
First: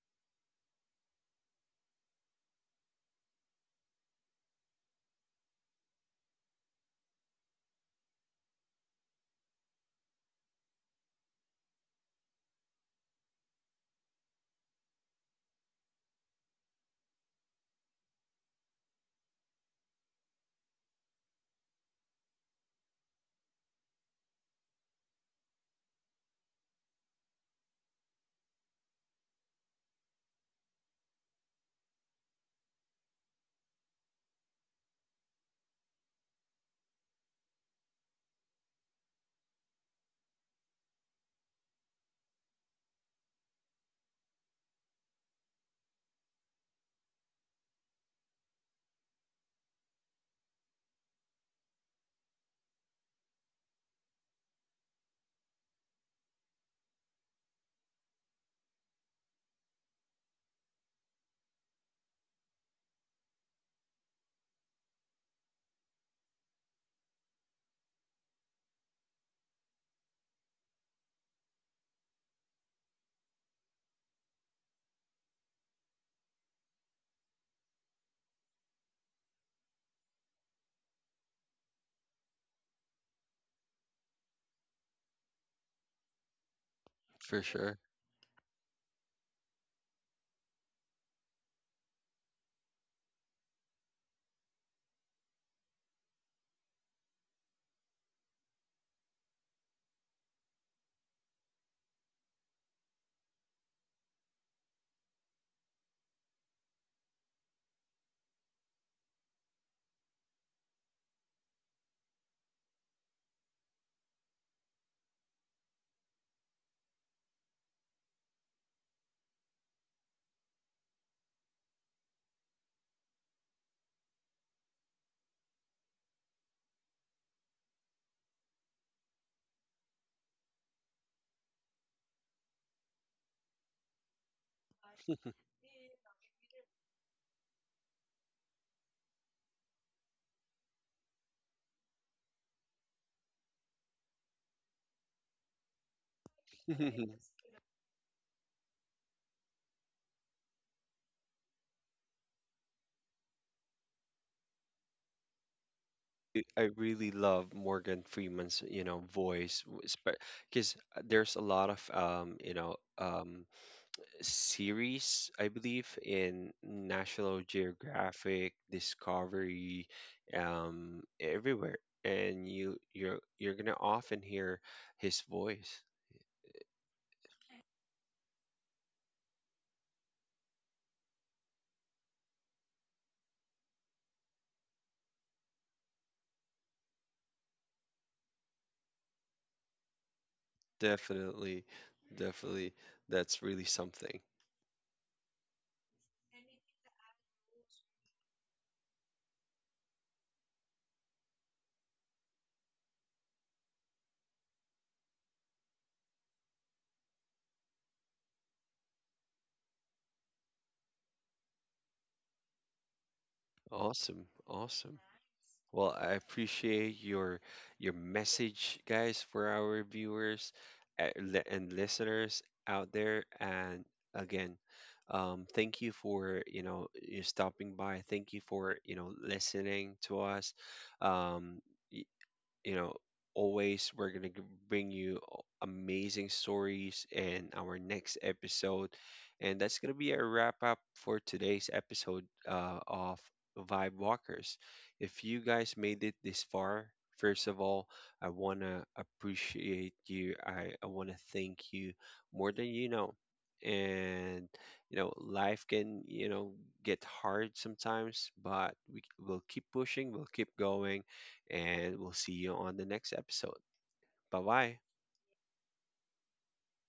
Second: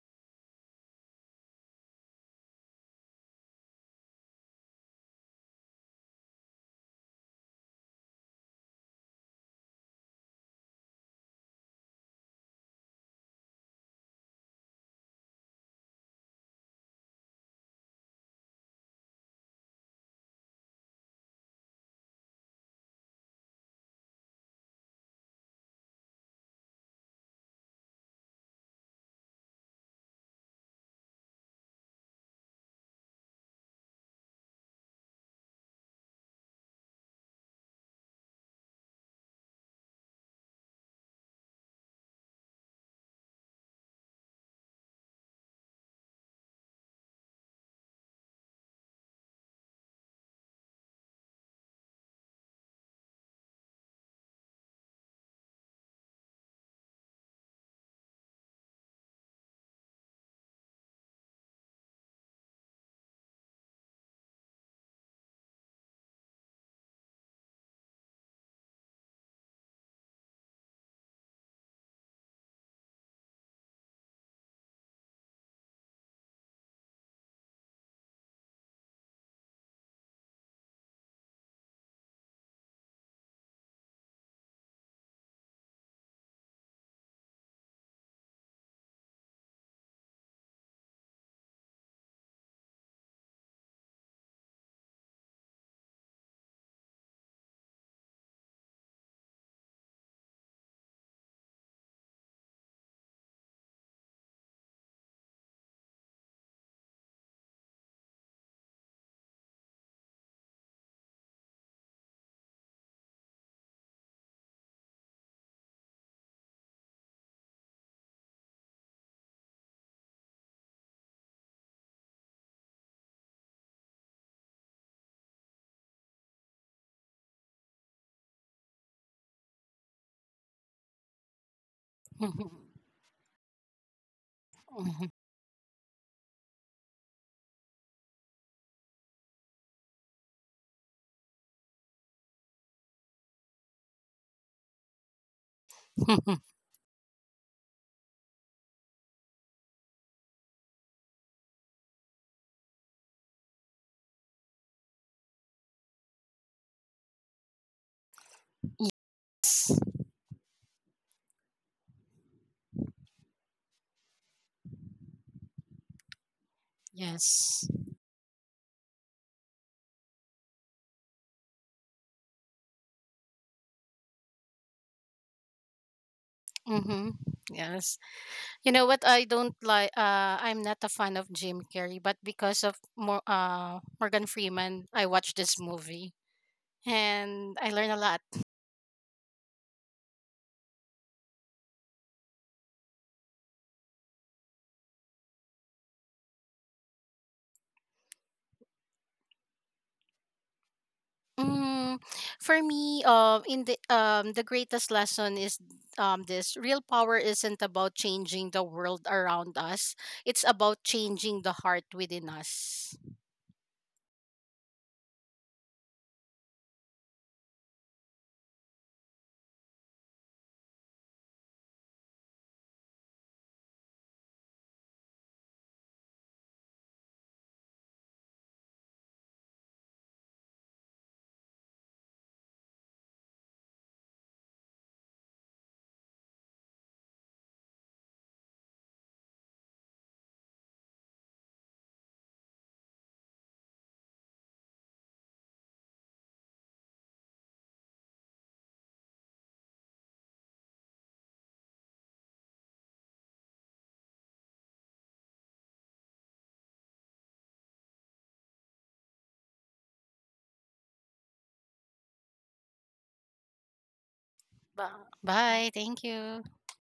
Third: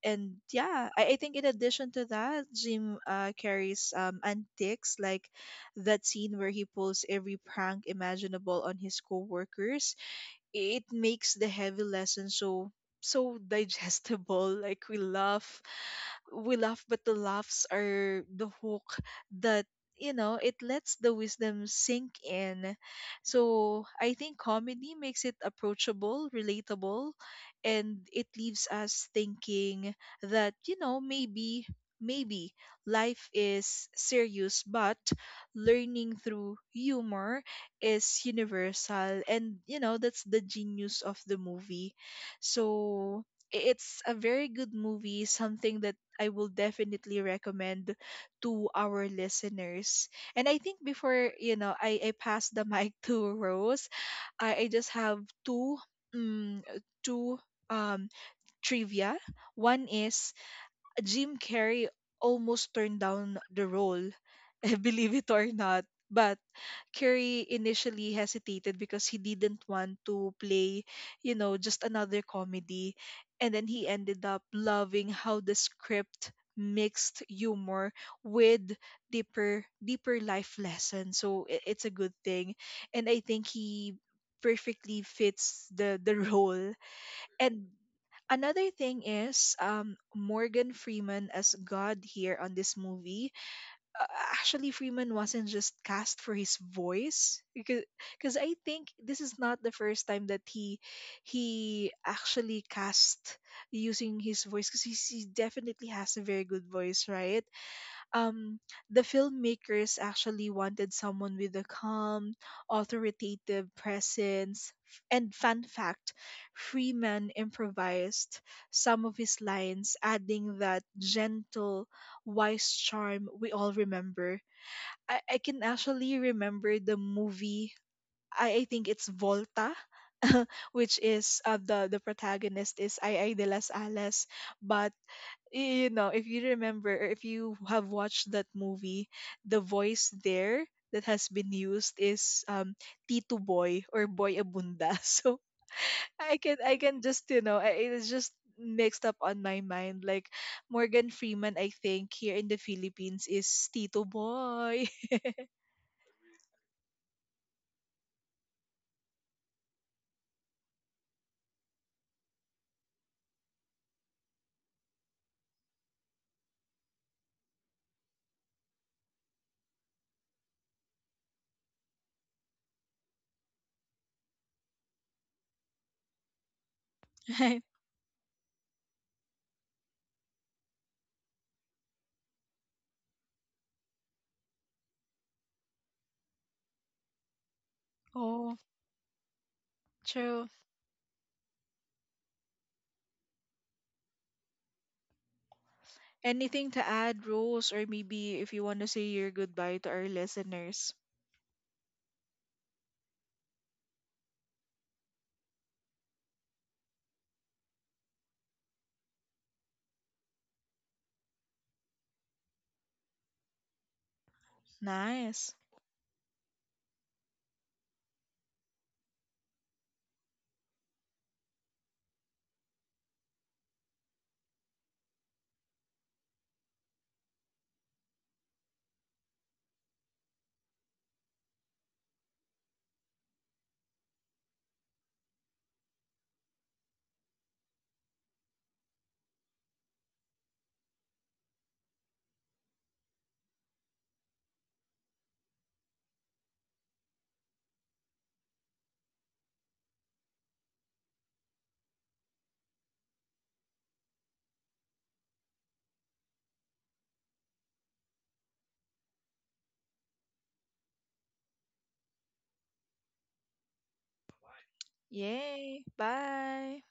And yeah, I, think in addition to that, Jim carries antics, like that scene where he pulls every prank imaginable on his coworkers. It makes the heavy lesson so so digestible *laughs* like we laugh, we laugh, but the laughs are the hook that, you know, it lets the wisdom sink in. So I think comedy makes it approachable, relatable, and it leaves us thinking that, you know, maybe, maybe life is serious, but learning through humor is universal, and you know, that's the genius of the movie. So it's a very good movie, something that I will definitely recommend to our listeners. And I think before, you know, I, pass the mic *laughs* to Rose, I, just have um, two um trivia. One is Jim Carrey almost turned down the role, *laughs* believe it or not. But Curry initially hesitated because he didn't want to play, you know, just another comedy. And then he ended up loving how the script mixed humor with deeper life lessons. So it's a good thing. And I think he perfectly fits the *laughs* role.
for
And
sure.
another thing is, Morgan Freeman as God here on this movie. Uh, actually Freeman wasn't just cast for his voice, because I think this is not the first time that he actually cast using his voice, because he definitely has a very good voice, right? Um, the filmmakers actually wanted someone with a calm, authoritative presence. And fun fact, Freeman improvised some of his lines, adding that gentle, wise charm we all remember. I, can actually remember the movie. I, think it's Volta, which is the
Mhm.
protagonist is Ay Ay de las Alas, but
Mhm.
you know, if you remember, or if you have watched that movie, the voice there that has been used is Tito Boy, or Boy Abunda. *laughs* So I can,
*laughs*
I can
*laughs*
just, you know, it is just mixed up on my mind. Like Morgan Freeman, I think, here in the Philippines is Tito Boy. *laughs*
I really love Morgan Freeman's, you know,
Yes.
voice, because there's a lot of, series, I believe, in National
Yes.
Geographic, Discovery, everywhere, and you're gonna often hear his voice.
Mm-hmm.
Right.
Yes. You know what? I don't like. I'm not a fan of Jim Carrey, but because of Morgan Freeman, I watched this movie, and I learned a lot.
Oh, true.
Definitely, definitely, that's really something.
Anything to add, Rose, or maybe if you want to say your goodbye to our listeners.
Mm, for me, in the greatest lesson is, this real power isn't about changing the world around us. It's about changing the heart within us.
Awesome. Awesome.
Nice.
Well, I appreciate your message, guys, for our viewers, and listeners out there. And again, thank you for, you stopping by. Thank you for, listening to us. Um, you know, always we're going to bring you, amazing stories in our next episode. And that's going to be a wrap up for today's episode, of Vibe Walkers. If you guys made it this far, first of all, I want to appreciate you. I want to thank you more than you know. And, you know, life can, you know, get hard sometimes, but we will keep pushing, we'll keep going, and we'll see you on the next episode. Bye bye.
Bye. Bye.
Yay.
Thank you.
Bye.